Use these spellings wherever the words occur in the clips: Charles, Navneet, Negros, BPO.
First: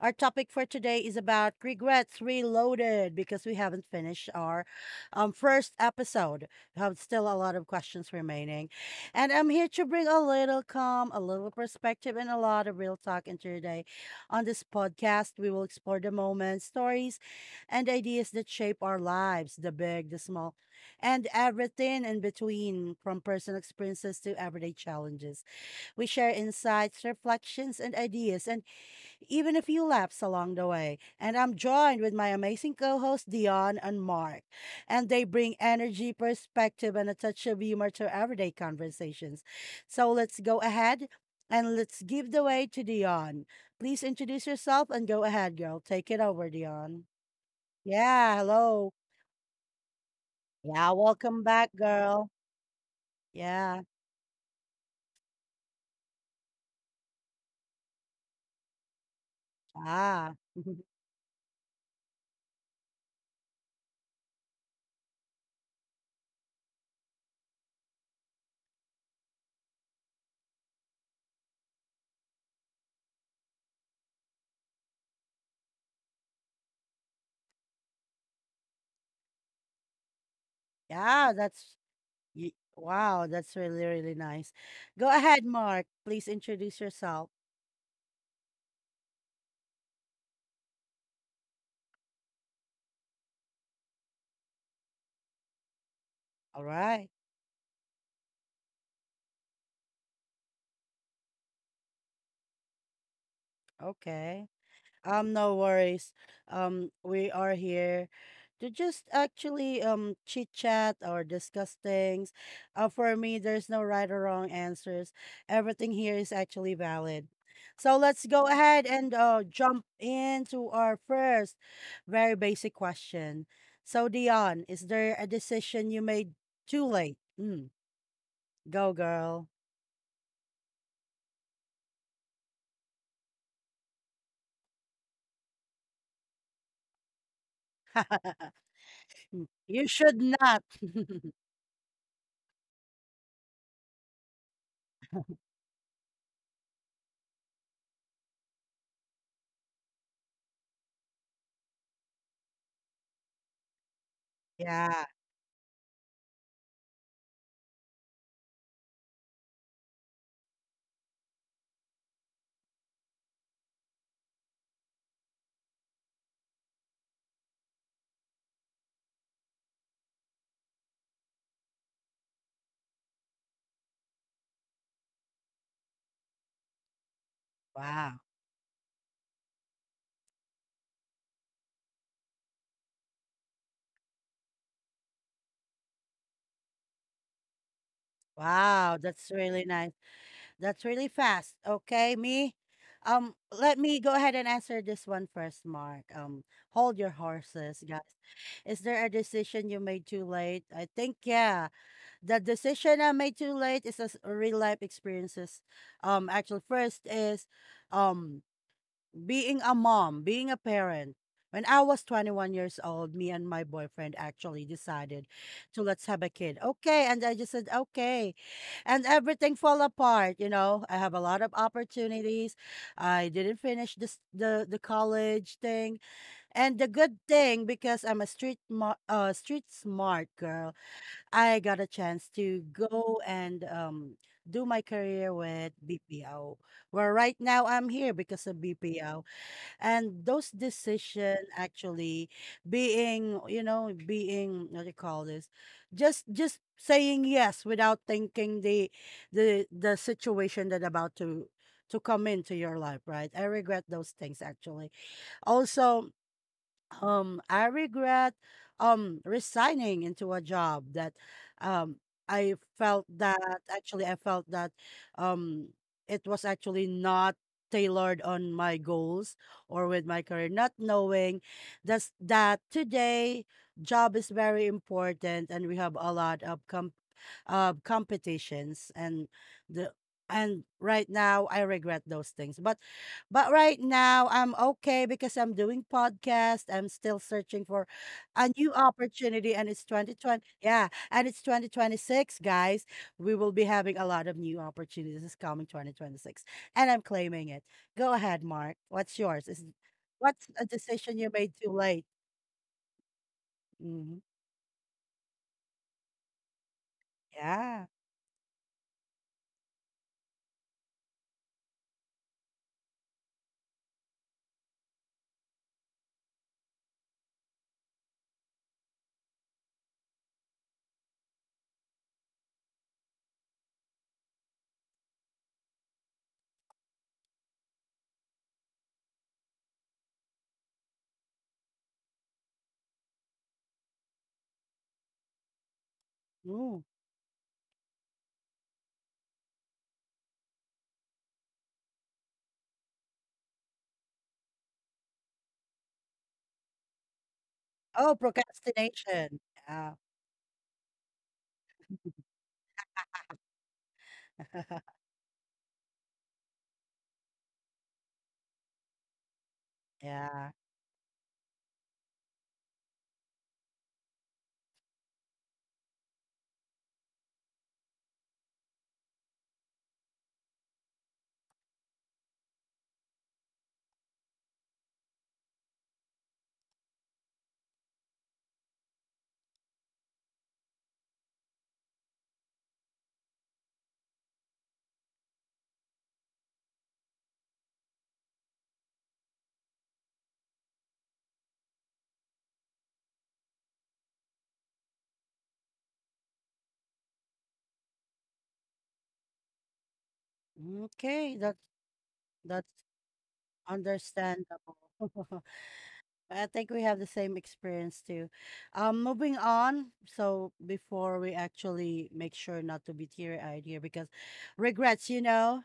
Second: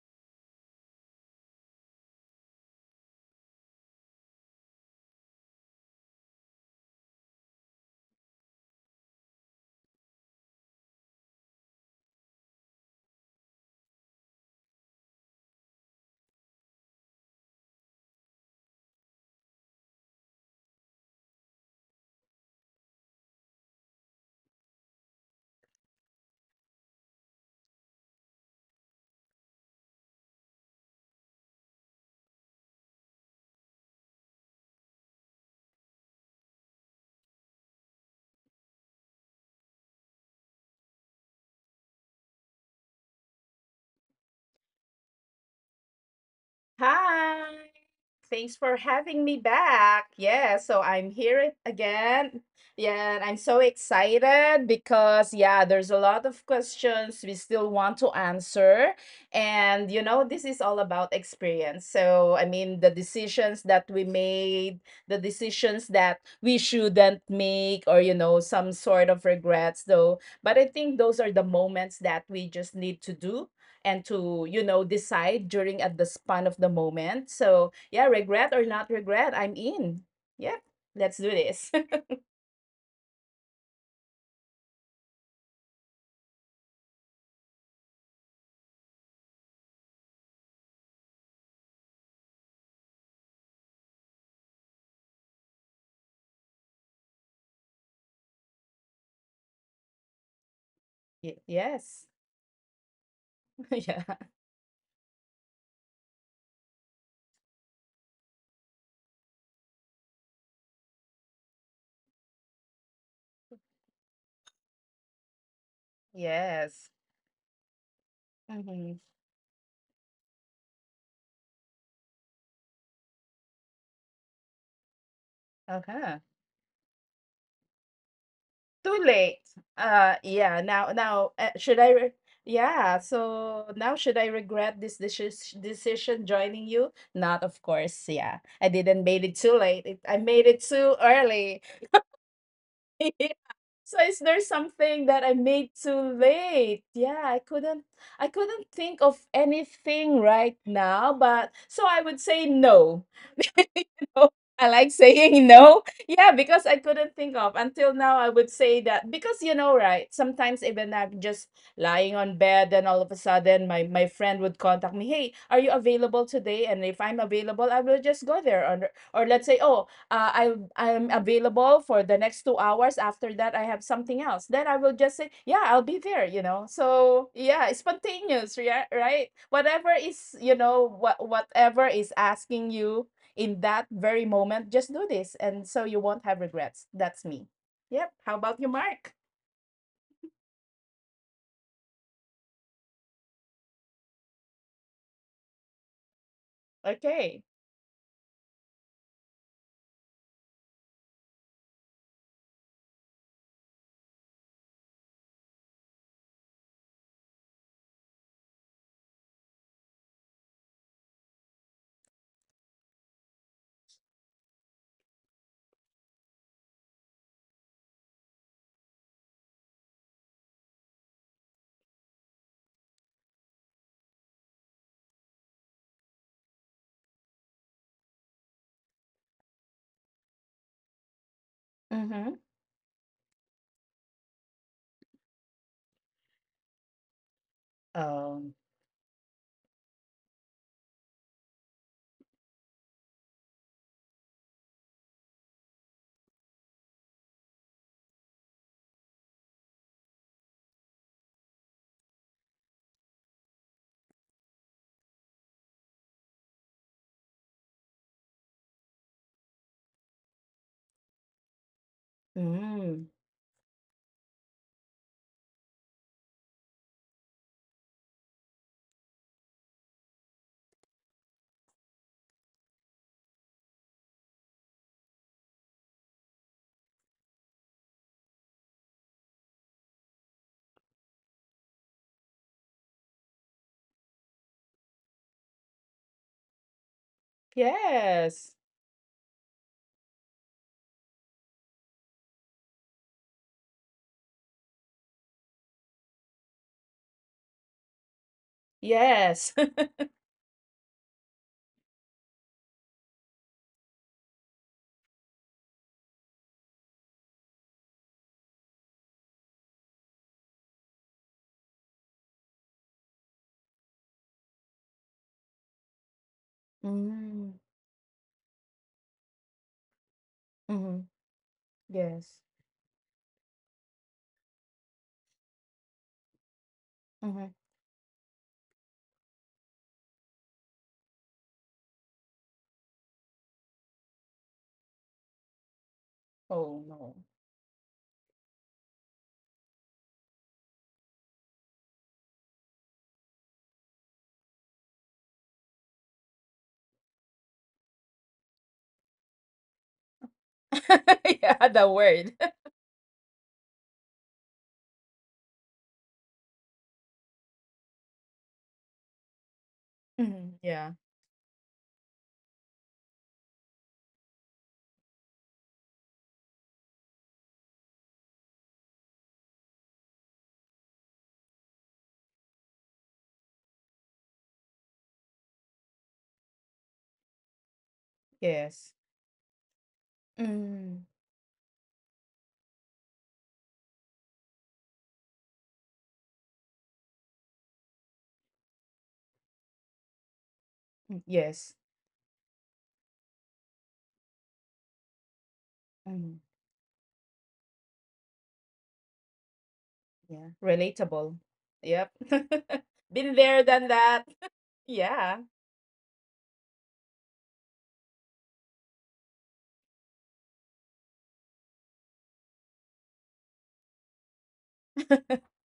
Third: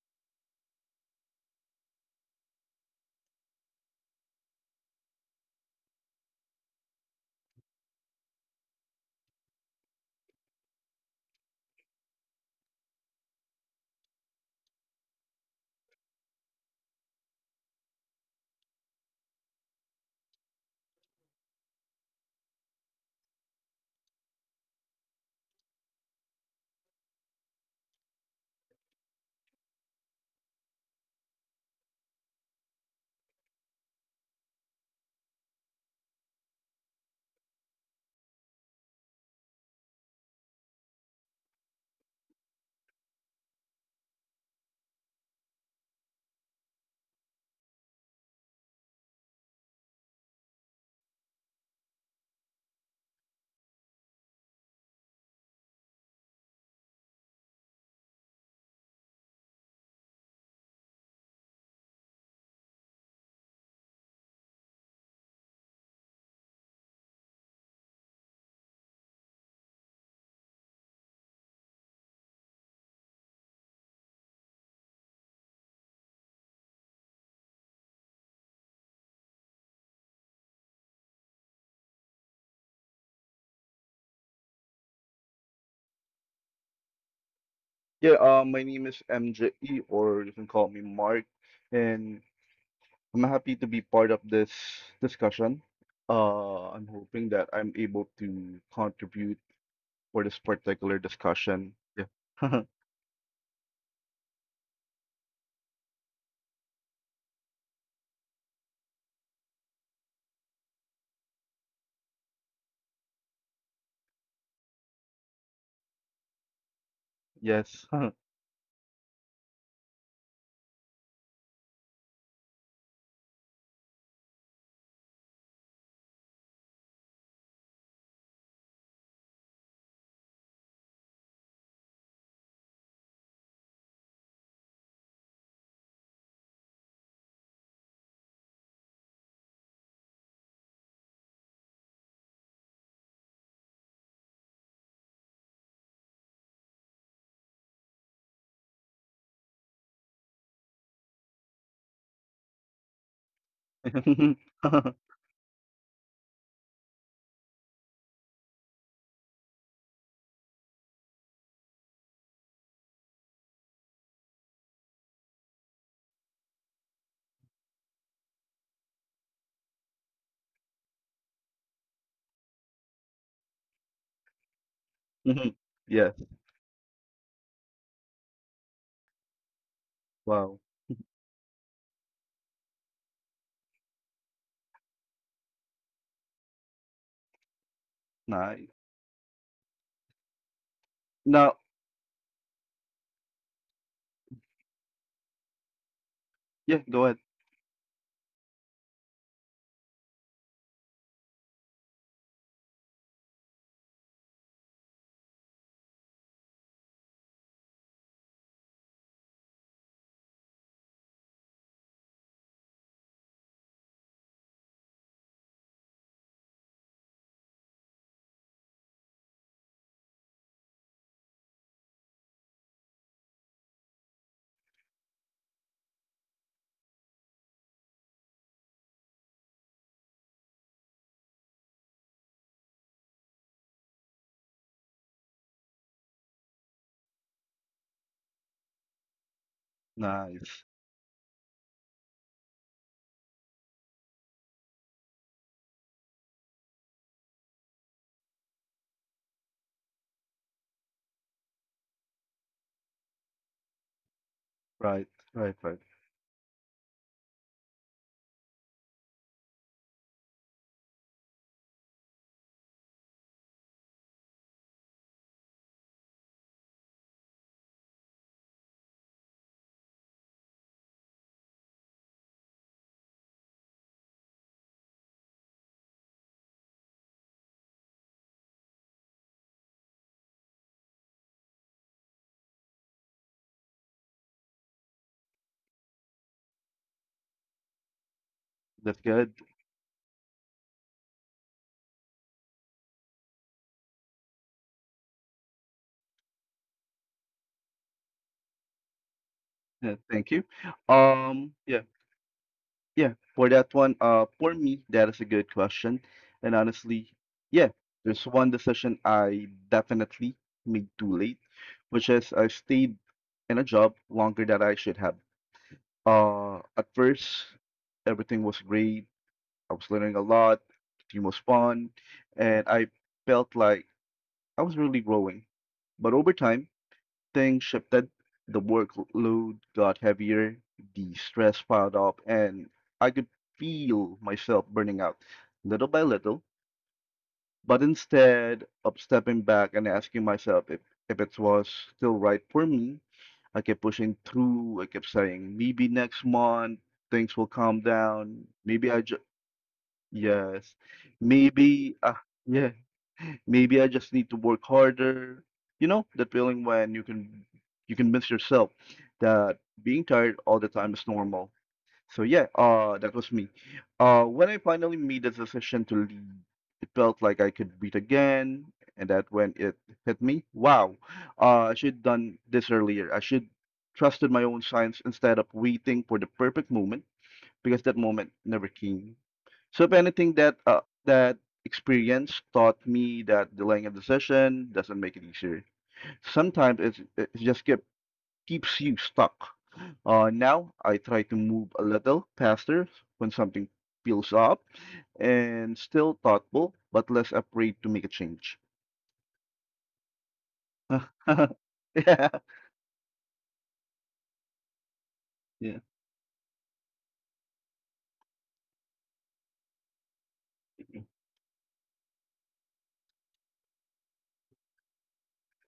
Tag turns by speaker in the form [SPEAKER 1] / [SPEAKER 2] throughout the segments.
[SPEAKER 1] Our topic for today is about regrets reloaded because we haven't finished our first episode. We have still a lot of questions remaining. And I'm here to bring a little calm, a little perspective, and a lot of real talk into your day. On this podcast, we will explore the moments, stories, and ideas that shape our lives, the big, the small, and everything in between, from personal experiences to everyday challenges. We share insights, reflections, and ideas, and even a few laughs along the way. And I'm joined with my amazing co hosts, Dion and Mark. And they bring energy, perspective, and a touch of humor to everyday conversations. So let's go ahead and let's give the way to Dion. Please introduce yourself and go ahead, girl. Take it over, Dion.
[SPEAKER 2] Hi.
[SPEAKER 1] Yeah,
[SPEAKER 2] Thanks for
[SPEAKER 1] hello.
[SPEAKER 2] having me back. Yeah, so
[SPEAKER 1] Yeah,
[SPEAKER 2] I'm here
[SPEAKER 1] welcome back, girl.
[SPEAKER 2] again. Yeah, and I'm so
[SPEAKER 1] Yeah.
[SPEAKER 2] excited because yeah, there's a lot of questions we still want to answer. And
[SPEAKER 1] Ah.
[SPEAKER 2] this is all about experience. So, I mean, the decisions that we made, the decisions that we shouldn't make, or some sort of regrets though. But I think those are the moments that we just need to do, and to decide during at the span of the moment. So yeah, regret or not regret, I'm in. Yeah, let's do
[SPEAKER 1] Yeah,
[SPEAKER 2] this.
[SPEAKER 1] that's Wow, that's really, really nice. Go ahead, Mark. Please introduce yourself.
[SPEAKER 3] Yeah, my name is MJE, or you can call me Mark, and I'm happy to be part of this discussion.
[SPEAKER 1] All
[SPEAKER 3] I'm
[SPEAKER 1] right.
[SPEAKER 3] hoping that I'm able to contribute for this particular
[SPEAKER 2] Y-
[SPEAKER 3] discussion.
[SPEAKER 2] yes
[SPEAKER 3] Yeah.
[SPEAKER 2] Yeah.
[SPEAKER 1] Okay. No worries. We are here to just actually chit chat or discuss things. For me, there's no right or wrong answers. Everything here is actually
[SPEAKER 2] Yes.
[SPEAKER 1] valid.
[SPEAKER 3] Yes.
[SPEAKER 1] So let's go ahead
[SPEAKER 2] Mm-hmm.
[SPEAKER 1] and jump into our first very basic question. So Dion, is there a decision you
[SPEAKER 2] Okay.
[SPEAKER 1] made too late? Hmm. Go,
[SPEAKER 2] Too late.
[SPEAKER 1] girl.
[SPEAKER 2] Uh yeah now now uh, should I re- yeah so now should I regret this decision joining you? Not, of course. Yeah, I didn't made it too late.
[SPEAKER 1] You
[SPEAKER 2] I
[SPEAKER 1] should
[SPEAKER 2] made it
[SPEAKER 1] not.
[SPEAKER 2] too early. So is there something that I made too late? Yeah, I couldn't think of anything right now, but so I would say no. You know,
[SPEAKER 3] Mhm.
[SPEAKER 2] I like
[SPEAKER 1] Yeah.
[SPEAKER 2] saying no. Yeah, because I couldn't think of until now. I would say that because you know, right? Sometimes even I'm just lying on bed, and all of a sudden, my friend would contact me, "Hey, are you available today?" And if I'm available, I will just go there, or let's say, "Oh, I'm available for the next 2 hours. After that, I have something else. Then I will just say, yeah, I'll be there."
[SPEAKER 3] Yes.
[SPEAKER 2] You know, so yeah, it's
[SPEAKER 1] Wow.
[SPEAKER 2] spontaneous, yeah, right? Whatever is you
[SPEAKER 3] Wow.
[SPEAKER 2] know what whatever is asking you in that very moment, just do this, and so you won't have regrets. That's me. Yep. How about you,
[SPEAKER 1] Wow.
[SPEAKER 3] Nice.
[SPEAKER 2] Mark?
[SPEAKER 1] That's really nice. That's really fast.
[SPEAKER 3] Now,
[SPEAKER 1] Okay, me. Let me go ahead and answer this one first, Mark. Hold
[SPEAKER 3] yeah,
[SPEAKER 1] your
[SPEAKER 3] go
[SPEAKER 2] Okay.
[SPEAKER 3] ahead.
[SPEAKER 1] horses, guys. Is there a decision you made too late? I think yeah. The decision I made too late is a real life experiences. Actually, first is, um, being a mom, being a parent, when I was 21 years old, me and my boyfriend actually decided to let's have a kid. Okay. And I just said, okay. And everything fell apart. You know, I have a lot of opportunities. I didn't finish this, the college thing. And the good thing, because I'm a street, street smart girl, I got a chance
[SPEAKER 2] Mm-hmm.
[SPEAKER 1] to go and, do my career with BPO, where right now I'm here because
[SPEAKER 2] Um.
[SPEAKER 1] of BPO. And those
[SPEAKER 3] Nice.
[SPEAKER 1] decision actually, being you know, being what do you call this, just saying yes without thinking the the situation that about to come into your life, right? I regret those things actually.
[SPEAKER 3] Right, right,
[SPEAKER 1] Also,
[SPEAKER 3] right.
[SPEAKER 1] I regret resigning into a job that, um I felt
[SPEAKER 2] Mm.
[SPEAKER 1] that, actually I felt that, um it was actually not tailored on my goals or with my career, not knowing that's that today job is very important and we have a lot of competitions and the, and right now I regret those things. But right now, I'm okay because I'm doing podcast. I'm still searching for a
[SPEAKER 2] Yes.
[SPEAKER 1] new
[SPEAKER 3] That's
[SPEAKER 1] opportunity, and
[SPEAKER 3] good.
[SPEAKER 1] it's 2020. Yeah, and it's 2026, guys. We will be having a lot of new opportunities this coming 2026, and I'm claiming it. Go ahead, Mark. What's yours?
[SPEAKER 2] Yes.
[SPEAKER 1] Is
[SPEAKER 3] Yeah,
[SPEAKER 1] what's a
[SPEAKER 3] thank you.
[SPEAKER 1] decision you made too late?
[SPEAKER 3] Yeah. Yeah, for that
[SPEAKER 1] Hmm.
[SPEAKER 3] one, for me, that is a good question. And honestly,
[SPEAKER 1] Yeah.
[SPEAKER 3] yeah, there's one decision I definitely made too late, which is I stayed in a job longer than I should have. At
[SPEAKER 2] mm.
[SPEAKER 3] first, everything was great. I was learning a
[SPEAKER 2] Mm-hmm.
[SPEAKER 3] lot, the team was fun,
[SPEAKER 2] Yes.
[SPEAKER 3] and I felt like I was really growing. But over time,
[SPEAKER 2] Mm-hmm.
[SPEAKER 3] things shifted. The workload got heavier, the stress piled up, and I could feel myself burning out little by little.
[SPEAKER 2] Oh
[SPEAKER 1] Mm.
[SPEAKER 2] no.
[SPEAKER 3] But instead of stepping back and asking myself if it was still right for me, I kept pushing through. I kept saying, maybe next month things will calm
[SPEAKER 1] Oh,
[SPEAKER 3] down.
[SPEAKER 1] procrastination. Yeah.
[SPEAKER 3] Yes,
[SPEAKER 2] Yeah, the
[SPEAKER 3] maybe,
[SPEAKER 2] word.
[SPEAKER 3] uh, Maybe I just need to work harder. You know, that feeling when you convince yourself that being
[SPEAKER 1] Yeah.
[SPEAKER 2] Mhm,
[SPEAKER 3] tired all
[SPEAKER 2] yeah.
[SPEAKER 3] the time is normal. So yeah, that was me. When I finally made the decision to leave, it felt like I could beat again, and that when it hit me. Wow, I should done this earlier. I should trusted my own signs instead of waiting for the perfect moment because that moment never
[SPEAKER 2] Yes.
[SPEAKER 3] came. So if anything, that uh,
[SPEAKER 2] Mm,
[SPEAKER 3] that experience taught me that delaying a decision doesn't make it easier. Sometimes it just keeps you stuck. Now I
[SPEAKER 2] mm,
[SPEAKER 3] try to move
[SPEAKER 2] yes.
[SPEAKER 3] a little faster when something feels up and still
[SPEAKER 2] Mm,
[SPEAKER 3] thoughtful, but less afraid to make a change.
[SPEAKER 2] yeah. Relatable.
[SPEAKER 1] Okay.
[SPEAKER 2] Yep.
[SPEAKER 3] Yeah,
[SPEAKER 1] That's
[SPEAKER 2] Been there, done that.
[SPEAKER 1] understandable.
[SPEAKER 2] Yeah.
[SPEAKER 3] yeah,
[SPEAKER 1] I think we have the same experience too. Moving on. So before we actually make sure not to be teary-eyed here, because regrets, you know,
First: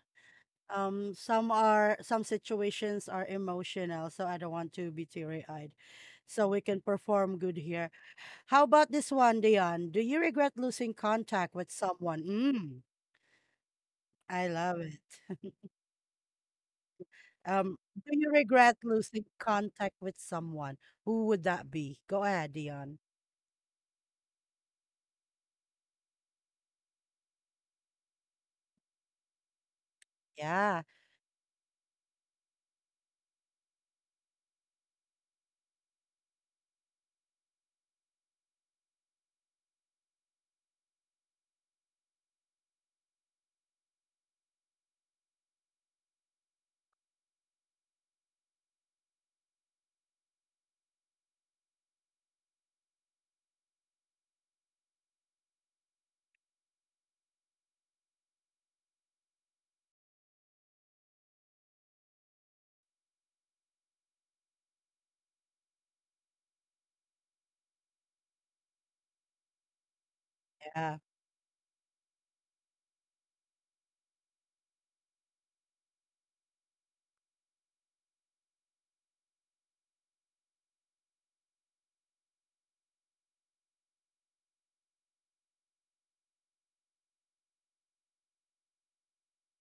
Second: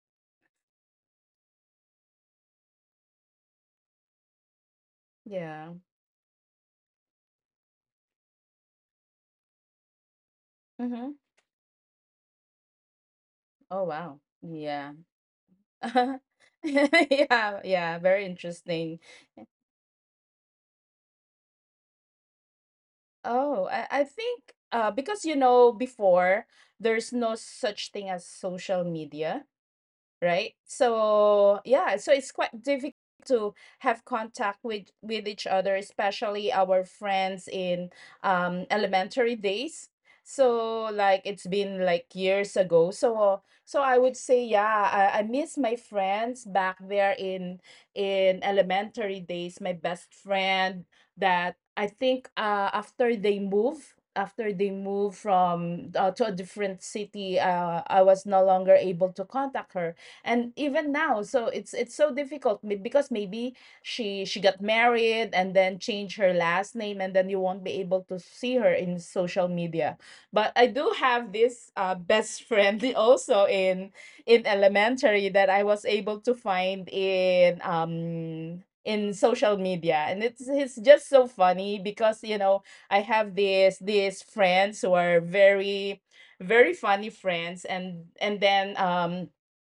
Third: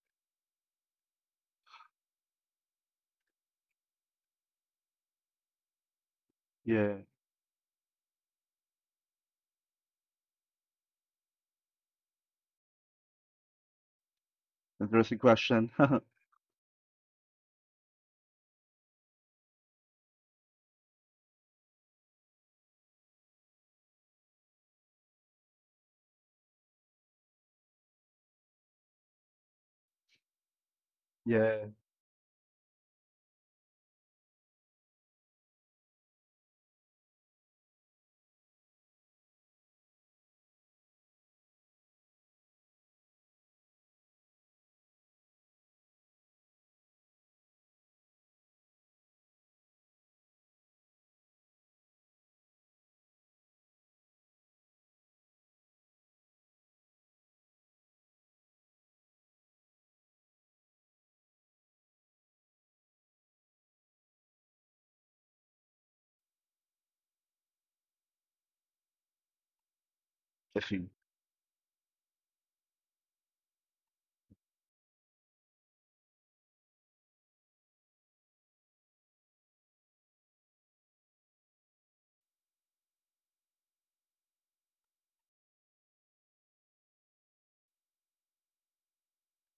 [SPEAKER 1] some are some situations are emotional, so I don't want to be teary-eyed.
[SPEAKER 2] Yeah.
[SPEAKER 1] So we can
[SPEAKER 3] yeah.
[SPEAKER 1] perform good here. How about this one, Dion? Do you regret losing
[SPEAKER 2] Mm-hmm.
[SPEAKER 1] contact with someone? Mm,
[SPEAKER 2] Oh, wow.
[SPEAKER 1] I love
[SPEAKER 2] Yeah.
[SPEAKER 3] Interesting
[SPEAKER 1] it.
[SPEAKER 3] question.
[SPEAKER 2] Yeah,
[SPEAKER 1] Um,
[SPEAKER 2] yeah,
[SPEAKER 1] do
[SPEAKER 2] very
[SPEAKER 1] you regret
[SPEAKER 2] interesting.
[SPEAKER 1] losing contact with someone? Who would that be? Go ahead, Dion.
[SPEAKER 2] Oh, I think, because before there's no such thing as social media, right?
[SPEAKER 1] Yeah.
[SPEAKER 2] So
[SPEAKER 3] Yeah,
[SPEAKER 2] yeah, so it's quite difficult to have contact with each other, especially our friends in, elementary days. So like it's been like years ago. So I would say yeah, I miss my friends back there in elementary days. My best friend that I think, after they moved from, to a different city, I was no longer able to contact her. And even now, so it's so difficult, because maybe she got married and then changed her last name, and then you won't be able to see her in social media. But I
[SPEAKER 3] I
[SPEAKER 2] do
[SPEAKER 3] see.
[SPEAKER 1] Yeah,
[SPEAKER 2] have this, best friend also in elementary that I was able to find in, in social media. And it's just so funny because you know, I have this these friends who are very very funny friends. And then,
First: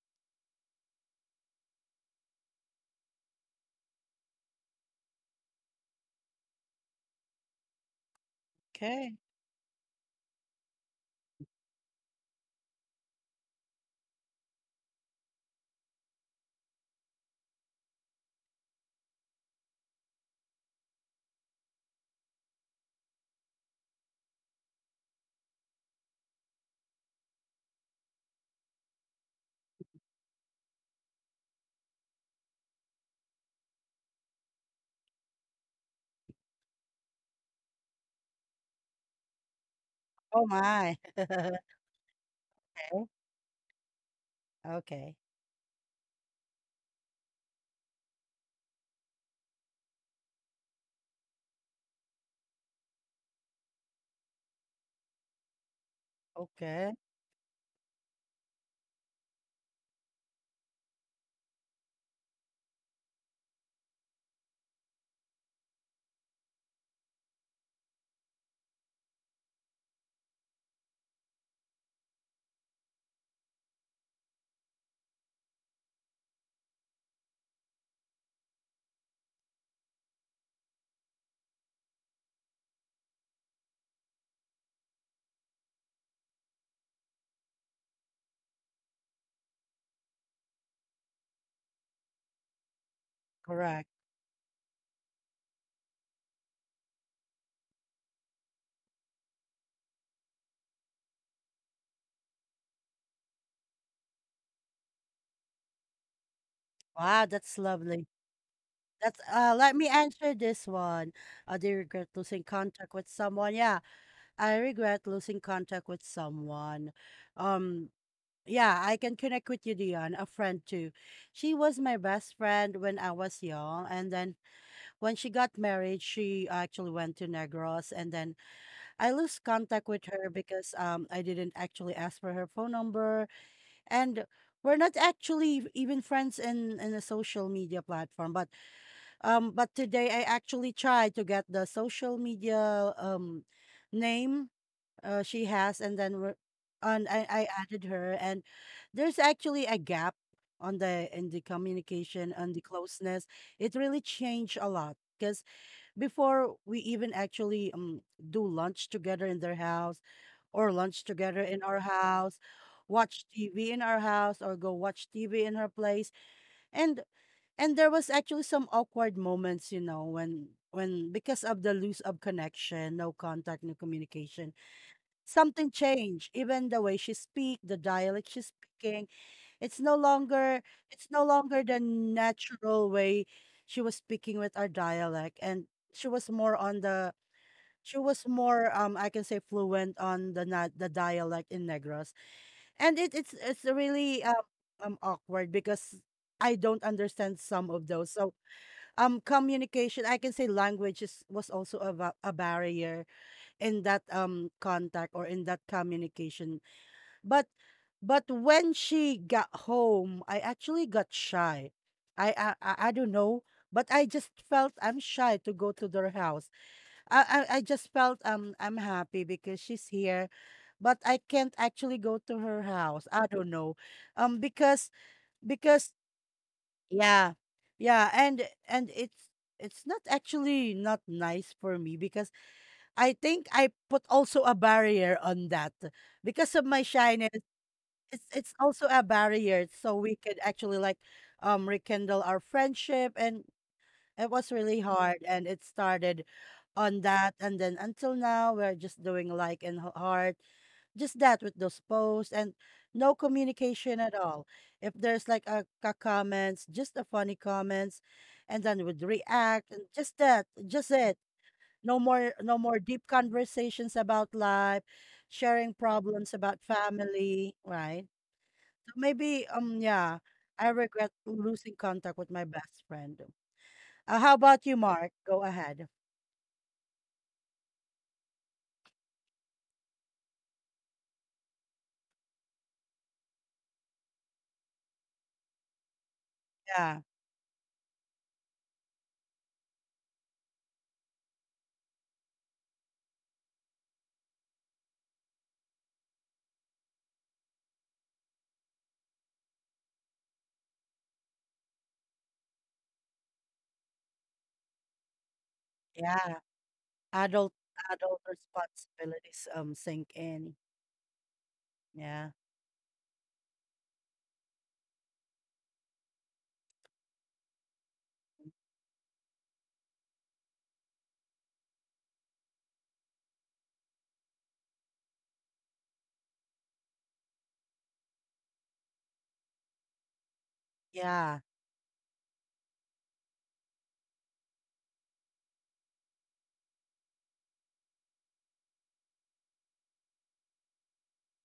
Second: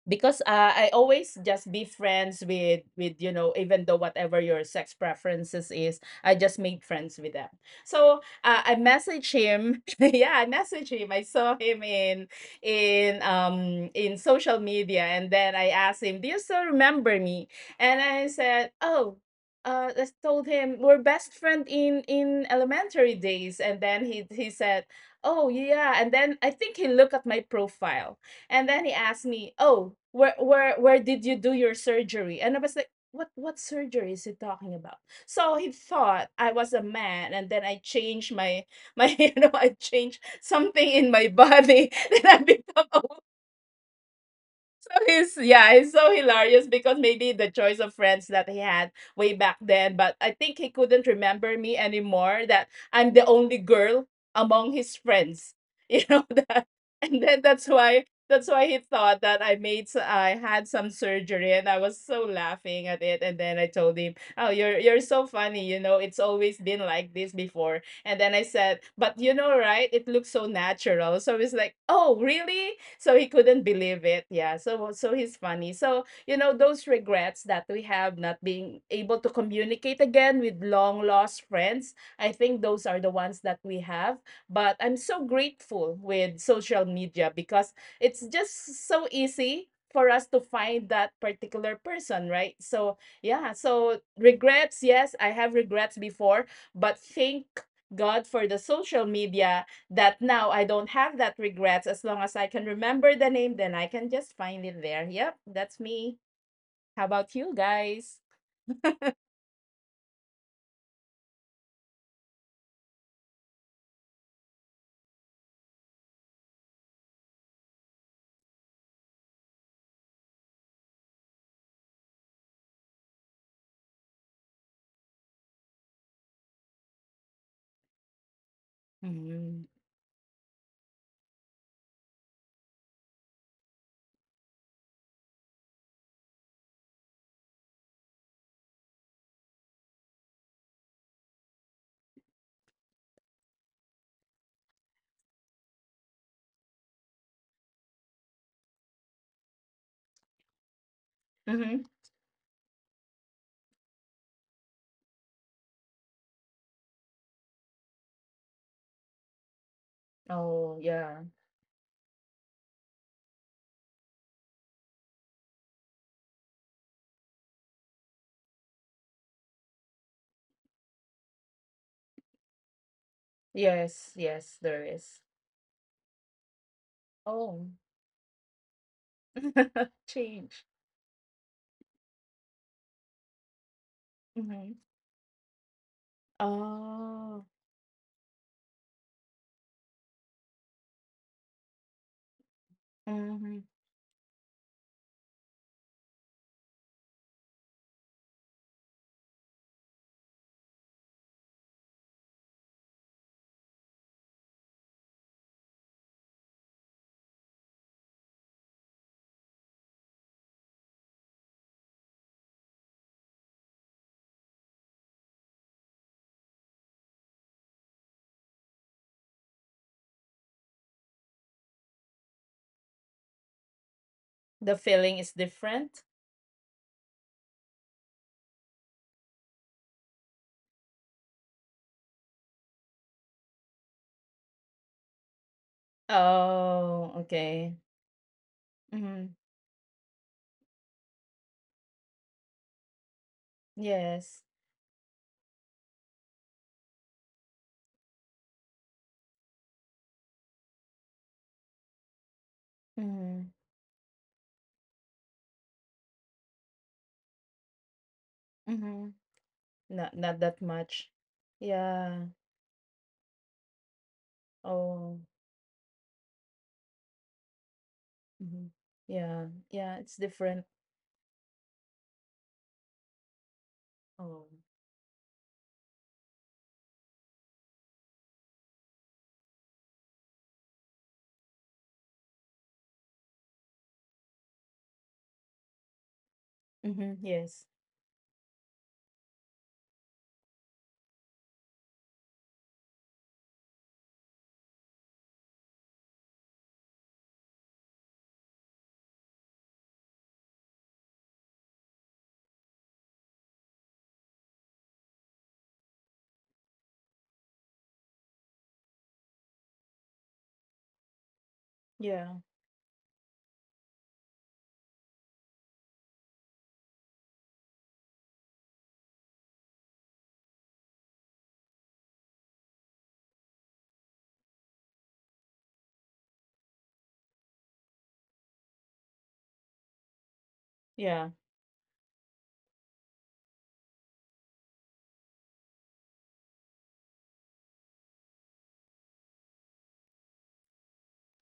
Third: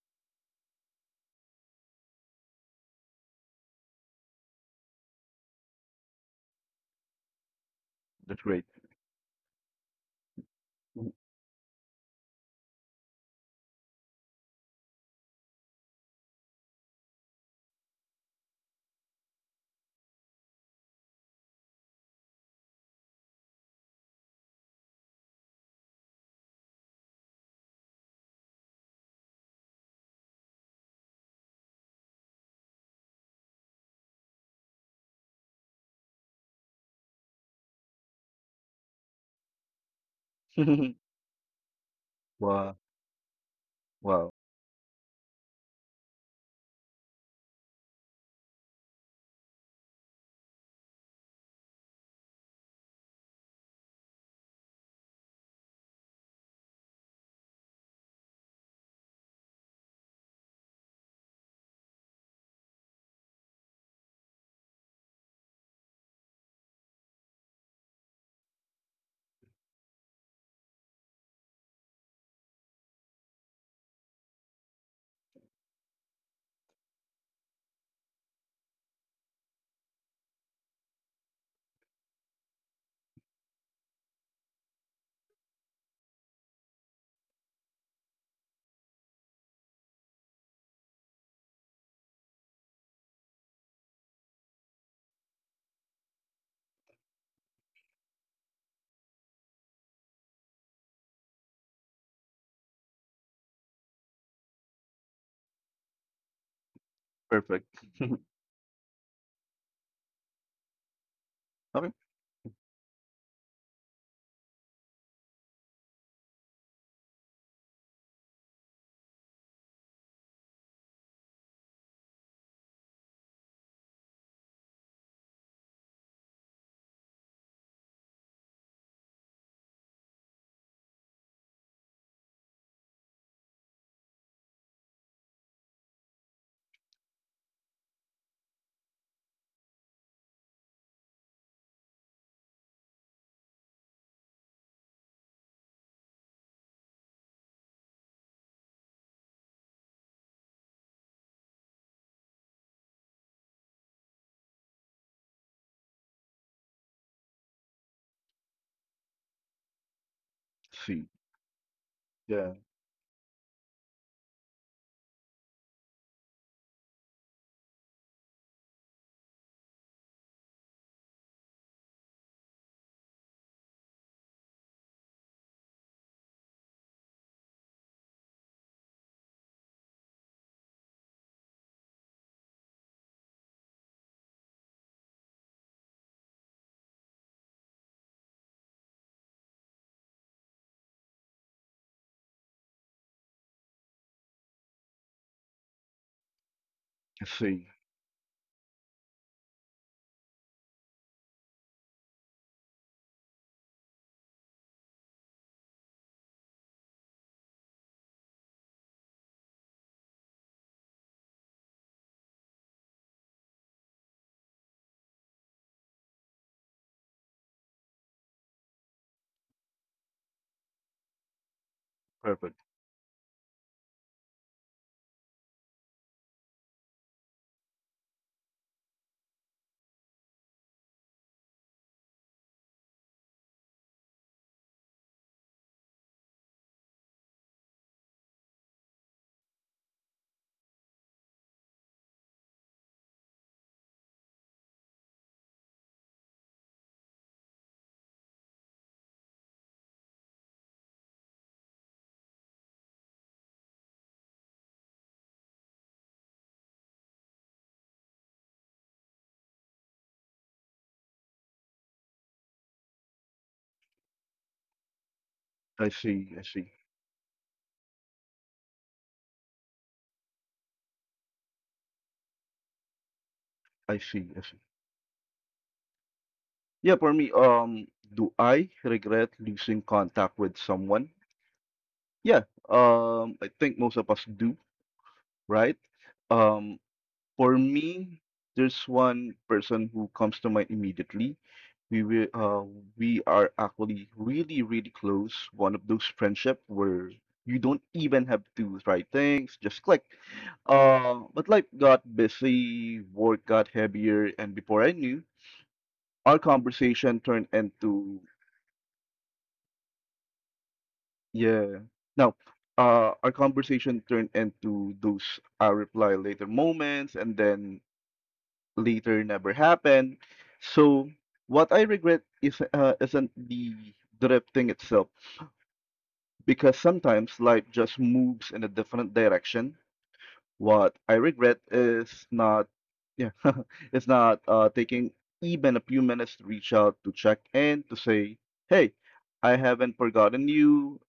[SPEAKER 2] because, I always just be friends with even though whatever your sex preferences is, I just made friends with them. So,
[SPEAKER 3] That's great.
[SPEAKER 2] I
[SPEAKER 1] okay.
[SPEAKER 2] messaged him. Yeah, I messaged him. I saw him in in social media. And then I asked him, "Do you still remember me?" And I said, "Oh, I told him we're best friend in elementary days." And then he said, "Oh yeah." And then I think he looked at my profile, and then he asked me, "Oh, where did you do your surgery?" And I was like, "What surgery is he talking about?" So he thought I was a man, and then I changed my you know, I changed
[SPEAKER 1] Oh
[SPEAKER 2] something
[SPEAKER 1] my.
[SPEAKER 2] in my body. Then I
[SPEAKER 3] Wow,
[SPEAKER 2] become a...
[SPEAKER 1] Okay,
[SPEAKER 3] wow,
[SPEAKER 2] So,
[SPEAKER 1] okay,
[SPEAKER 2] he's yeah, he's so hilarious because maybe the choice of friends that he had way back then, but I think he couldn't remember me anymore that I'm the only girl among his friends. You know that.
[SPEAKER 1] okay.
[SPEAKER 2] And then that's why he thought that I made, I had some surgery, and I was so laughing at it. And then I told him, "Oh, you're so funny, you know, it's always been like this before." And then I said, "But you know, right? It looks so natural." So he's like, "Oh, really?" So he couldn't believe it. Yeah. So he's funny. So, those regrets that we have not being able to communicate again with long lost friends, I think those are the ones that we have. But I'm so grateful with social media because it's just so easy for us to find that particular person, right? So yeah,
[SPEAKER 1] Correct.
[SPEAKER 2] so regrets, yes, I have regrets before, but thank God for the social media that now I don't have that regrets. As long as I can remember the name, then I can just find it there. Yep, that's me. How
[SPEAKER 1] Wow,
[SPEAKER 2] about you
[SPEAKER 1] that's
[SPEAKER 3] perfect.
[SPEAKER 1] lovely.
[SPEAKER 2] guys?
[SPEAKER 1] That's let me answer this one. Do you
[SPEAKER 3] Okay.
[SPEAKER 1] regret losing contact with someone? Yeah, I regret losing contact with someone. Um yeah, I can connect with you, Dion, a friend too. She was my best friend when I was young, and then when she got married, she actually went to Negros, and then I lost
[SPEAKER 2] Mm-hmm.
[SPEAKER 1] contact with her because I didn't actually ask for her phone number, and we're not actually even friends in a social media platform. But but today I actually tried to get the social media name she has, and then we're, and I added her, and there's actually a gap on the in the
[SPEAKER 2] Mm-hmm.
[SPEAKER 1] communication and the closeness. It really changed a lot because before we even actually do lunch together in their house or
[SPEAKER 2] Oh,
[SPEAKER 1] lunch
[SPEAKER 3] See.
[SPEAKER 2] yeah.
[SPEAKER 1] together in our house,
[SPEAKER 3] Yeah.
[SPEAKER 1] watch TV in our house or go watch TV in her place. And and there was actually some awkward moments, you know, when because of the loose of connection, no contact, no
[SPEAKER 2] Yes,
[SPEAKER 1] communication,
[SPEAKER 2] yes, there is.
[SPEAKER 1] something changed, even the way she speak,
[SPEAKER 2] Oh,
[SPEAKER 1] the dialect she's speaking. It's no longer,
[SPEAKER 2] change.
[SPEAKER 1] it's no longer the natural way she was speaking with our
[SPEAKER 2] Mm-hmm.
[SPEAKER 1] dialect. And she was more on the,
[SPEAKER 2] Oh,
[SPEAKER 1] she was more I can say fluent on the the dialect in Negros. And it,
[SPEAKER 2] mm-hmm.
[SPEAKER 1] it's really awkward because I don't
[SPEAKER 3] I
[SPEAKER 1] understand
[SPEAKER 3] see.
[SPEAKER 1] some of those. So communication, I can say language is, was also a, a barrier in that contact or in that communication. But but when she got home, I actually got shy. I don't know, but I just felt I'm shy to go to their house. I just felt I'm happy because she's here, but I can't actually go to
[SPEAKER 3] Perfect.
[SPEAKER 1] her house. I don't know, um
[SPEAKER 2] The
[SPEAKER 1] because
[SPEAKER 2] feeling is
[SPEAKER 1] because,
[SPEAKER 2] different.
[SPEAKER 1] yeah, yeah, and it's not actually not nice for me because I think I put also a barrier on that because of my
[SPEAKER 2] Oh,
[SPEAKER 1] shyness.
[SPEAKER 2] okay.
[SPEAKER 1] It's also a
[SPEAKER 2] Mm-hmm.
[SPEAKER 1] barrier, so we could actually like rekindle our friendship, and it
[SPEAKER 2] Yes.
[SPEAKER 1] was really hard, and it started on that, and then until now we're just doing like in heart, just that with those posts and no
[SPEAKER 2] Mm-hmm.
[SPEAKER 1] communication at all. If there's like a comments, just a funny comments, and then would
[SPEAKER 2] Mm-hmm.
[SPEAKER 1] react and just
[SPEAKER 2] Not
[SPEAKER 1] that,
[SPEAKER 2] that
[SPEAKER 1] just
[SPEAKER 2] much.
[SPEAKER 1] it. No
[SPEAKER 2] Yeah.
[SPEAKER 1] more, no more deep conversations about life,
[SPEAKER 2] Oh.
[SPEAKER 1] sharing
[SPEAKER 3] I
[SPEAKER 1] problems
[SPEAKER 3] see. I
[SPEAKER 1] about
[SPEAKER 3] see.
[SPEAKER 1] family, right?
[SPEAKER 2] Mhm.
[SPEAKER 1] So maybe
[SPEAKER 2] Yeah, yeah,
[SPEAKER 1] yeah,
[SPEAKER 2] it's
[SPEAKER 1] I
[SPEAKER 2] different.
[SPEAKER 1] regret losing contact with my best friend.
[SPEAKER 3] I see.
[SPEAKER 1] How
[SPEAKER 3] I
[SPEAKER 2] Oh.
[SPEAKER 3] see.
[SPEAKER 1] about you, Mark? Go ahead.
[SPEAKER 3] Yeah, for me, do I regret losing contact with someone? Yeah. I think most of us do, right? Um,
[SPEAKER 1] Yeah.
[SPEAKER 2] Mhm.
[SPEAKER 3] For
[SPEAKER 2] Yes.
[SPEAKER 3] me, there's one person who comes to mind immediately. We will, uh, we are actually really, really close. One of those friendship where you don't even have to write things, just click. But life got busy, work got heavier, and before I knew,
[SPEAKER 1] Yeah.
[SPEAKER 3] our conversation
[SPEAKER 1] Adult
[SPEAKER 3] turned
[SPEAKER 1] Adult
[SPEAKER 3] into
[SPEAKER 1] responsibilities sink in.
[SPEAKER 3] yeah.
[SPEAKER 1] Yeah.
[SPEAKER 2] Yeah.
[SPEAKER 3] No, our conversation turned into those I reply later moments, and then later never happened. So what I regret is isn't the drifting itself because sometimes life just moves in a different direction. What
[SPEAKER 2] Yeah.
[SPEAKER 1] Yeah.
[SPEAKER 3] I regret is not yeah it's not taking even a few minutes to reach out to check in to say hey, I haven't forgotten you.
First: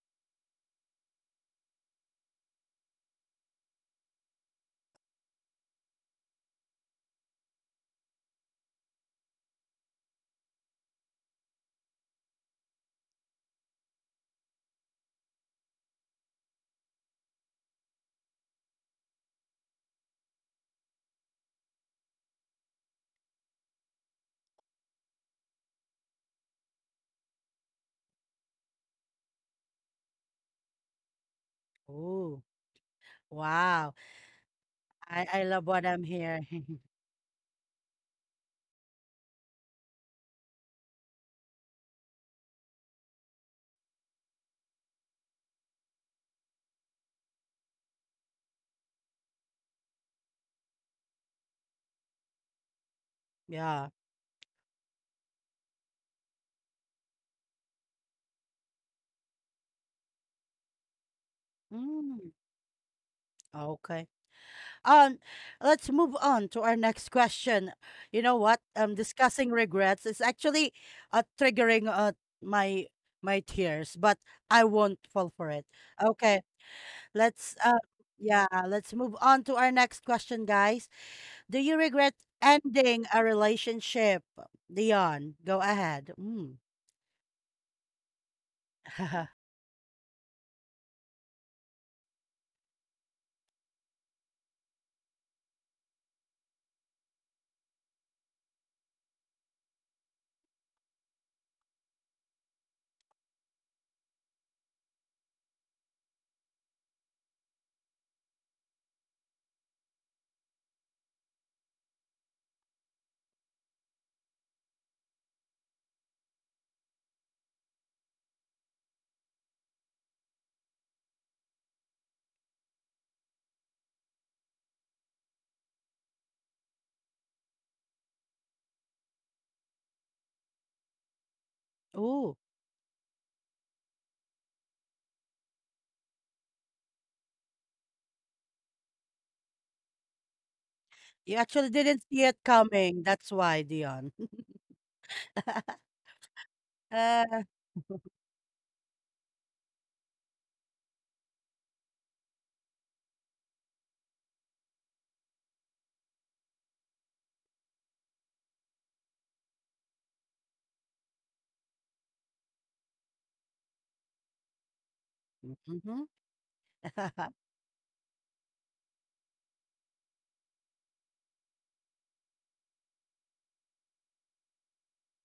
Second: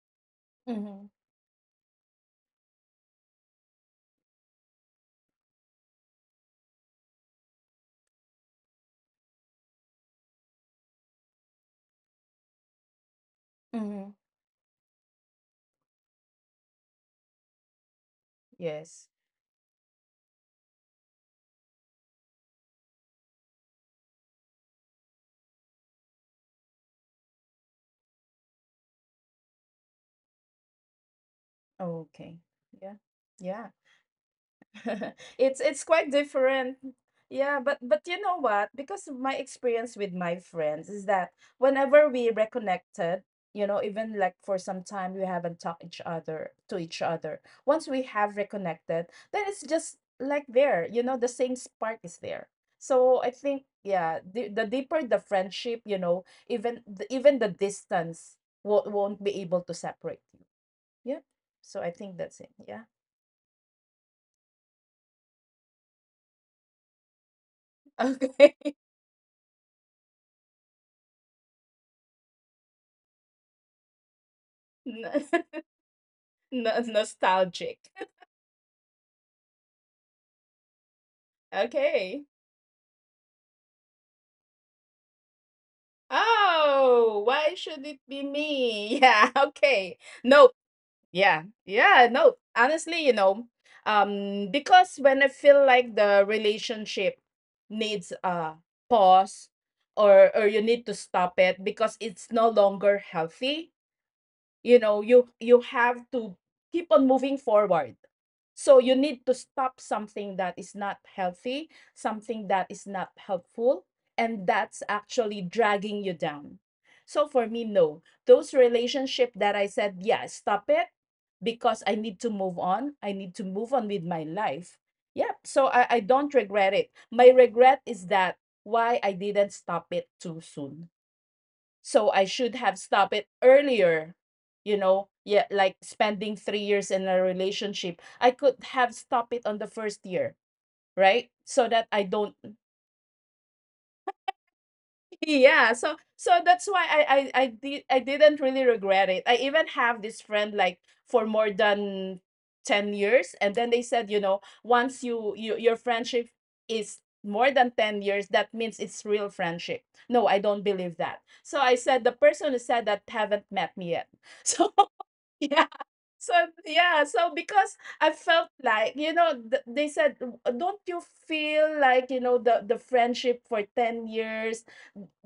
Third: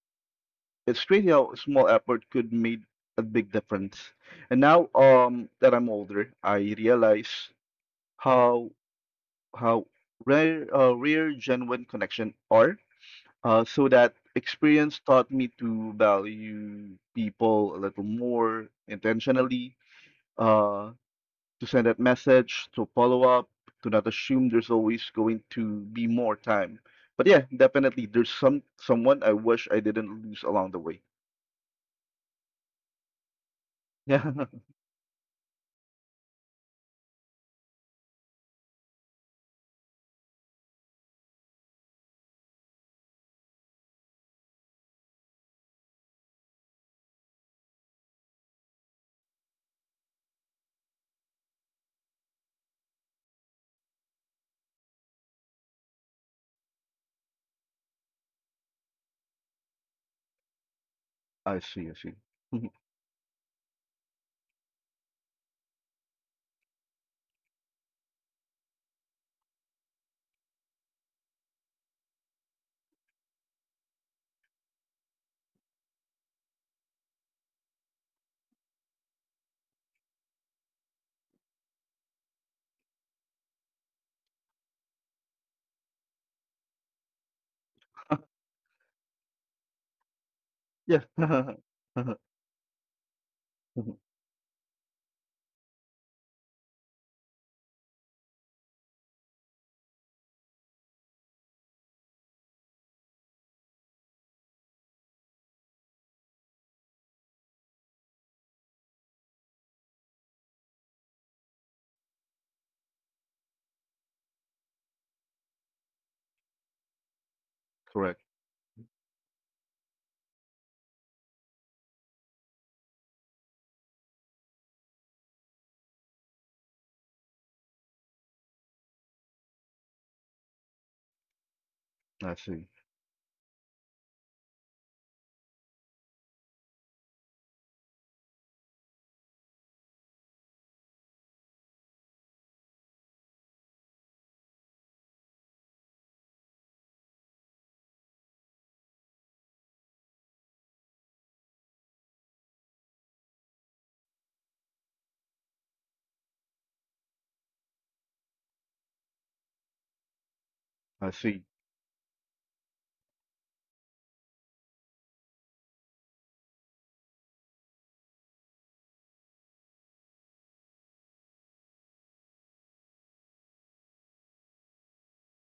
[SPEAKER 3] It's
[SPEAKER 2] Mhm.
[SPEAKER 3] crazy how a small effort could make a big difference. And now that I'm older, I realize how uh, rare genuine connection are. So that
[SPEAKER 2] Mhm.
[SPEAKER 3] experience taught me to value people a little more
[SPEAKER 2] Yes.
[SPEAKER 3] intentionally, uh, to send that message, to follow up, to not assume there's always going to be more time. But yeah, definitely there's someone I wish I didn't lose along the way.
[SPEAKER 2] Okay.
[SPEAKER 1] Ooh.
[SPEAKER 2] Yeah. Yeah.
[SPEAKER 1] Wow. I
[SPEAKER 2] it's
[SPEAKER 1] love
[SPEAKER 2] it's
[SPEAKER 1] what I'm
[SPEAKER 2] quite different.
[SPEAKER 1] hearing.
[SPEAKER 2] Yeah, but you know what? Because of my experience with my friends is that whenever we reconnected, even like for some time we haven't talked each other to each other. Once we have reconnected, then it's just like there, the same spark is there. So I think
[SPEAKER 1] Yeah.
[SPEAKER 2] yeah, the deeper the friendship, even even the distance won't be able to separate you. Yeah.
[SPEAKER 3] Yeah, I see, I
[SPEAKER 2] So I
[SPEAKER 3] see.
[SPEAKER 2] think
[SPEAKER 1] Mm,
[SPEAKER 2] that's
[SPEAKER 3] Mhm.
[SPEAKER 2] it. Yeah.
[SPEAKER 1] okay. Um, let's move on to our next question. You know what? Discussing regrets is actually triggering my my tears, but I won't
[SPEAKER 2] Okay.
[SPEAKER 1] fall for it. Okay,
[SPEAKER 2] No
[SPEAKER 1] let's
[SPEAKER 2] nostalgic.
[SPEAKER 1] yeah, let's move on to our next question, guys. Do you regret
[SPEAKER 2] Okay.
[SPEAKER 1] ending a relationship, Dion? Go ahead. Mm.
[SPEAKER 2] Oh, why should it be me? Yeah, okay. Nope.
[SPEAKER 3] Yeah, Mhm.
[SPEAKER 2] Yeah. Yeah, nope. Honestly, because when I feel like the relationship needs a pause, or you need to stop it because it's no longer healthy. You have to keep on moving forward. So you need to stop something that is not healthy, something that is not helpful, and that's actually dragging you down. So for me,
[SPEAKER 3] Correct.
[SPEAKER 2] no. Those relationship that I said, yeah, stop it, because I need to move on with my life. Yeah, so I don't regret it. My regret is that why I didn't stop it too soon.
[SPEAKER 3] I
[SPEAKER 2] So I
[SPEAKER 3] see,
[SPEAKER 1] Ooh,
[SPEAKER 2] should have stopped it earlier, yeah, like spending 3 years in a relationship. I could have stopped it on the first year, right?
[SPEAKER 1] you actually
[SPEAKER 2] So that
[SPEAKER 1] didn't
[SPEAKER 2] I
[SPEAKER 1] see it
[SPEAKER 2] don't.
[SPEAKER 1] coming. That's why, Dion.
[SPEAKER 2] Yeah, so that's why I
[SPEAKER 1] Uh,
[SPEAKER 2] didn't really regret it. I even have this friend like for more than 10 years, and then they said, you know, once your friendship is more than 10 years, that means it's real friendship. No, I don't
[SPEAKER 3] I
[SPEAKER 2] believe
[SPEAKER 3] see.
[SPEAKER 2] that. So I said, the person who said that haven't met me yet. So yeah.
[SPEAKER 1] mhm.
[SPEAKER 2] So yeah, so because I felt like, they said, "Don't you feel like, you know, the friendship for 10 years?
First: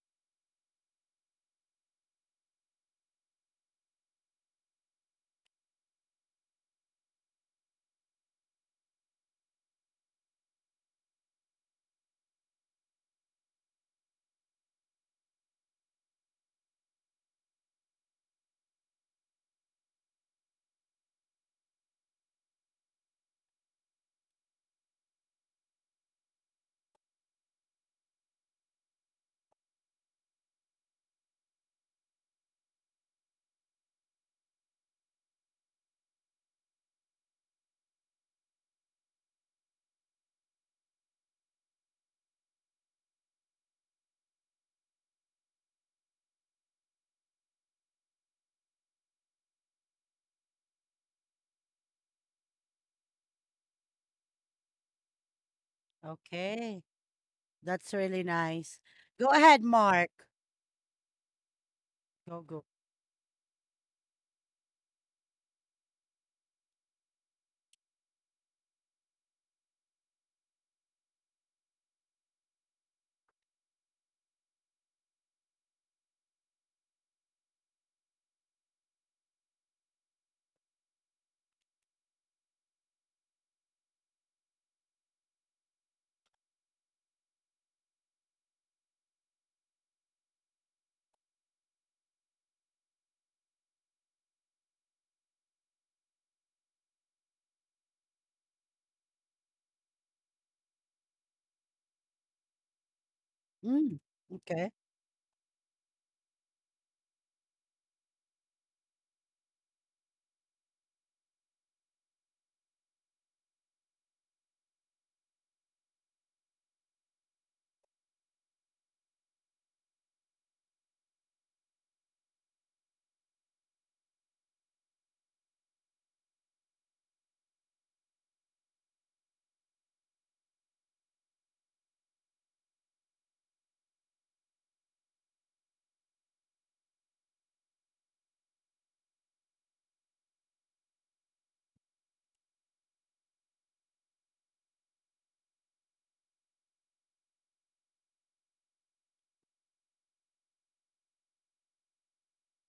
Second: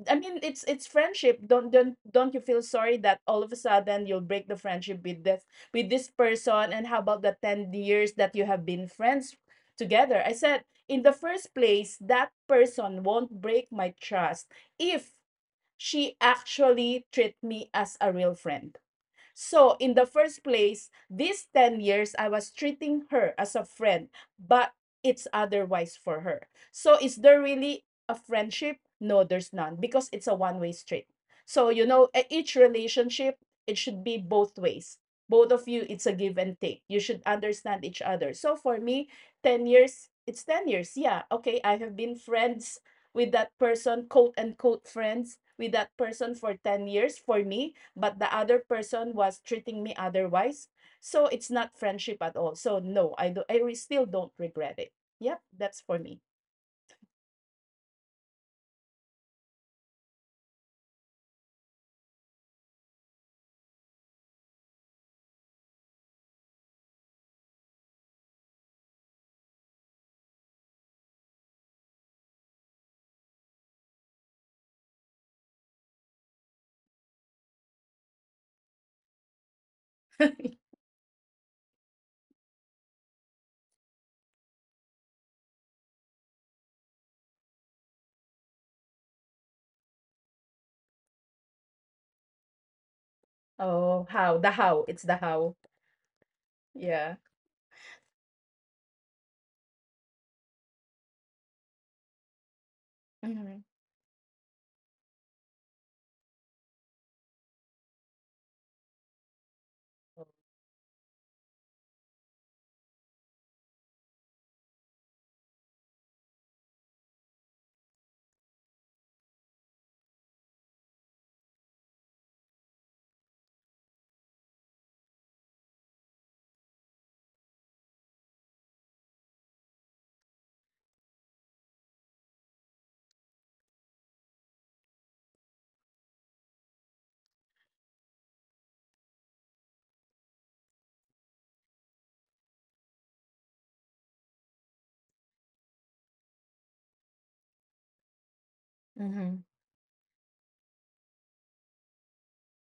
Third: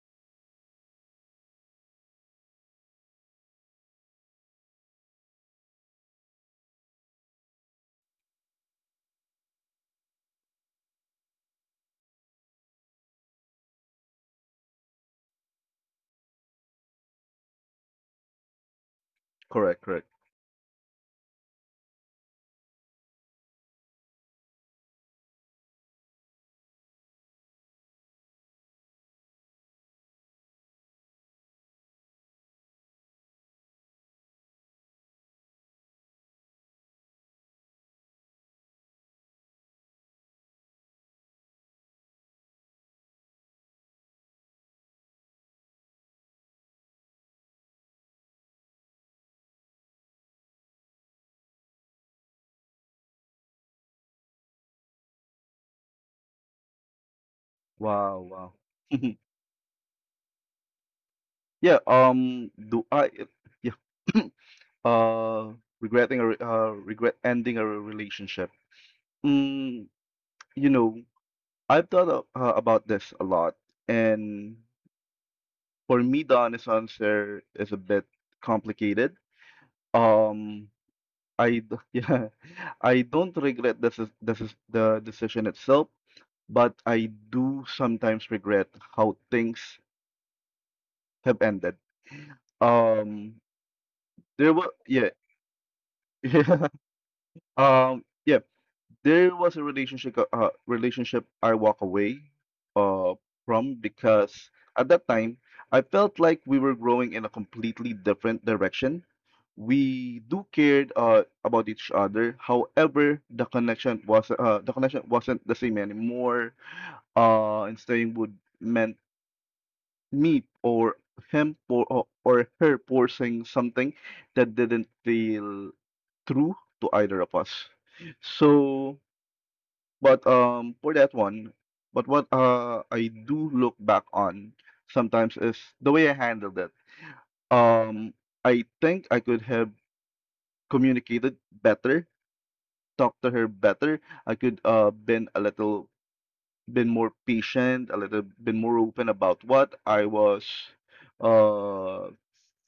[SPEAKER 2] I mean, it's friendship. Don't you feel sorry that all of a sudden you'll break the friendship with this person? And how about the 10 years that you have been friends together?" I said, in the first place, that person won't break my trust if she actually treat me as a real friend. So,
[SPEAKER 3] Correct,
[SPEAKER 2] in the
[SPEAKER 3] correct.
[SPEAKER 2] first place, these 10 years, I was treating her as a friend, but it's otherwise for her. So, is there really a friendship? No, there's none because it's a one way street. So, you know, each relationship, it should be both ways. Both of you, it's a give and take. You should understand each other. So, for me, 10 years, it's 10 years. Yeah, okay, I have been friends with that person, quote unquote friends with that person for 10 years for me, but the other person was treating me otherwise. So it's not friendship at all. So no, I still don't regret it. Yep, that's for me.
[SPEAKER 1] Okay. That's
[SPEAKER 3] Wow,
[SPEAKER 1] really
[SPEAKER 3] wow.
[SPEAKER 1] nice. Go ahead, Mark.
[SPEAKER 3] Yeah,
[SPEAKER 1] Go, go.
[SPEAKER 3] yeah, uh, regret ending a relationship. Mm, you know, I've thought about this a lot, and for me, the honest answer is a bit complicated. Um, yeah, I don't regret this is the decision itself, but I do sometimes regret how things have ended. Um,
[SPEAKER 2] Oh, how the
[SPEAKER 3] there was,
[SPEAKER 2] how. It's
[SPEAKER 3] yeah,
[SPEAKER 2] the how.
[SPEAKER 3] yeah,
[SPEAKER 2] Yeah.
[SPEAKER 3] yeah. There was a relationship I walk away uh,
[SPEAKER 2] Mm-hmm.
[SPEAKER 3] from
[SPEAKER 1] Mm,
[SPEAKER 3] because
[SPEAKER 1] okay.
[SPEAKER 3] at that time I felt like we were growing in a completely different direction. We do cared about each other. However, the connection wasn't the same anymore. And staying would meant me or him for or her forcing something that didn't feel true to either of us. So. But, for that one, but what, I do look back on sometimes is the way I handled it. Um, I think I could have communicated better, talked to her better. I could, been a little, been more patient, a little, been more open
[SPEAKER 2] Mm-hmm.
[SPEAKER 3] about what I was, uh,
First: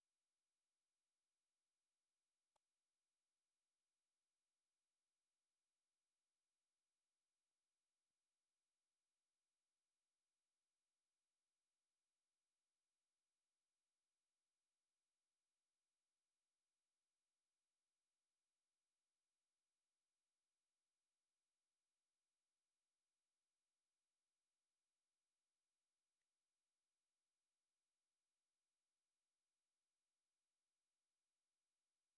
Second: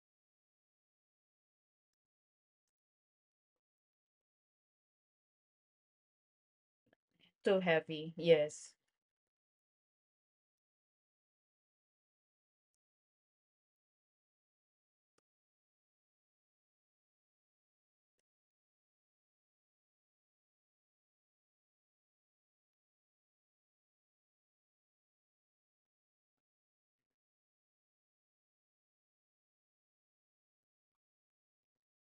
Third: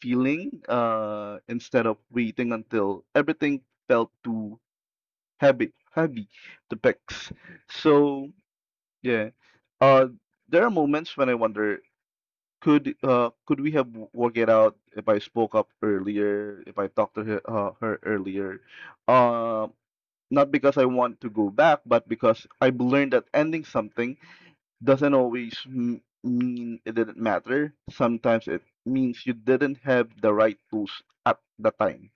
[SPEAKER 3] feeling, instead of waiting until everything felt too heavy to fix.
[SPEAKER 2] Too heavy.
[SPEAKER 3] So,
[SPEAKER 2] Yes.
[SPEAKER 3] yeah. Uh, there are moments when I wonder, could we have worked it out if I spoke up earlier, if I talked to her earlier? Uh, not because I want to go back, but because I've learned that ending something doesn't always m mean it didn't matter. Sometimes it means you didn't have the right tools at the time.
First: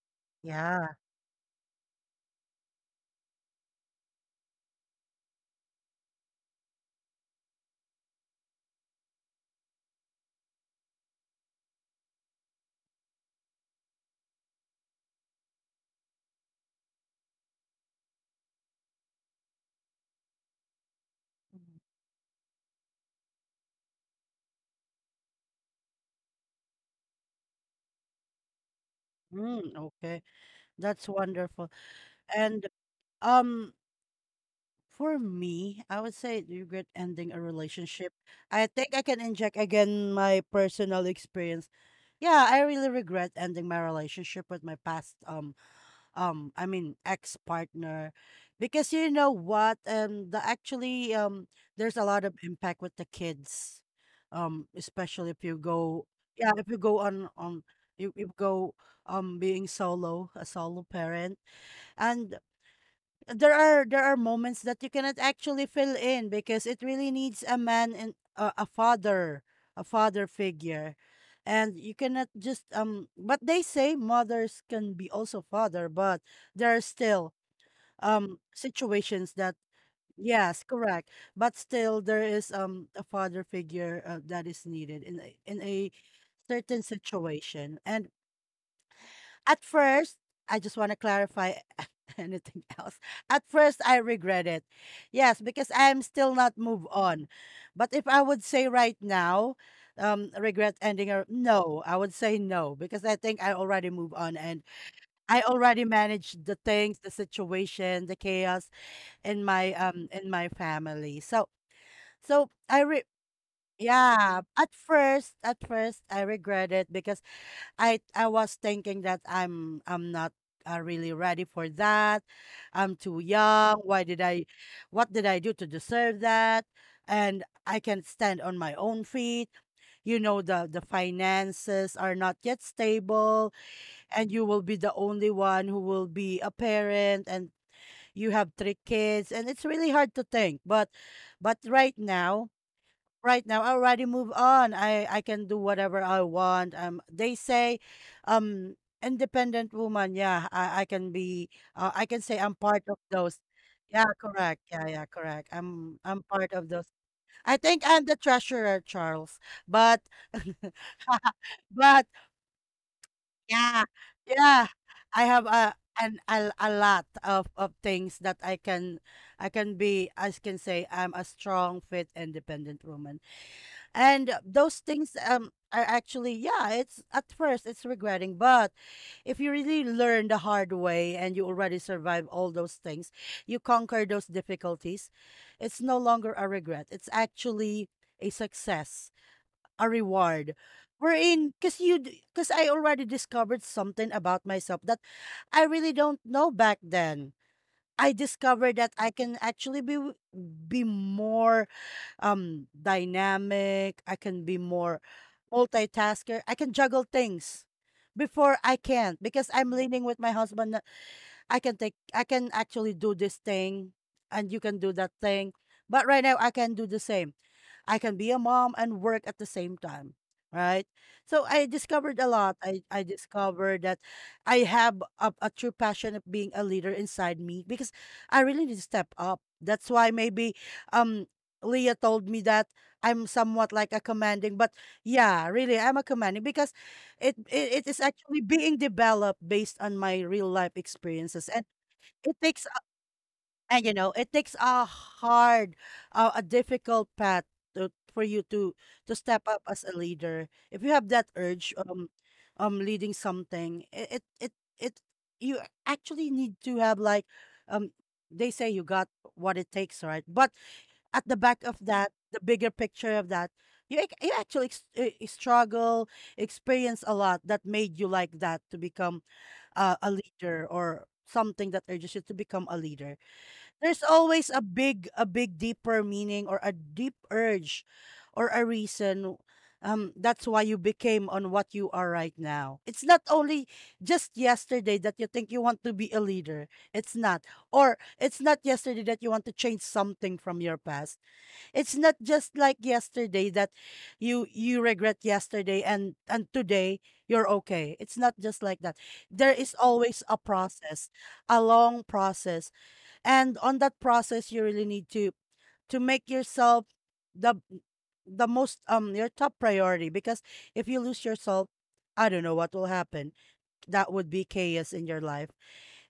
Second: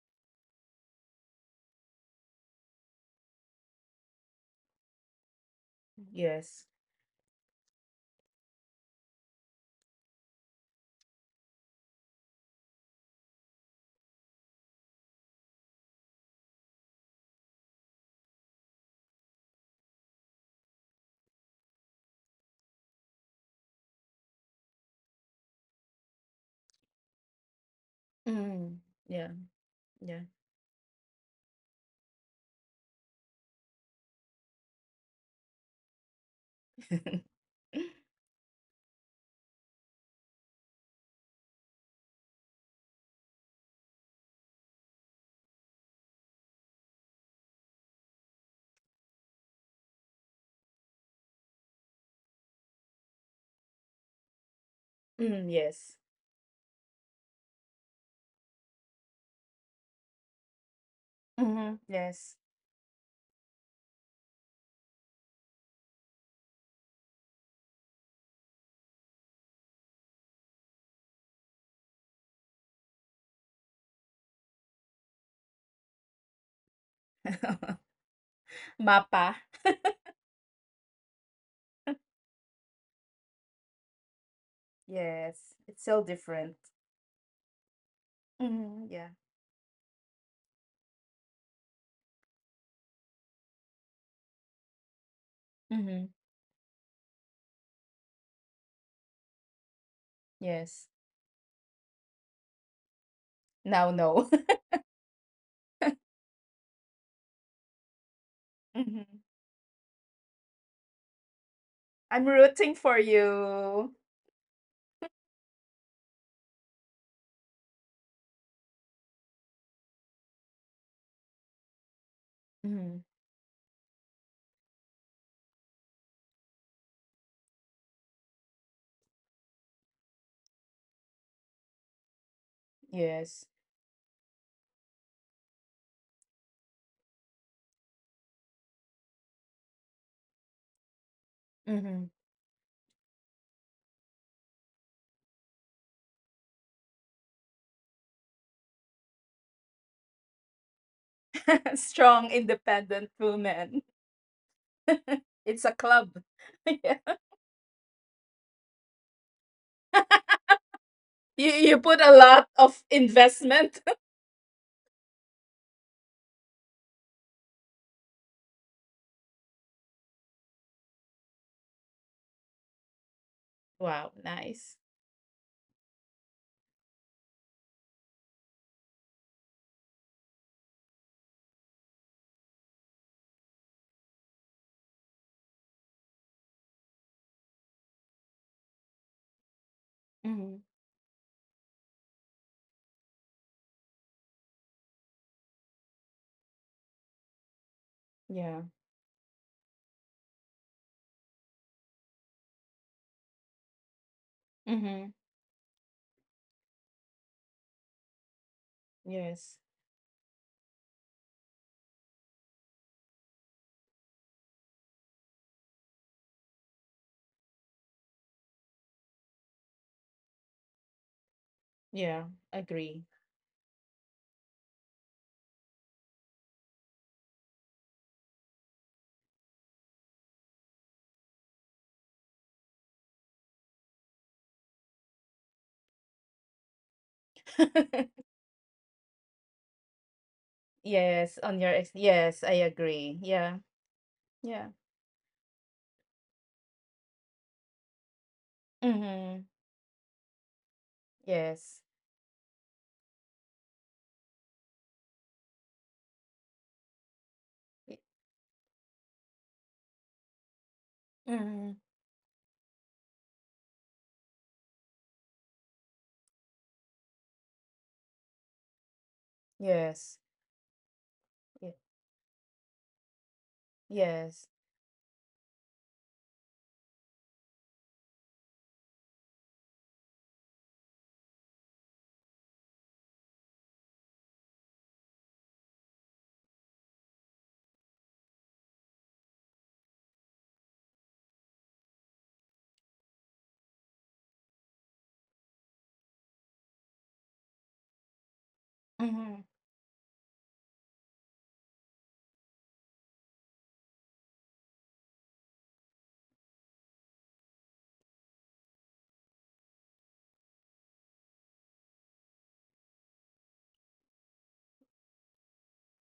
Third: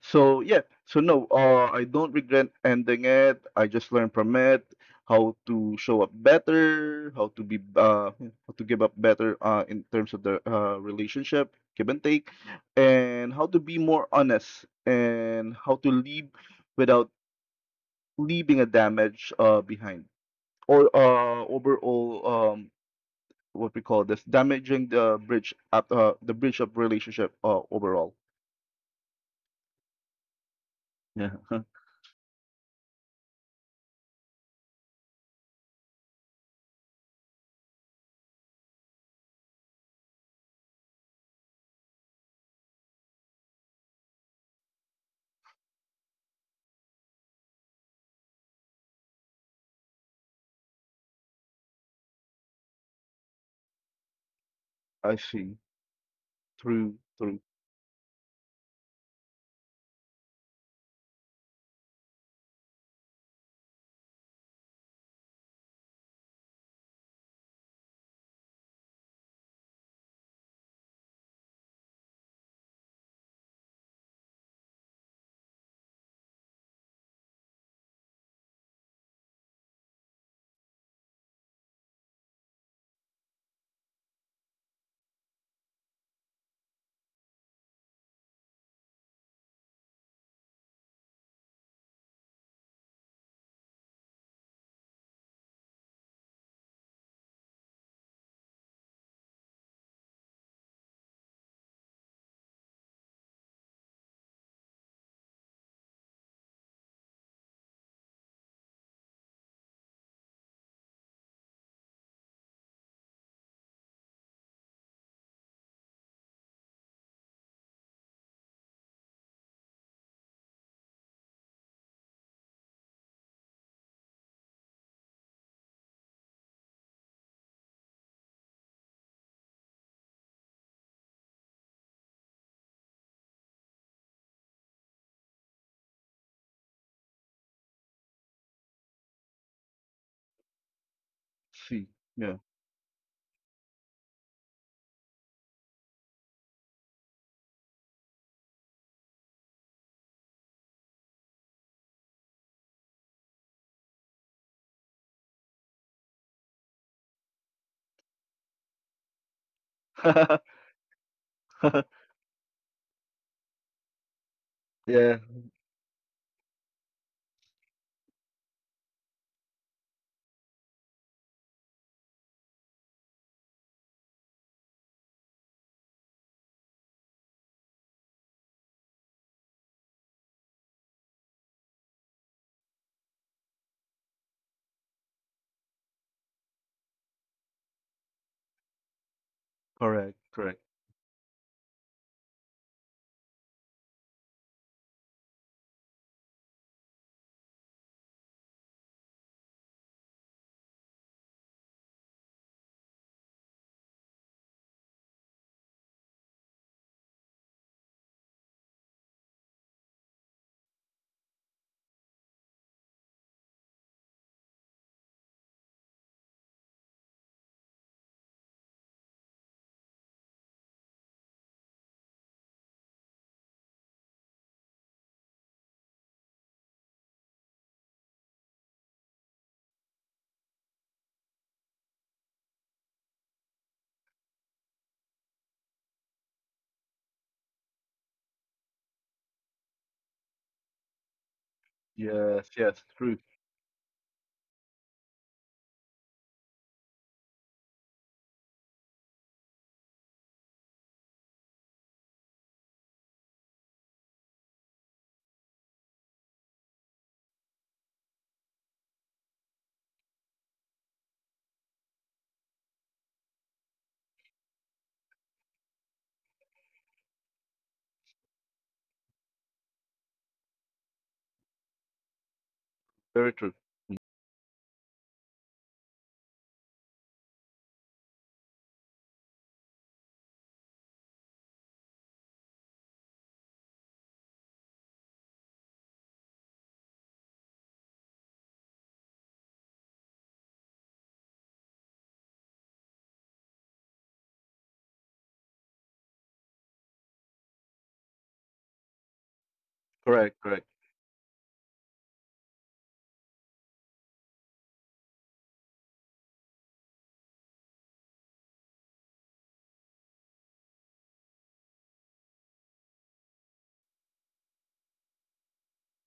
[SPEAKER 3] So yeah,
[SPEAKER 1] Yeah.
[SPEAKER 3] so no, I don't regret ending it. I just learned from it how to show up
[SPEAKER 2] Yes.
[SPEAKER 3] better, how to be how to give up better in terms of the relationship, give and take, and how to be more honest and how to leave without leaving a damage behind or overall what we call this damaging the bridge up the bridge of relationship overall.
[SPEAKER 2] Mm. Yeah.
[SPEAKER 1] Mm, okay.
[SPEAKER 2] Yeah.
[SPEAKER 1] That's
[SPEAKER 3] Yeah,
[SPEAKER 1] wonderful. And um for me, I would say do you regret ending a relationship. I think I can inject again my personal experience. Yeah, I really regret ending my relationship with my past I mean ex-partner because you know what, the actually there's a lot of impact with the kids,
[SPEAKER 3] I
[SPEAKER 1] especially if
[SPEAKER 2] Mm,
[SPEAKER 3] see.
[SPEAKER 1] you
[SPEAKER 2] yes.
[SPEAKER 1] go, yeah, if you
[SPEAKER 3] True,
[SPEAKER 1] go on
[SPEAKER 3] true.
[SPEAKER 1] on you, you go being solo, a solo parent,
[SPEAKER 2] Mhm,
[SPEAKER 1] and
[SPEAKER 2] yes.
[SPEAKER 1] there are, there are moments that you cannot actually fill in because it really needs a man and a father, a father figure, and you cannot just but they say mothers can be also father, but there are still
[SPEAKER 2] Mapa.
[SPEAKER 1] situations that, yes correct, but still there is a father figure that is needed
[SPEAKER 2] Yes,
[SPEAKER 1] in
[SPEAKER 2] it's
[SPEAKER 1] a
[SPEAKER 2] so different.
[SPEAKER 1] certain situation. And
[SPEAKER 2] Mhm, yeah.
[SPEAKER 1] at first, I just want to clarify anything else. At first, I regret it. Yes, because I am
[SPEAKER 2] Mhm,
[SPEAKER 1] still not moved on. But if I would say right now, regret
[SPEAKER 2] yes.
[SPEAKER 1] ending or no, I would say no because I think I already
[SPEAKER 2] Now,
[SPEAKER 1] moved on
[SPEAKER 2] no.
[SPEAKER 1] and I already managed the things, the situation, the chaos
[SPEAKER 2] Mhm.
[SPEAKER 1] in my family. So
[SPEAKER 2] I'm
[SPEAKER 1] so I
[SPEAKER 2] rooting
[SPEAKER 1] re
[SPEAKER 2] for you.
[SPEAKER 1] yeah, at first I regret it because I was thinking that I'm not really ready for that. I'm
[SPEAKER 2] Mhm,
[SPEAKER 1] too young. Why did I, what did I do to deserve that? And I can stand on my own feet. You know the finances are not yet stable
[SPEAKER 2] yes.
[SPEAKER 1] and you will be the only one who will be a parent and you have three kids and it's really hard to think. But
[SPEAKER 3] See,
[SPEAKER 1] right
[SPEAKER 3] yeah.
[SPEAKER 2] Mhm.
[SPEAKER 1] now, right now I already move on. I can do whatever I want. They say, um, independent woman. Yeah, I can be. I can say I'm
[SPEAKER 2] Strong,
[SPEAKER 1] part of those.
[SPEAKER 2] independent
[SPEAKER 1] Yeah,
[SPEAKER 2] woman.
[SPEAKER 1] correct. Yeah, yeah, correct.
[SPEAKER 2] It's a
[SPEAKER 1] I'm
[SPEAKER 2] club.
[SPEAKER 1] part of those.
[SPEAKER 2] Yeah.
[SPEAKER 1] I think I'm the treasurer, Charles. But
[SPEAKER 2] You
[SPEAKER 1] but
[SPEAKER 2] put a lot of
[SPEAKER 1] yeah,
[SPEAKER 2] investment.
[SPEAKER 1] yeah,
[SPEAKER 3] Yeah,
[SPEAKER 1] I have a lot of things that I can be. I can say I'm a strong, fit, independent woman. And
[SPEAKER 2] Wow,
[SPEAKER 1] those
[SPEAKER 2] nice.
[SPEAKER 1] things are actually, yeah, it's at first it's regretting, but if you really learn the hard way and you already survive all those things, you conquer those difficulties, it's no longer a regret. It's actually a success, a
[SPEAKER 3] correct,
[SPEAKER 1] reward.
[SPEAKER 3] correct.
[SPEAKER 2] Mm-hmm.
[SPEAKER 1] We're in because you because I already discovered something about myself that I really don't know back then. I discovered
[SPEAKER 2] Yeah.
[SPEAKER 1] that I can actually be more dynamic, I can be more
[SPEAKER 2] Mm-hmm.
[SPEAKER 1] multitasker, I can juggle things. Before I can't because I'm
[SPEAKER 2] Yes.
[SPEAKER 1] leaning with my husband that I can actually do this thing and you can do that thing. But right now I can do the same. I can be a mom and work at the same time, right? So I discovered a
[SPEAKER 2] Yeah,
[SPEAKER 1] lot. I
[SPEAKER 2] agree.
[SPEAKER 1] discovered that I have a true passion of being a leader inside me because I really need to step up. That's why maybe um Leah told me that I'm somewhat like a commanding, but yeah, really, I'm a commanding because it is actually being developed based on my real life
[SPEAKER 2] Yes,
[SPEAKER 1] experiences. And
[SPEAKER 2] on your ex,
[SPEAKER 1] it
[SPEAKER 3] Yes,
[SPEAKER 2] yes, I
[SPEAKER 1] takes
[SPEAKER 3] yes, true.
[SPEAKER 2] agree. Yeah.
[SPEAKER 1] and you know, it takes
[SPEAKER 2] Yeah.
[SPEAKER 1] a difficult path for you to step
[SPEAKER 2] Mm-hmm.
[SPEAKER 1] up as a leader. If you have that urge,
[SPEAKER 2] Yes.
[SPEAKER 1] leading something, it you actually need to have, like, um, they say you got what it takes, right? But at the back of
[SPEAKER 2] Mm-hmm.
[SPEAKER 1] that, the bigger picture of that, you actually struggle, experience a lot that made you like that to become a
[SPEAKER 2] Yes.
[SPEAKER 1] leader or something
[SPEAKER 2] Ye-
[SPEAKER 1] that urges you to become a leader.
[SPEAKER 3] Very true.
[SPEAKER 1] There's always
[SPEAKER 2] Yes.
[SPEAKER 1] a big deeper meaning or a deep urge or a reason. That's why you became on what you are right now. It's not only just yesterday that you think you want to be a leader. It's not. Or it's not yesterday that you want to change something from your past. It's not just like yesterday that you regret yesterday, and today you're okay. It's not just like that.
[SPEAKER 2] Mm-hmm.
[SPEAKER 1] There is always a
[SPEAKER 3] Correct, correct.
[SPEAKER 1] process, a long process, and on that process you really need to make yourself the the most your top priority. Because if you lose yourself, I don't know what will happen. That would be chaos in your life.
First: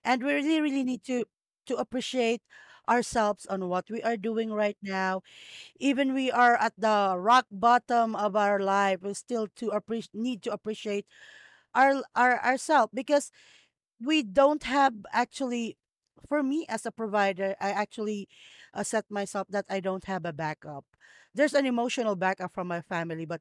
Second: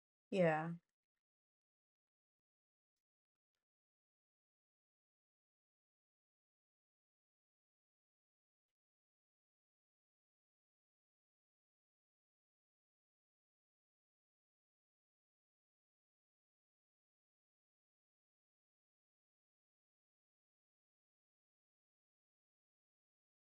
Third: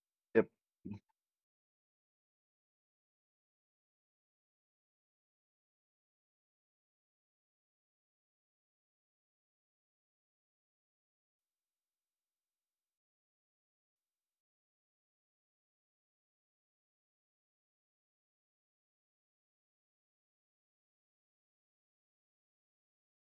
[SPEAKER 1] And we
[SPEAKER 3] Yep.
[SPEAKER 1] really,
[SPEAKER 2] Yeah.
[SPEAKER 1] really need to appreciate ourselves on what we are doing right now. Even we are at the rock bottom of our life, we still to appreciate need to appreciate ourselves. Because we don't have, actually. For me as a provider, I actually set myself that I don't have a backup. There's an emotional backup from my family, but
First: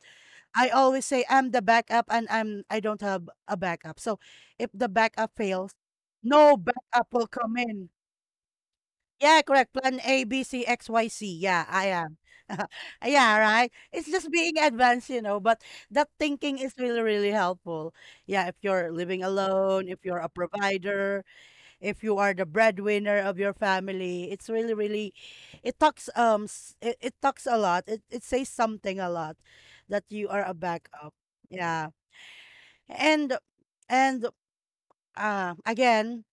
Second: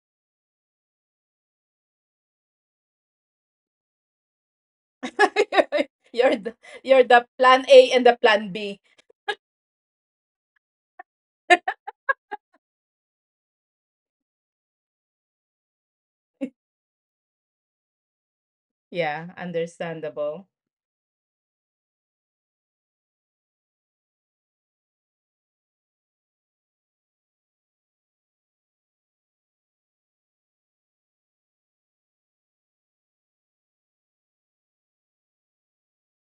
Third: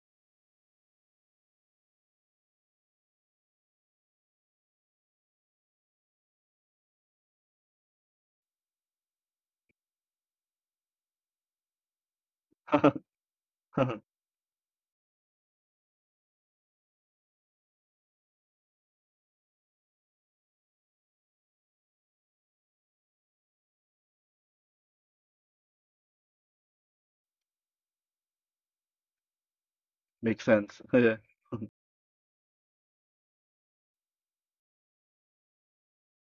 [SPEAKER 1] I always say I'm the backup, and I don't have a backup. So if the backup fails,
[SPEAKER 2] You're
[SPEAKER 1] no
[SPEAKER 2] the you're
[SPEAKER 1] backup
[SPEAKER 2] the
[SPEAKER 1] will come
[SPEAKER 2] plan
[SPEAKER 1] in.
[SPEAKER 2] A and the plan B.
[SPEAKER 1] Yeah, correct, plan a b c x y c, yeah, I am. Yeah, right, it's just being advanced, but that thinking is really, really helpful. Yeah, if you're living
[SPEAKER 2] Yeah,
[SPEAKER 1] alone, if you're a
[SPEAKER 2] understandable.
[SPEAKER 1] provider, if you are the breadwinner of your family, it talks a lot, it says something a lot, that you are
[SPEAKER 3] Makes
[SPEAKER 1] a
[SPEAKER 3] sense.
[SPEAKER 1] backup.
[SPEAKER 3] Yeah.
[SPEAKER 1] Yeah. and and again,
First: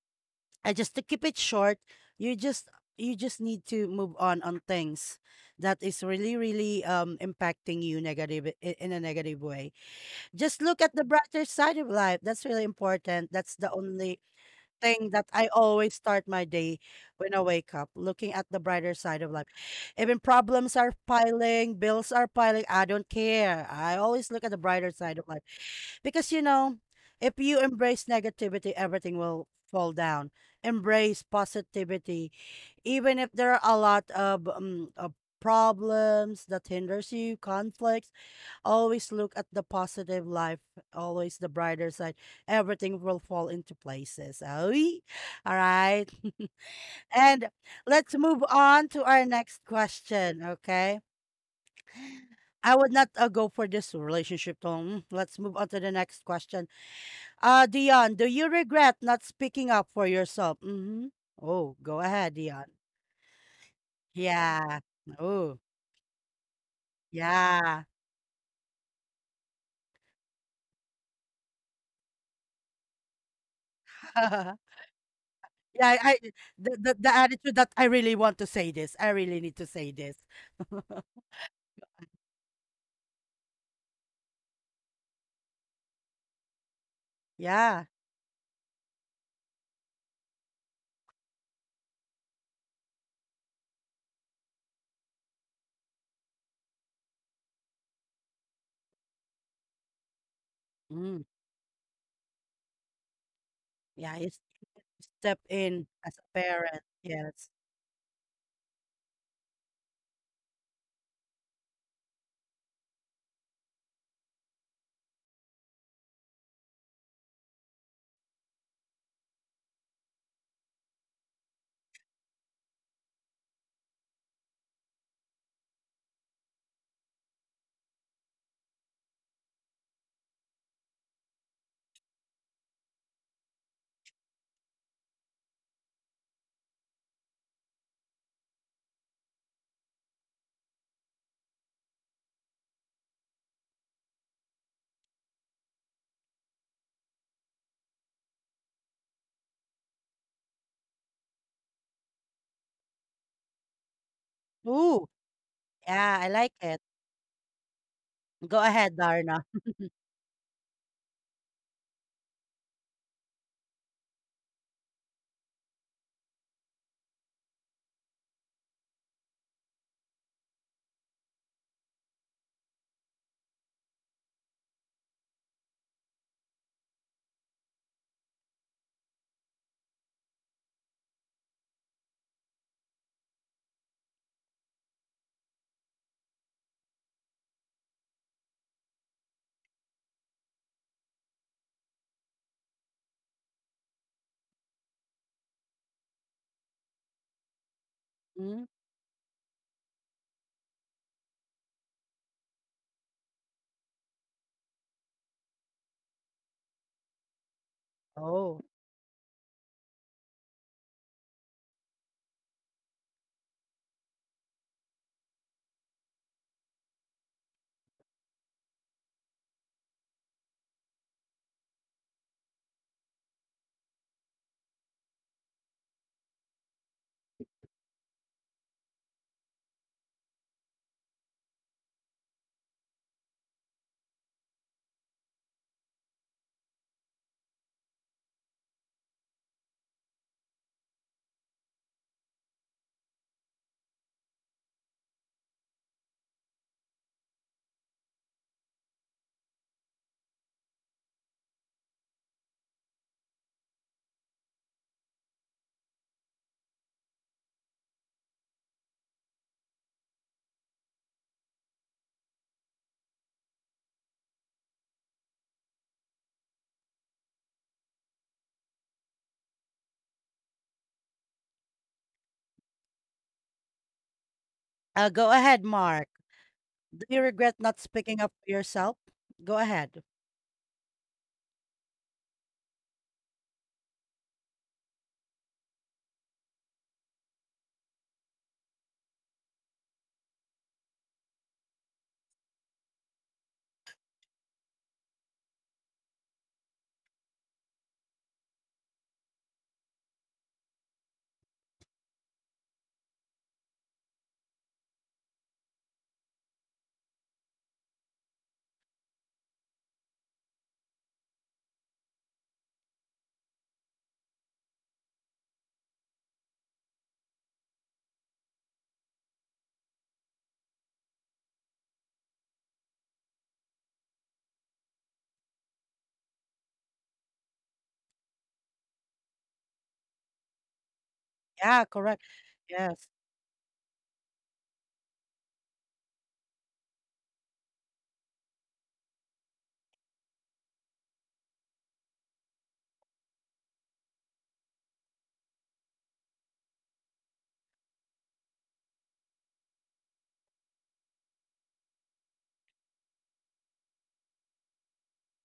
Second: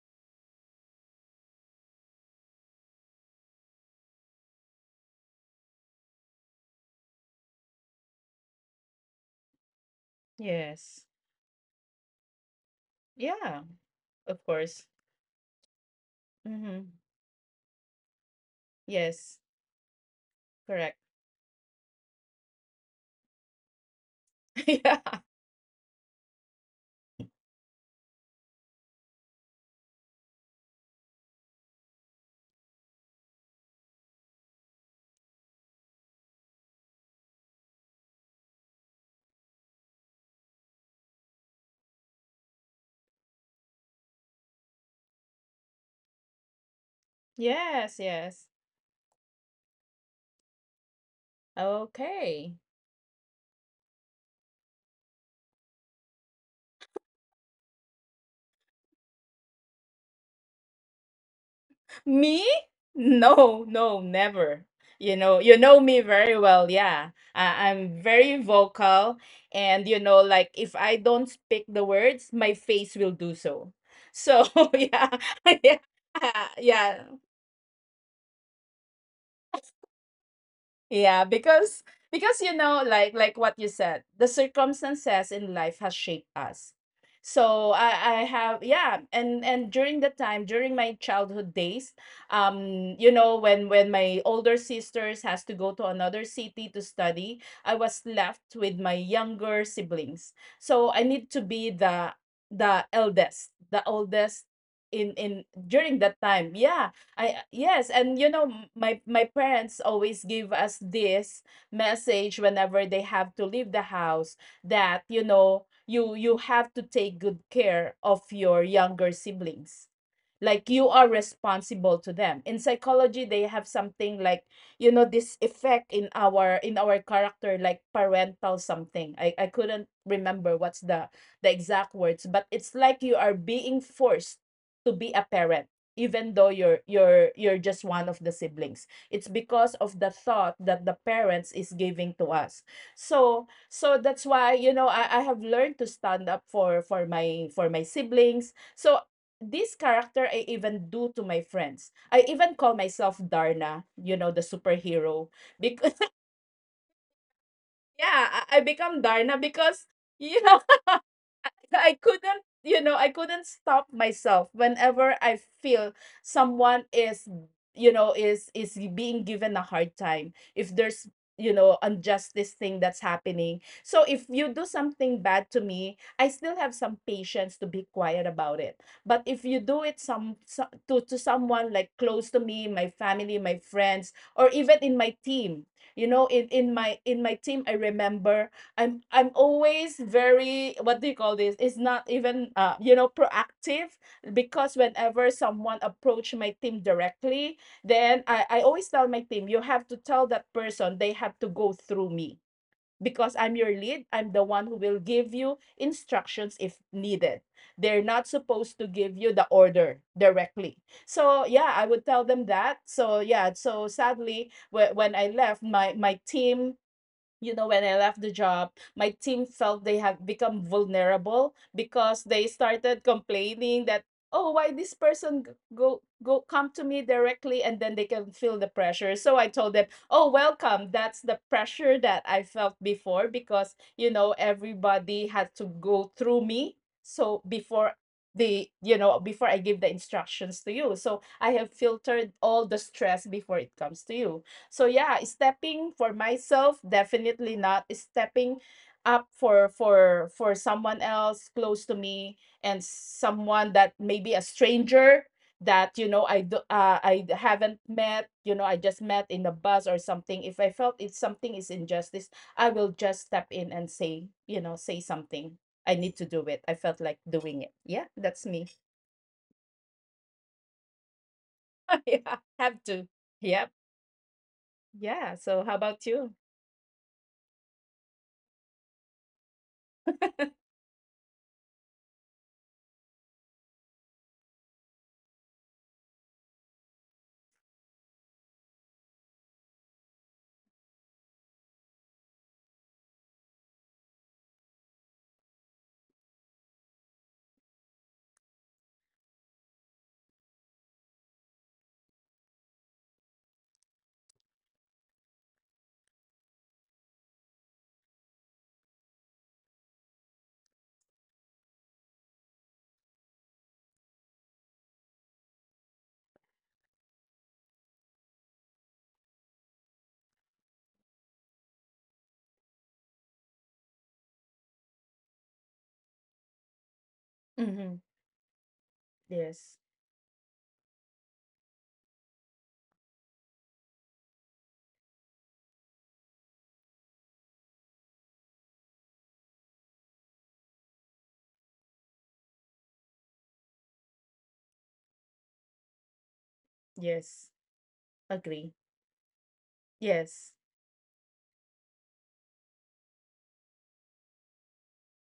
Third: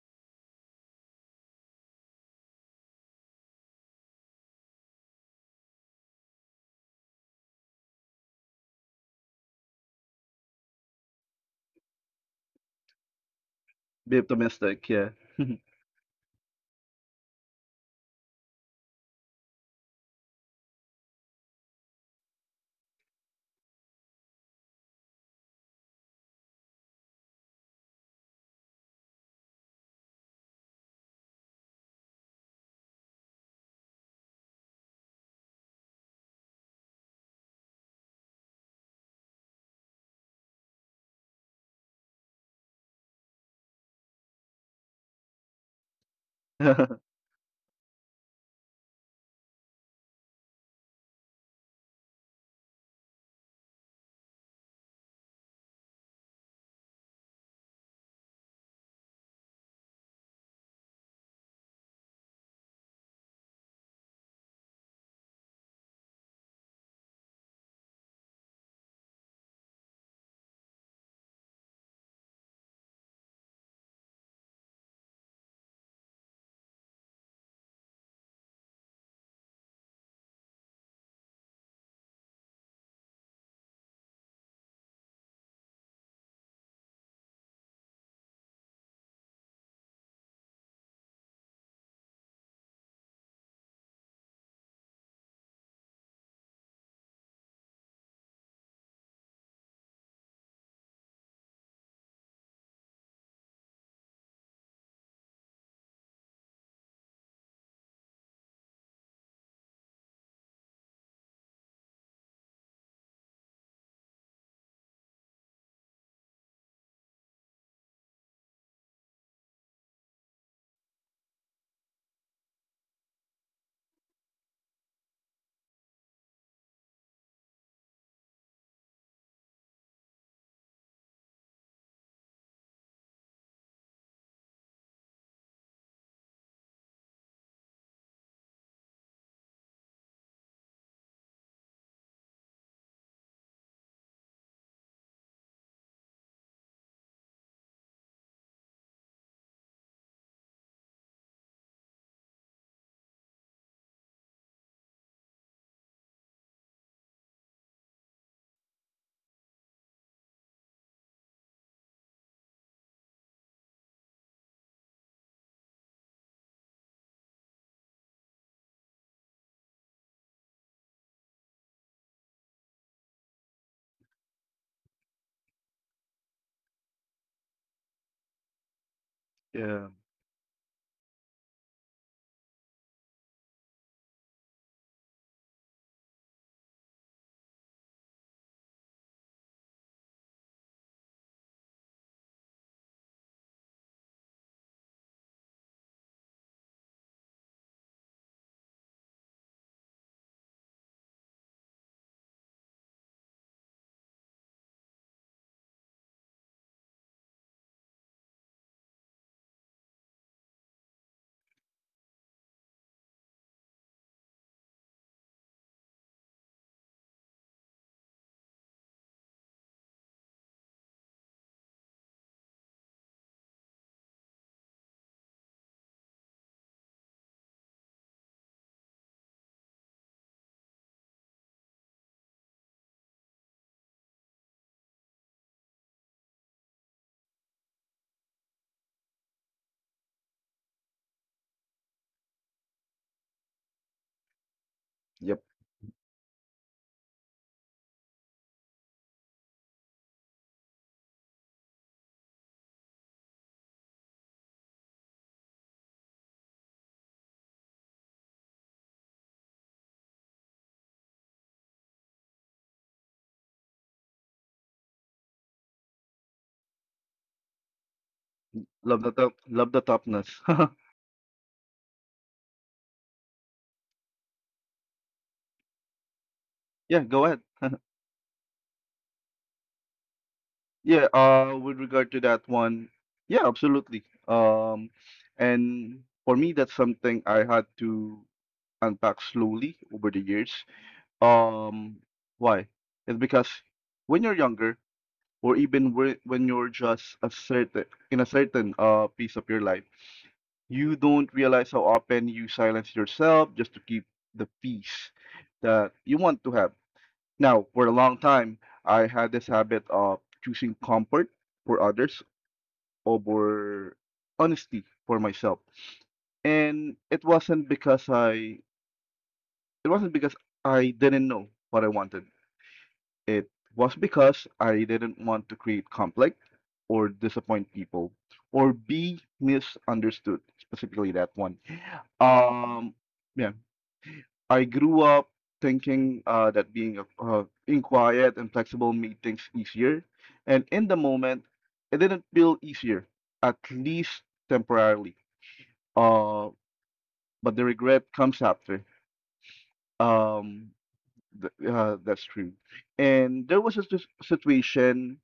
[SPEAKER 1] I just to keep it short, you just you just need to move on things that is really, really impacting you, in a negative way. Just look at the
[SPEAKER 2] Yes.
[SPEAKER 1] brighter side of life. That's really important. That's
[SPEAKER 2] Yeah,
[SPEAKER 1] the
[SPEAKER 3] Be
[SPEAKER 1] only
[SPEAKER 2] of course.
[SPEAKER 3] optimistic, yeah.
[SPEAKER 1] thing that I always start my day
[SPEAKER 2] Mm-hmm.
[SPEAKER 1] when I wake up, looking at the brighter side of
[SPEAKER 2] Yes,
[SPEAKER 1] life. Even problems are
[SPEAKER 2] correct.
[SPEAKER 1] piling, bills are piling, I don't care. I always look at the brighter
[SPEAKER 2] Yeah.
[SPEAKER 1] side of life, because if you embrace negativity, everything will fall down. Embrace positivity, even if there are a lot of, of problems that hinders you, conflicts. Always look at the positive life, always the brighter side. Everything will fall into places. Oy. All right. And
[SPEAKER 2] Yes,
[SPEAKER 1] let's move
[SPEAKER 2] yes.
[SPEAKER 1] on to our next question, okay?
[SPEAKER 2] Okay.
[SPEAKER 1] I would not go for this relationship tone. Let's move on to the next question. Dion, do you regret not speaking up for yourself? Mm-hmm. Oh, go ahead,
[SPEAKER 2] Me?
[SPEAKER 1] Dion.
[SPEAKER 2] No, no, never.
[SPEAKER 1] Yeah. Oh,
[SPEAKER 2] You know me very well. Yeah. I,
[SPEAKER 1] yeah.
[SPEAKER 2] I'm very vocal. And, you know, like if I don't speak the words, my face will do so. So, yeah. Yeah.
[SPEAKER 1] Yeah, I
[SPEAKER 2] Yeah.
[SPEAKER 1] the attitude that I really want to say this. I really need to say this.
[SPEAKER 2] Yeah, because you know, like what you said, the circumstances in life has shaped us. So
[SPEAKER 1] Yeah.
[SPEAKER 2] I have yeah, and during the time during my childhood days, you know, when my older sisters has to go to another city to study, I was left with my younger siblings. So I
[SPEAKER 1] Mm.
[SPEAKER 2] need to be the eldest, the
[SPEAKER 1] Yeah,
[SPEAKER 2] oldest in
[SPEAKER 1] step in
[SPEAKER 2] during
[SPEAKER 1] as
[SPEAKER 2] that
[SPEAKER 1] a
[SPEAKER 2] time.
[SPEAKER 1] parent.
[SPEAKER 2] Yeah, I
[SPEAKER 1] Yes.
[SPEAKER 2] yes, and you know my parents always give us this message whenever they have to leave the house that you know you have to take good care of your younger siblings, like you are responsible to them. In psychology, they have something like, you know, this effect in our character, like parental something. I couldn't remember what's the exact words, but it's like you are being forced to be a parent, even though you're just one of the siblings. It's because of the thought that the parents is giving to us. So that's why, you know, I have learned to stand up for for my siblings. So this character I even do to my friends. I even call myself Darna, you know, the
[SPEAKER 1] Ooh,
[SPEAKER 2] superhero. Because
[SPEAKER 1] yeah, I like it.
[SPEAKER 2] yeah, I
[SPEAKER 1] Go
[SPEAKER 2] become
[SPEAKER 1] ahead,
[SPEAKER 2] Darna
[SPEAKER 1] Darna.
[SPEAKER 2] because you know. No, I couldn't, you know, I couldn't stop myself whenever I feel someone is, you know, is being given a hard time. If there's, you know, injustice thing that's happening. So if you do something bad to me, I still have some patience to be quiet about it. But if you do it
[SPEAKER 3] Yeah.
[SPEAKER 2] some, so, to someone like close to me, my family, my friends, or even in my team, you know, in my team, I remember I'm always very, what do you call this? It's not even you know proactive, because whenever someone approach my team directly, then I
[SPEAKER 1] Mm.
[SPEAKER 2] always tell my team you have to tell that person they have to go through me, because I'm your lead. I'm the one who will give you instructions if needed. They're not
[SPEAKER 1] Oh.
[SPEAKER 2] supposed to give you the order directly. So yeah, I would tell them that. So yeah, so sadly, when I left, my team, you know, when I left the job, my team felt they have become vulnerable because they started complaining that, oh, why this person g- go go come to me directly, and then they can feel the pressure. So I told them, oh, welcome. That's the pressure that I felt before, because, you know, everybody had to go through me. So before the you know before I give the instructions to you, so I have filtered all the stress before it comes to you. So yeah,
[SPEAKER 3] Yep.
[SPEAKER 2] stepping for myself, definitely. Not stepping up for someone else close to me, and someone that maybe a stranger that, you know, I haven't met, you know, I just met in the bus or something. If I felt it's something is injustice, I will just step in and say, you know, say something. I need to do it. I felt like doing it. Yeah, that's me.
[SPEAKER 3] Love the top, love the toughness.
[SPEAKER 2] Yeah, have to. Yep.
[SPEAKER 1] Go
[SPEAKER 2] Yeah,
[SPEAKER 1] ahead,
[SPEAKER 2] so how
[SPEAKER 1] Mark.
[SPEAKER 2] about you?
[SPEAKER 1] Do
[SPEAKER 3] Yeah,
[SPEAKER 1] you
[SPEAKER 3] go
[SPEAKER 1] regret
[SPEAKER 3] ahead.
[SPEAKER 1] not speaking up for yourself? Go ahead.
[SPEAKER 3] Yeah, with regard to that one, yeah, absolutely. And for me that's something I had to unpack slowly over the years. Um why? It's because when you're younger, or even when you're just a certain in a certain piece of your life you don't realize how often you silence yourself just to keep the peace that you want to have now. For a long time I had this habit of choosing comfort for others over honesty for myself, and it wasn't because I didn't know what I wanted. It was because I didn't want to create conflict or disappoint
[SPEAKER 2] Hmm.
[SPEAKER 3] people or be
[SPEAKER 2] Yes,
[SPEAKER 3] misunderstood, specifically that one.
[SPEAKER 1] Yeah, correct. Yes.
[SPEAKER 3] Um, yeah, I grew up thinking that being being quiet and flexible made things easier, and in the moment, it didn't feel easier, at least temporarily. Uh,
[SPEAKER 2] yes.
[SPEAKER 3] but the regret comes
[SPEAKER 2] Agree.
[SPEAKER 3] after.
[SPEAKER 2] Yes.
[SPEAKER 3] Um, that's true. And there was a situation.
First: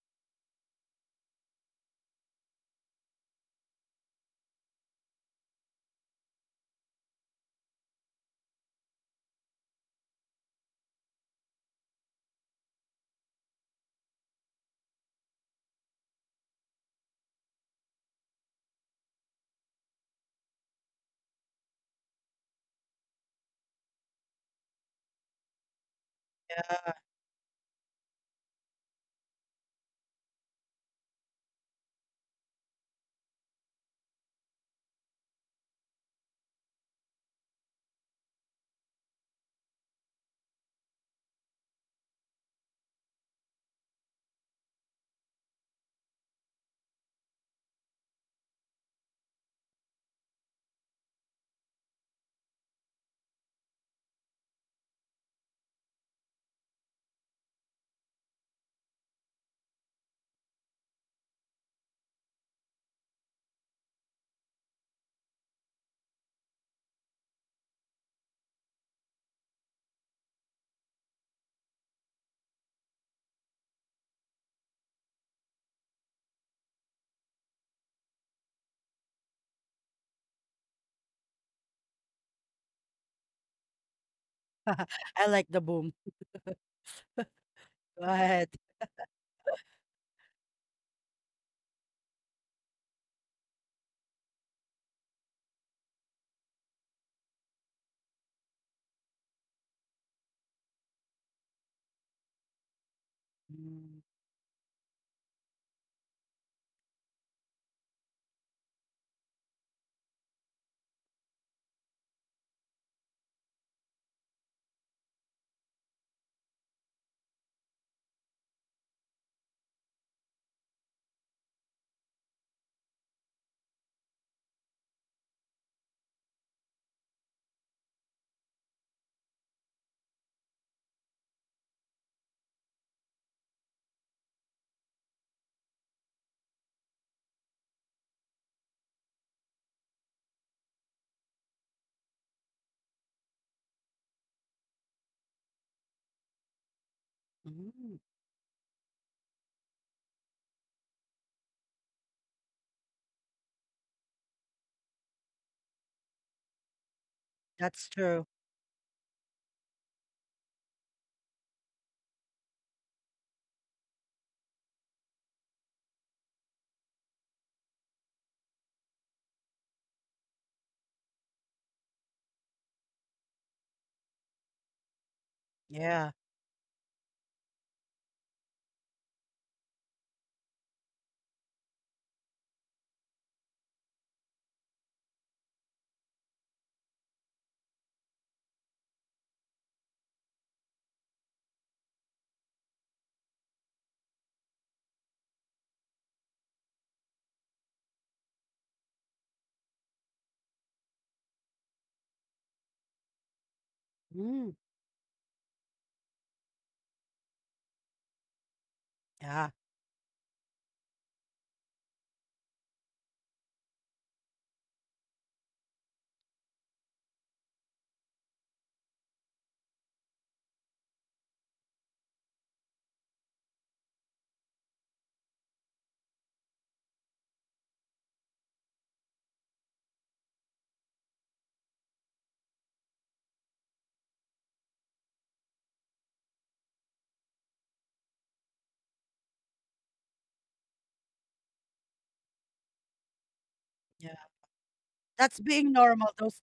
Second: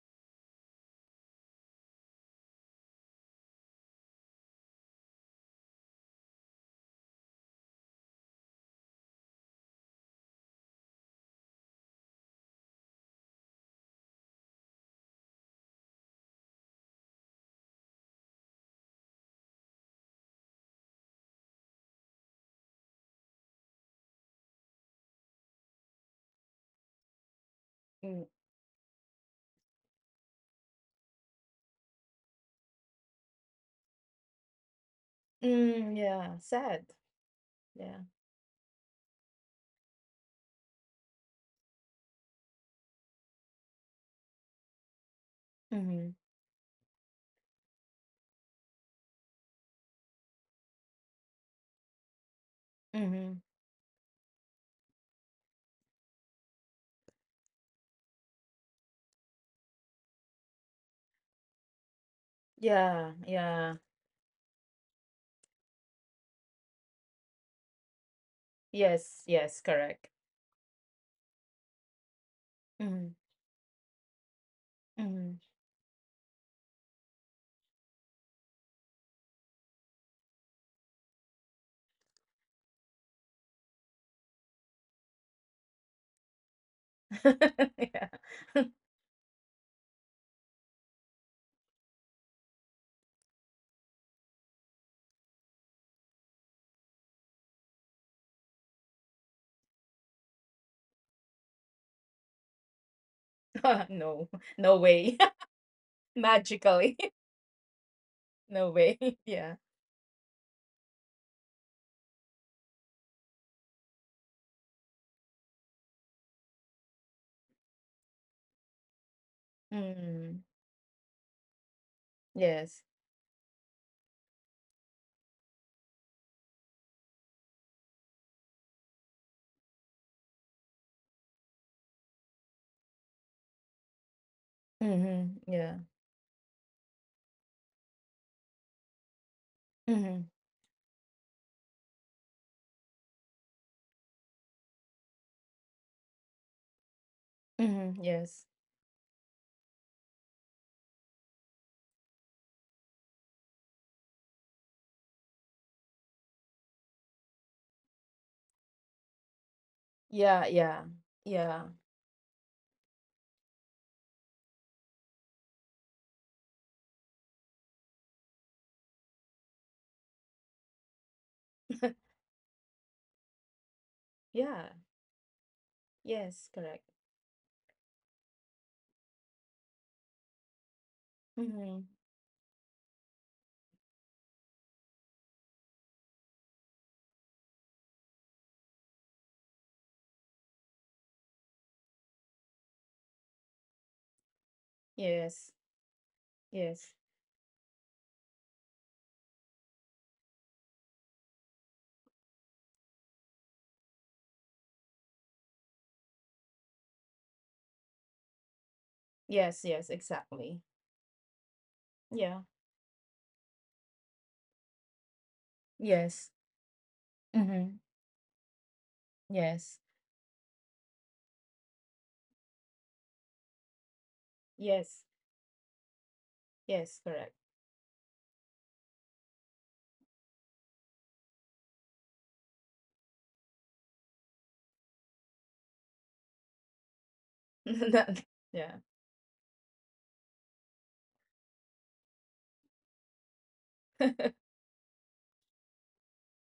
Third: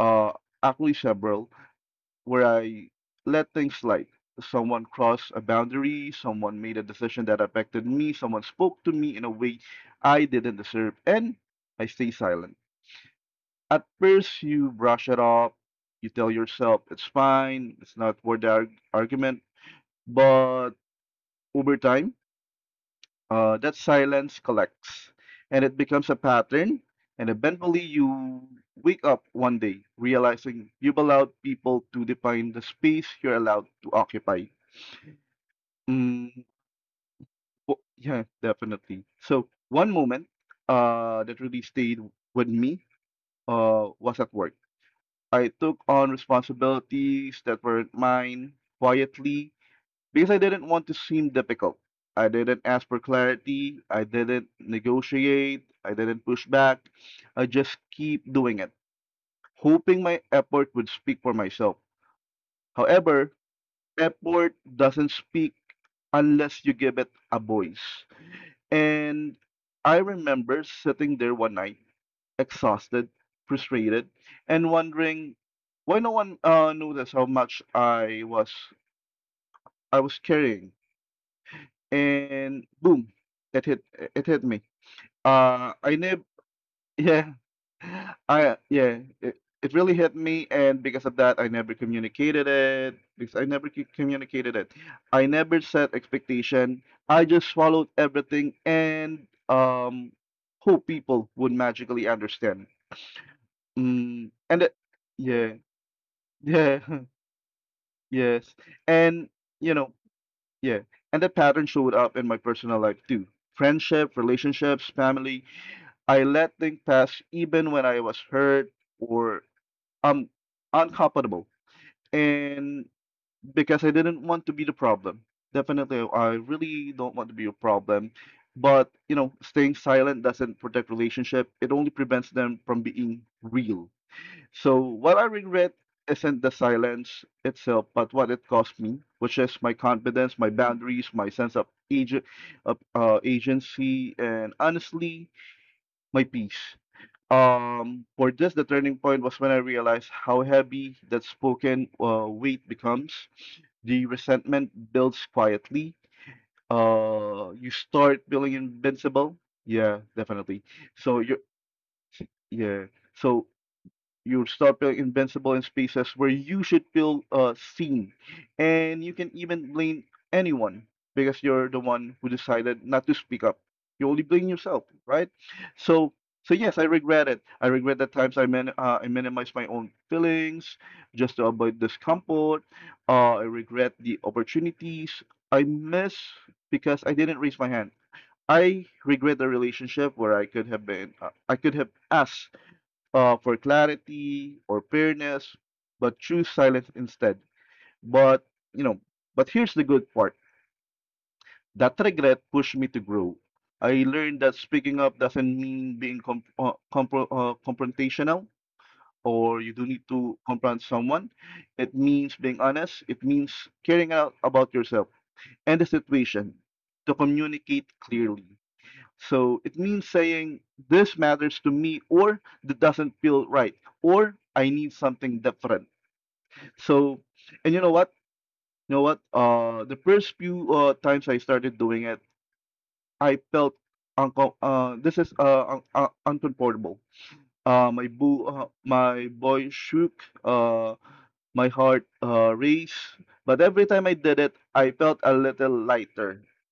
[SPEAKER 3] Uh, actually, several where I let things slide. Someone crossed a boundary, someone made a decision that affected me, someone spoke to me in a way I didn't deserve, and I stay silent. At first, you brush it off, you tell yourself it's fine, it's not worth the argument, but over time, that silence collects and it becomes a pattern. And eventually,
[SPEAKER 2] Mm,
[SPEAKER 3] you wake up one day realizing you've allowed people to define the space you're allowed to occupy. Mm,
[SPEAKER 2] yeah, sad.
[SPEAKER 3] yeah,
[SPEAKER 2] Yeah.
[SPEAKER 3] definitely. So, one moment that really stayed with me was at work. I took on
[SPEAKER 2] Mhm.
[SPEAKER 3] responsibilities that weren't mine quietly because I didn't want to seem difficult. I didn't ask for
[SPEAKER 2] Mhm.
[SPEAKER 3] clarity. I didn't negotiate. I didn't push back. I just keep doing it, hoping my effort would speak for myself. However,
[SPEAKER 2] Yeah, yeah.
[SPEAKER 3] effort doesn't speak unless you give it a voice. And
[SPEAKER 2] Yes, yes,
[SPEAKER 3] I
[SPEAKER 2] correct.
[SPEAKER 3] remember sitting there one night, exhausted,
[SPEAKER 2] Mhm.
[SPEAKER 3] frustrated, and wondering
[SPEAKER 2] Mhm.
[SPEAKER 3] why no one noticed how much I was carrying. And boom, it hit it hit me.
[SPEAKER 1] I like the
[SPEAKER 3] I never,
[SPEAKER 1] boom.
[SPEAKER 3] yeah,
[SPEAKER 1] Go
[SPEAKER 2] Yeah.
[SPEAKER 3] I
[SPEAKER 1] ahead.
[SPEAKER 3] yeah, it, it really hit me, and because of that, I never communicated it. Because I never communicated it, I never set expectation. I just followed everything and hope people would magically understand. Mm, and
[SPEAKER 2] No.
[SPEAKER 3] it,
[SPEAKER 2] No way.
[SPEAKER 3] yeah, yeah,
[SPEAKER 2] Magically.
[SPEAKER 3] yes,
[SPEAKER 2] No
[SPEAKER 3] and
[SPEAKER 2] way.
[SPEAKER 3] you
[SPEAKER 2] Yeah.
[SPEAKER 3] know. Yeah, and that pattern showed up in my personal life too. Friendship, relationships, family. I let things pass even when I was hurt or um
[SPEAKER 2] Mm.
[SPEAKER 3] uncomfortable. And
[SPEAKER 2] Yes.
[SPEAKER 3] because I didn't want to be the problem. Definitely, I really don't want to be a problem. But, you know, staying silent doesn't protect relationship. It only prevents them from being real. So what I
[SPEAKER 2] Mhm.
[SPEAKER 3] regret
[SPEAKER 2] Yeah.
[SPEAKER 3] isn't the silence itself, but what it cost me, which is my confidence, my
[SPEAKER 2] Mhm.
[SPEAKER 3] boundaries, my sense of agency, and honestly, my peace.
[SPEAKER 2] Mhm.
[SPEAKER 1] Mm.
[SPEAKER 3] For this, the
[SPEAKER 2] Yes.
[SPEAKER 3] turning point was when I realized how heavy that spoken weight becomes. The resentment builds quietly. You
[SPEAKER 1] That's
[SPEAKER 3] start feeling
[SPEAKER 1] true.
[SPEAKER 3] invincible. Yeah, definitely.
[SPEAKER 2] Yeah, yeah.
[SPEAKER 3] So you,
[SPEAKER 2] Yeah.
[SPEAKER 3] yeah. So you start feeling invincible in spaces where you should feel seen. And you can even blame anyone because you're the one who decided not to speak up. You only blame yourself,
[SPEAKER 2] Yeah.
[SPEAKER 3] right? So,
[SPEAKER 1] Yeah.
[SPEAKER 3] so
[SPEAKER 2] Yes,
[SPEAKER 3] yes, I
[SPEAKER 2] correct.
[SPEAKER 3] regret it. I regret the times I minimized my own feelings just to avoid
[SPEAKER 2] Mhm.
[SPEAKER 3] discomfort. I regret the opportunities I miss because I didn't raise my hand. I regret the relationship where I could have asked for clarity or fairness,
[SPEAKER 2] Yes.
[SPEAKER 3] but choose silence
[SPEAKER 2] Yes.
[SPEAKER 3] instead. But you know, but here's the good part. That regret pushed me to grow. I learned that
[SPEAKER 1] Mm.
[SPEAKER 3] speaking up doesn't mean being com- compro confrontational or you
[SPEAKER 1] Yeah.
[SPEAKER 3] do
[SPEAKER 2] Yes,
[SPEAKER 3] need
[SPEAKER 2] yes,
[SPEAKER 3] to confront
[SPEAKER 2] exactly.
[SPEAKER 3] someone. It means being
[SPEAKER 2] Yeah.
[SPEAKER 3] honest. It means caring out about yourself and the situation
[SPEAKER 2] Yes.
[SPEAKER 3] to communicate
[SPEAKER 2] Mhm.
[SPEAKER 3] clearly. So it
[SPEAKER 2] Yes.
[SPEAKER 3] means saying, this matters to me, or that doesn't feel right, or I need
[SPEAKER 2] Yes.
[SPEAKER 3] something different. So,
[SPEAKER 2] Yes, correct.
[SPEAKER 3] and you know what? The first few times I started doing it, I felt uncom- this is un- un- uncomfortable.
[SPEAKER 2] That yeah,
[SPEAKER 3] My boy shook. My heart raced. But every time I did
[SPEAKER 1] Yeah.
[SPEAKER 3] it, I felt a
[SPEAKER 1] That's
[SPEAKER 3] little
[SPEAKER 1] being normal.
[SPEAKER 3] lighter.
[SPEAKER 1] Those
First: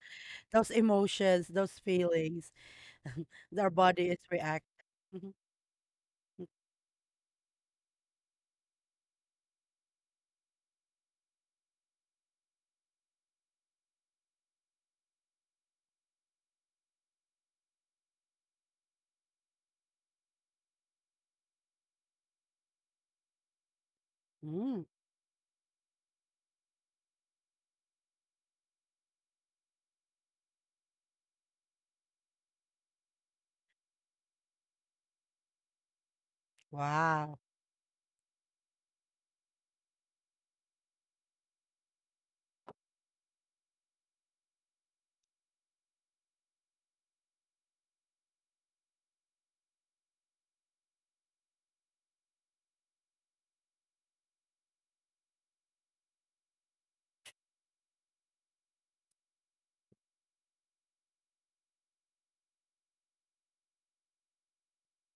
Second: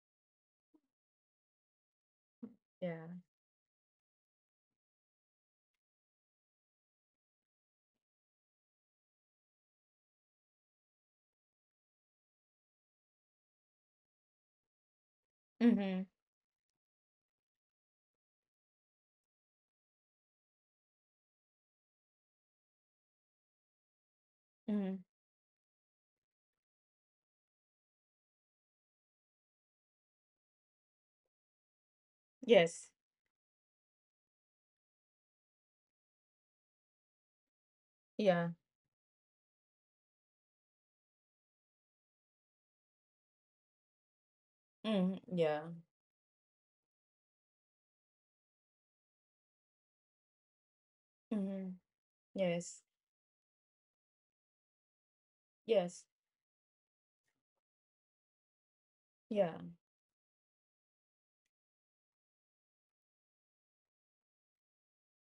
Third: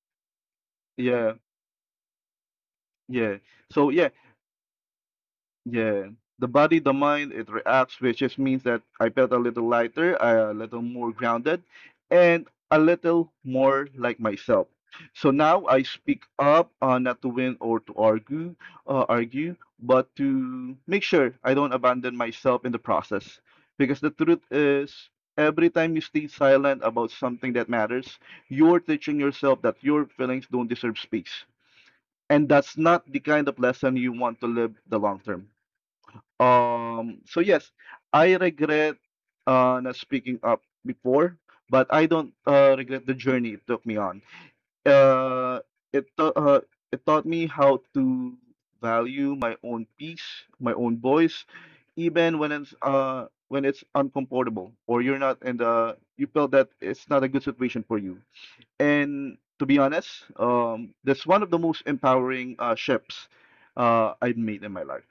[SPEAKER 3] Yeah,
[SPEAKER 1] Emotions, those feelings,
[SPEAKER 2] yeah.
[SPEAKER 3] yeah.
[SPEAKER 1] their
[SPEAKER 3] So
[SPEAKER 1] body
[SPEAKER 3] yeah,
[SPEAKER 1] is reacting. Mhm.
[SPEAKER 3] yeah,
[SPEAKER 1] Mm.
[SPEAKER 3] the body, the mind, it reacts, which just means that I felt a little lighter, a little more grounded, and a little more like myself. So now I
[SPEAKER 2] Mhm.
[SPEAKER 3] speak up, not to win or to argue, argue, but to make sure I don't abandon myself in the process. Because the truth
[SPEAKER 1] Mm,
[SPEAKER 2] Mhm.
[SPEAKER 3] is, every time you stay silent about something that matters, you're teaching yourself that your feelings don't deserve space. And that's
[SPEAKER 2] Yes.
[SPEAKER 3] not the kind of lesson you want to live the long term.
[SPEAKER 1] wow.
[SPEAKER 3] So yes, I
[SPEAKER 2] Yeah.
[SPEAKER 3] regret not speaking up before, but I don't regret the journey it took me on.
[SPEAKER 2] Mhm.
[SPEAKER 3] Uh,
[SPEAKER 2] Yeah.
[SPEAKER 3] it ta- uh, it taught me how to value my own peace, my own voice,
[SPEAKER 2] Mhm.
[SPEAKER 3] even when
[SPEAKER 2] Yes.
[SPEAKER 3] it's uh when it's uncomfortable or you're not and
[SPEAKER 2] Yes.
[SPEAKER 3] you felt that it's not a good situation for you.
[SPEAKER 2] Yeah.
[SPEAKER 3] And to be honest, that's one of the most empowering shifts I've made in my life.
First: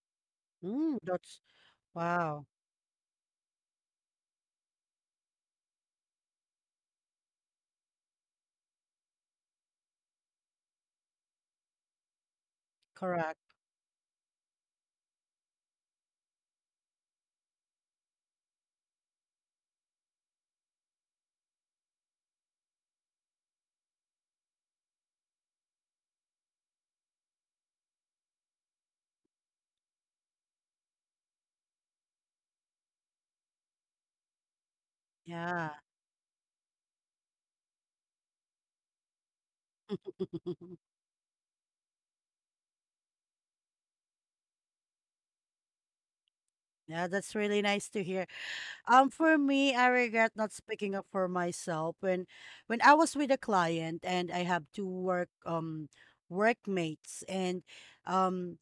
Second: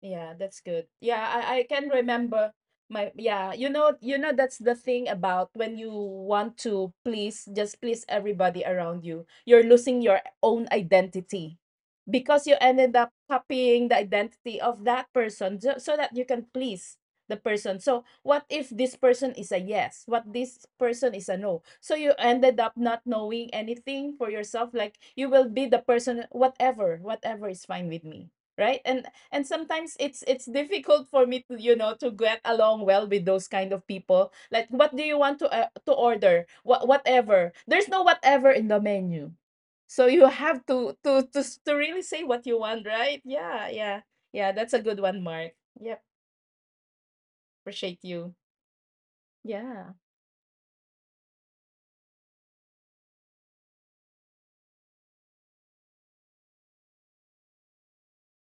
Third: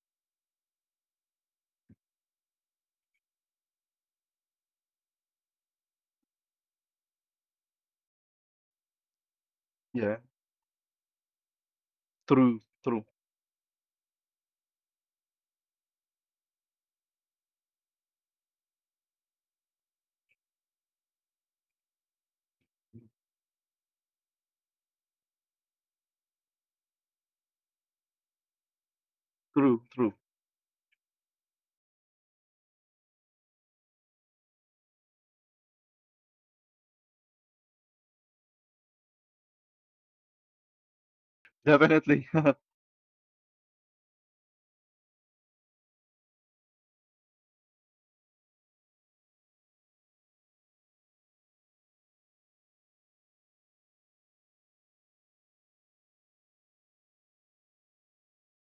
[SPEAKER 2] Yeah, that's good.
[SPEAKER 1] Mm,
[SPEAKER 2] Yeah,
[SPEAKER 1] that's
[SPEAKER 2] I can
[SPEAKER 1] wow.
[SPEAKER 2] remember my yeah, you know, you know, that's the thing about when you want to please, just please everybody around you, you're losing
[SPEAKER 3] Yeah,
[SPEAKER 2] your own identity, because you
[SPEAKER 3] true,
[SPEAKER 2] ended
[SPEAKER 3] true.
[SPEAKER 2] up
[SPEAKER 1] Correct.
[SPEAKER 2] copying the identity of that person, so, so that you can please the person. So, what if this person is a yes? What this person is a no? So you ended up not knowing anything for yourself, like you will be the person, whatever, whatever is fine with me, right? And
[SPEAKER 3] True,
[SPEAKER 2] sometimes
[SPEAKER 3] true.
[SPEAKER 2] it's difficult for me to, you know, to get along well with those kind of people. Like, what do you want
[SPEAKER 1] Yeah.
[SPEAKER 2] to order? What, whatever, there's no whatever in the menu. So you have to to really say
[SPEAKER 3] Definitely.
[SPEAKER 2] what you want, right? Yeah, yeah. Yeah, that's a good one, Mark. Yep.
[SPEAKER 1] Yeah, that's really nice
[SPEAKER 2] Appreciate
[SPEAKER 1] to hear.
[SPEAKER 2] you.
[SPEAKER 1] For me, I
[SPEAKER 2] Yeah.
[SPEAKER 1] regret not speaking up for myself when I was with a client, and I have two workmates, and um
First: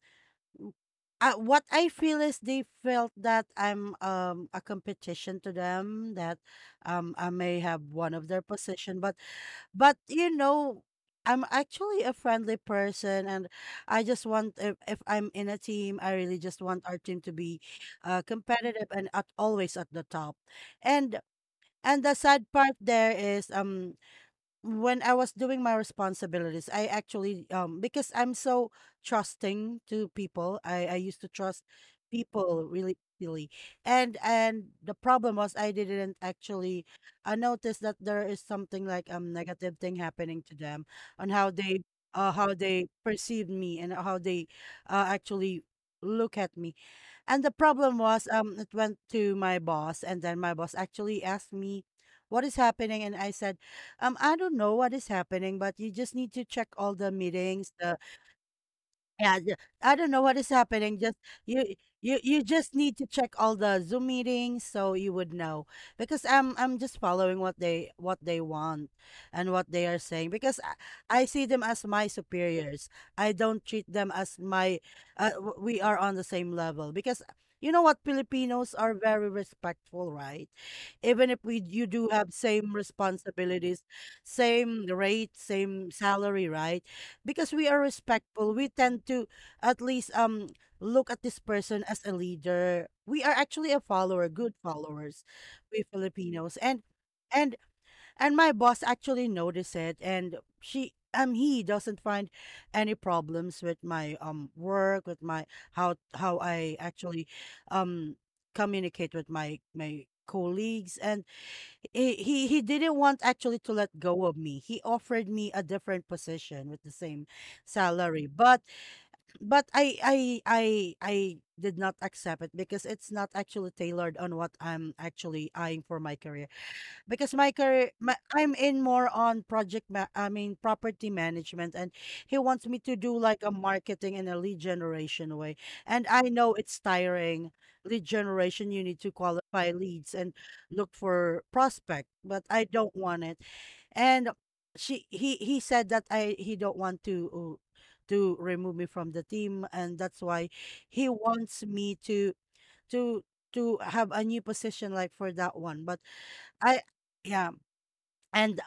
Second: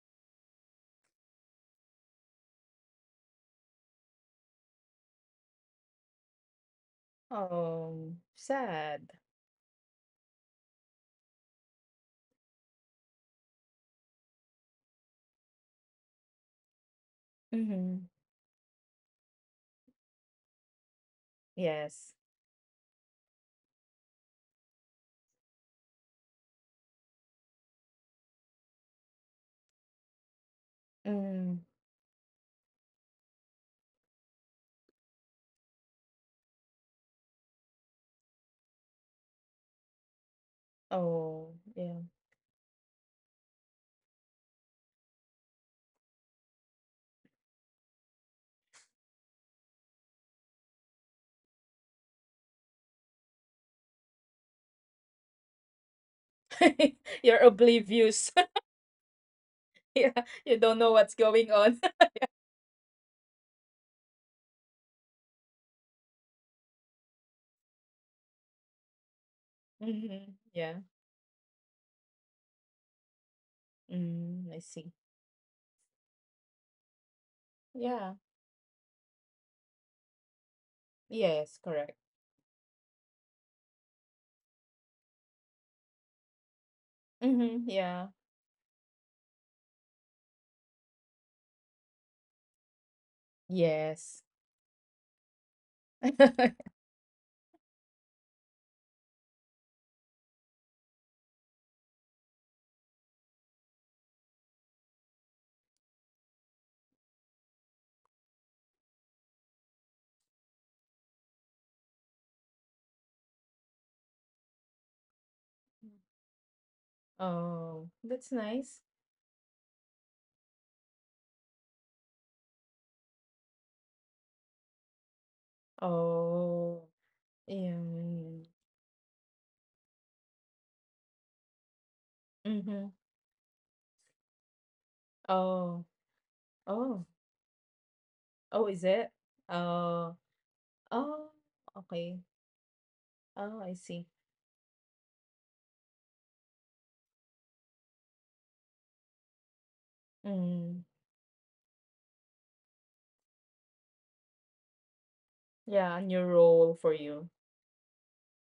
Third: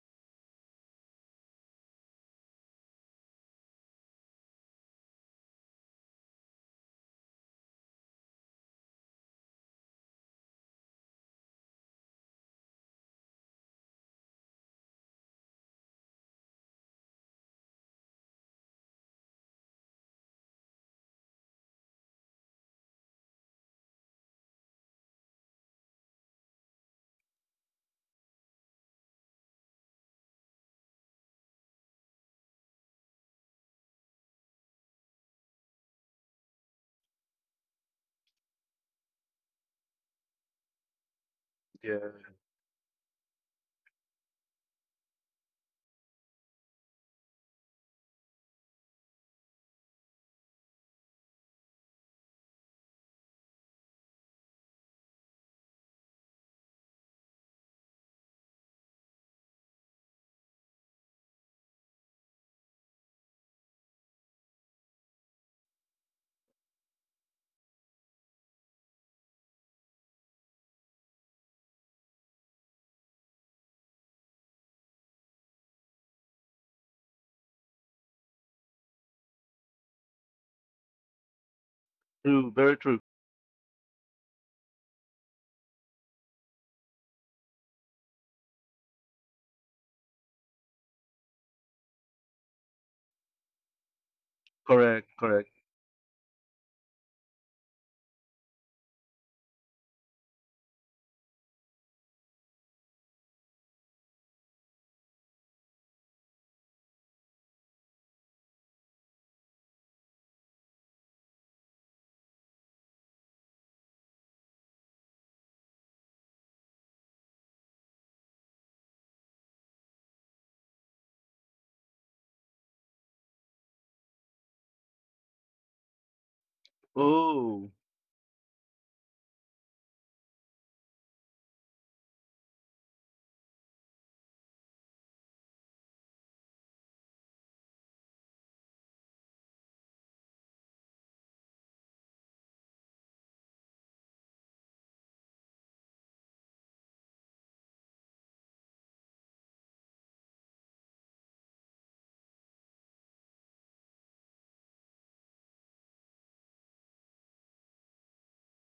[SPEAKER 1] what I feel is they felt that I'm a competition to them, that I may have one
[SPEAKER 2] Oh,
[SPEAKER 1] of their position,
[SPEAKER 2] sad.
[SPEAKER 1] but I'm actually a friendly person, and I just want, if I'm in a team I really just want our team to be
[SPEAKER 2] Mm-hmm.
[SPEAKER 1] competitive, and at always at the top. And, the
[SPEAKER 2] Yes.
[SPEAKER 1] sad part there is, when I was doing my responsibilities, I actually, because I'm so trusting to people, I used to trust
[SPEAKER 2] Mm.
[SPEAKER 1] people really easily, and, the problem was, I didn't actually I noticed that there is something like, negative thing happening to them, on how
[SPEAKER 2] Oh
[SPEAKER 1] they
[SPEAKER 3] Yeah.
[SPEAKER 2] yeah.
[SPEAKER 1] uh how they perceive me and how they, actually look at me. And the problem was, it went to my boss, and then my boss actually asked me, "What is happening?" And I said, I don't know what is happening, but you just need to check all the
[SPEAKER 2] You're
[SPEAKER 1] meetings, the,
[SPEAKER 2] oblivious.
[SPEAKER 1] yeah, the- I don't
[SPEAKER 2] Yeah.
[SPEAKER 1] know what is
[SPEAKER 2] You don't
[SPEAKER 1] happening.
[SPEAKER 2] know
[SPEAKER 1] Just
[SPEAKER 2] what's going
[SPEAKER 1] you,
[SPEAKER 2] on.
[SPEAKER 1] you just need to check all the Zoom meetings so you would know. Because I'm just following what what they want, and what they are saying.
[SPEAKER 2] Mhm.
[SPEAKER 1] Because
[SPEAKER 2] Yeah.
[SPEAKER 1] I see them as my superiors. I don't treat them as
[SPEAKER 2] Mm, I
[SPEAKER 1] my."
[SPEAKER 2] see.
[SPEAKER 1] We are on the same level. Because you know what,
[SPEAKER 2] Yeah.
[SPEAKER 1] Filipinos are very respectful, right? Even if
[SPEAKER 2] Yes,
[SPEAKER 1] you do
[SPEAKER 2] correct.
[SPEAKER 1] have
[SPEAKER 3] True,
[SPEAKER 1] same
[SPEAKER 3] very true.
[SPEAKER 1] responsibilities, same rate, same salary, right? Because we
[SPEAKER 2] Mhm.
[SPEAKER 1] are
[SPEAKER 2] Yeah.
[SPEAKER 1] respectful we tend to at least, look at this person as a leader. We are actually a follower
[SPEAKER 2] Yes.
[SPEAKER 1] good
[SPEAKER 3] Correct,
[SPEAKER 1] followers,
[SPEAKER 3] correct.
[SPEAKER 1] we Filipinos. And and and my boss actually noticed it, and she he doesn't find any problems with my, work, with my how I actually um communicate with my colleagues, and he didn't want actually to let go of me. He offered me a different position with the same
[SPEAKER 2] Oh,
[SPEAKER 1] salary,
[SPEAKER 2] that's
[SPEAKER 1] but
[SPEAKER 2] nice.
[SPEAKER 1] but I did not accept it because it's not actually tailored on what I'm actually eyeing for my career.
[SPEAKER 2] Oh.
[SPEAKER 1] Because
[SPEAKER 3] Oh,
[SPEAKER 2] Yeah.
[SPEAKER 1] I'm in more on I mean property management, and he wants me to
[SPEAKER 2] Mm-hmm.
[SPEAKER 1] do like a marketing in a lead generation way,
[SPEAKER 2] Oh.
[SPEAKER 1] and I know it's
[SPEAKER 2] Oh.
[SPEAKER 1] tiring, lead generation
[SPEAKER 2] Oh,
[SPEAKER 1] you
[SPEAKER 2] is
[SPEAKER 1] need to
[SPEAKER 2] it?
[SPEAKER 1] qualify leads
[SPEAKER 2] Oh.
[SPEAKER 1] and look
[SPEAKER 2] Oh,
[SPEAKER 1] for prospect,
[SPEAKER 2] okay.
[SPEAKER 1] but I don't want it.
[SPEAKER 2] Oh, I see.
[SPEAKER 1] And she he said that, I he don't want to, to remove me from the team, and that's why
[SPEAKER 2] Mm.
[SPEAKER 1] he wants me to to have a new position like for that one, but
[SPEAKER 2] Yeah, a new
[SPEAKER 1] I,
[SPEAKER 2] role for you.
[SPEAKER 1] yeah, and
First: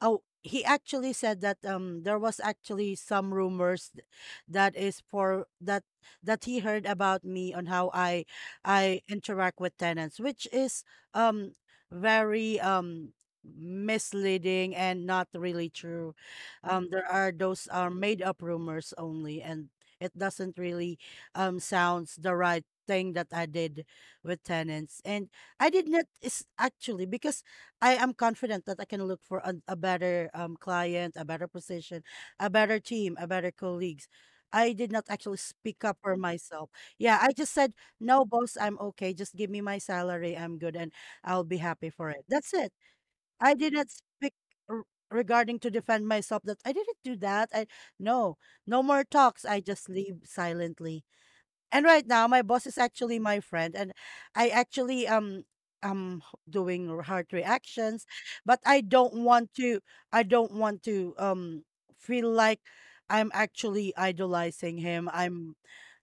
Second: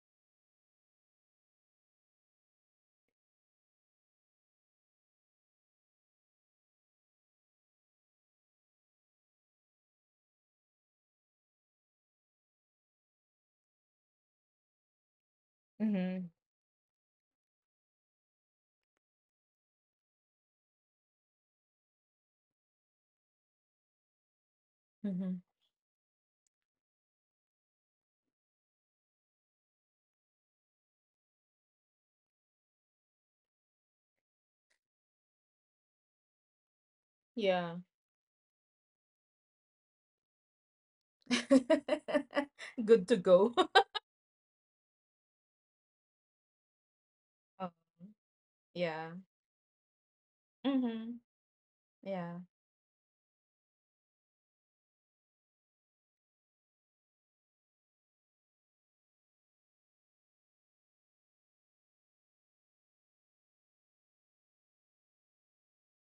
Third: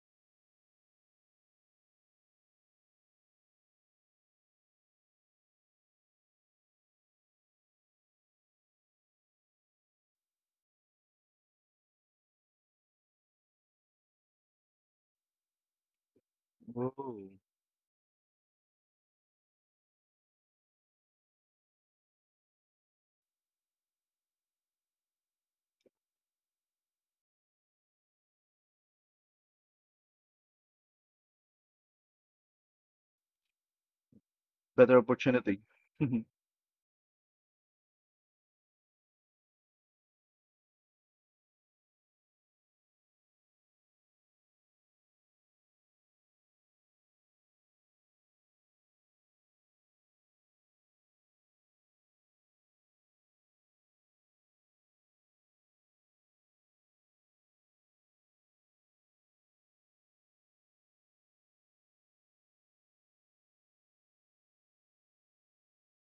[SPEAKER 1] oh, he actually said that, there was actually some rumors, th- that is for that that he heard about me, on how I interact with tenants, which is, um very, misleading and not really true.
[SPEAKER 2] Mm-hmm.
[SPEAKER 1] There
[SPEAKER 3] oh,
[SPEAKER 1] are Those are made up rumors only, and it doesn't really, sounds the right thing that I did with tenants. And
[SPEAKER 2] Mm-hmm.
[SPEAKER 1] I did not. Is actually because I am confident that I can look for a better, client, a better position, a better team, a better colleagues. I did
[SPEAKER 3] better
[SPEAKER 1] not actually
[SPEAKER 3] opportunity.
[SPEAKER 1] speak up for myself. Yeah, I just
[SPEAKER 2] Yeah.
[SPEAKER 1] said, no, boss, I'm okay. Just give me my salary. I'm good, and I'll be happy for it. That's it.
[SPEAKER 2] Good to go.
[SPEAKER 1] I did not speak, r- regarding to defend myself that I didn't do that.
[SPEAKER 2] Oh,
[SPEAKER 1] I No, no more
[SPEAKER 2] yeah.
[SPEAKER 1] talks. I just leave silently.
[SPEAKER 2] Mm-hmm.
[SPEAKER 1] And right now,
[SPEAKER 2] Yeah.
[SPEAKER 1] my boss is actually my friend, and I actually, am doing, heart reactions, but I don't want to. I don't want to, feel like I'm actually idolizing him. I'm,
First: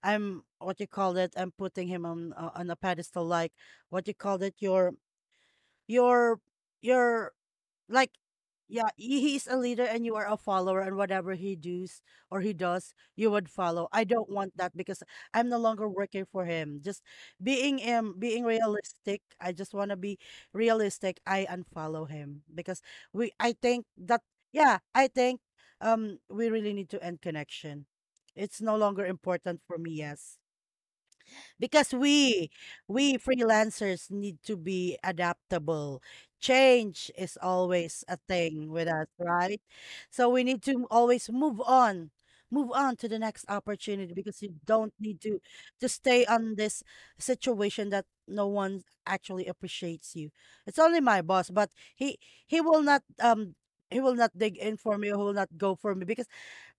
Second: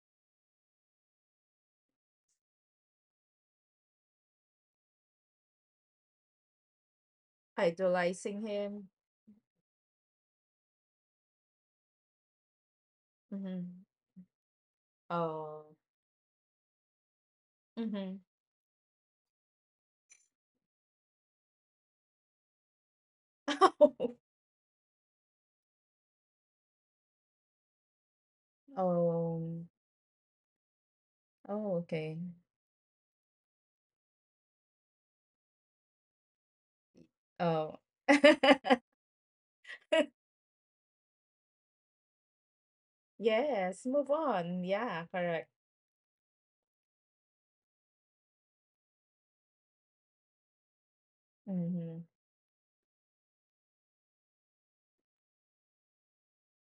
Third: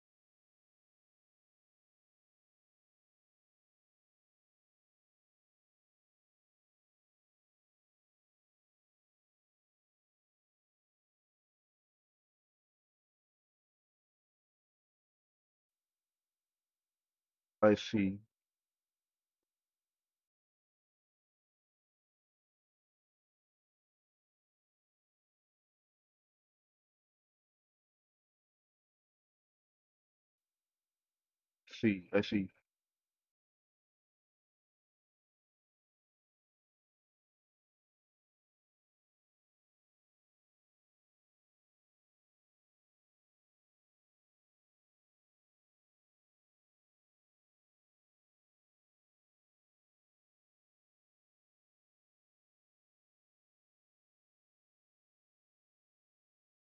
[SPEAKER 1] I'm what you call it. I'm putting him on a pedestal, like what you call it. Your your like,
[SPEAKER 2] Idolizing him?
[SPEAKER 1] yeah, he's a leader and you are a follower, and whatever he does or he does you would
[SPEAKER 2] Mhm.
[SPEAKER 1] follow. I don't want that because I'm no
[SPEAKER 2] Oh.
[SPEAKER 1] longer working for him, just
[SPEAKER 3] I
[SPEAKER 1] being um
[SPEAKER 2] Mhm.
[SPEAKER 3] see,
[SPEAKER 1] being realistic. I just want to be realistic. I unfollow him because we I think that. Yeah, I think, we really need to end connection. It's no longer important
[SPEAKER 2] Oh.
[SPEAKER 1] for me. Yes,
[SPEAKER 2] Oh,
[SPEAKER 1] because
[SPEAKER 2] okay.
[SPEAKER 3] I
[SPEAKER 1] we
[SPEAKER 3] see.
[SPEAKER 1] we freelancers need to be adaptable. Change is
[SPEAKER 2] Oh.
[SPEAKER 1] always a thing with us, right? So we need to always move on. Move on to the next
[SPEAKER 2] Yes, move
[SPEAKER 1] opportunity because you
[SPEAKER 2] on.
[SPEAKER 1] don't
[SPEAKER 2] Yeah,
[SPEAKER 1] need to
[SPEAKER 2] correct.
[SPEAKER 1] to stay on this situation that no one actually appreciates you. It's only my boss, but
[SPEAKER 2] Mhm.
[SPEAKER 1] he he will not um he will not dig in for me, he will not go for me because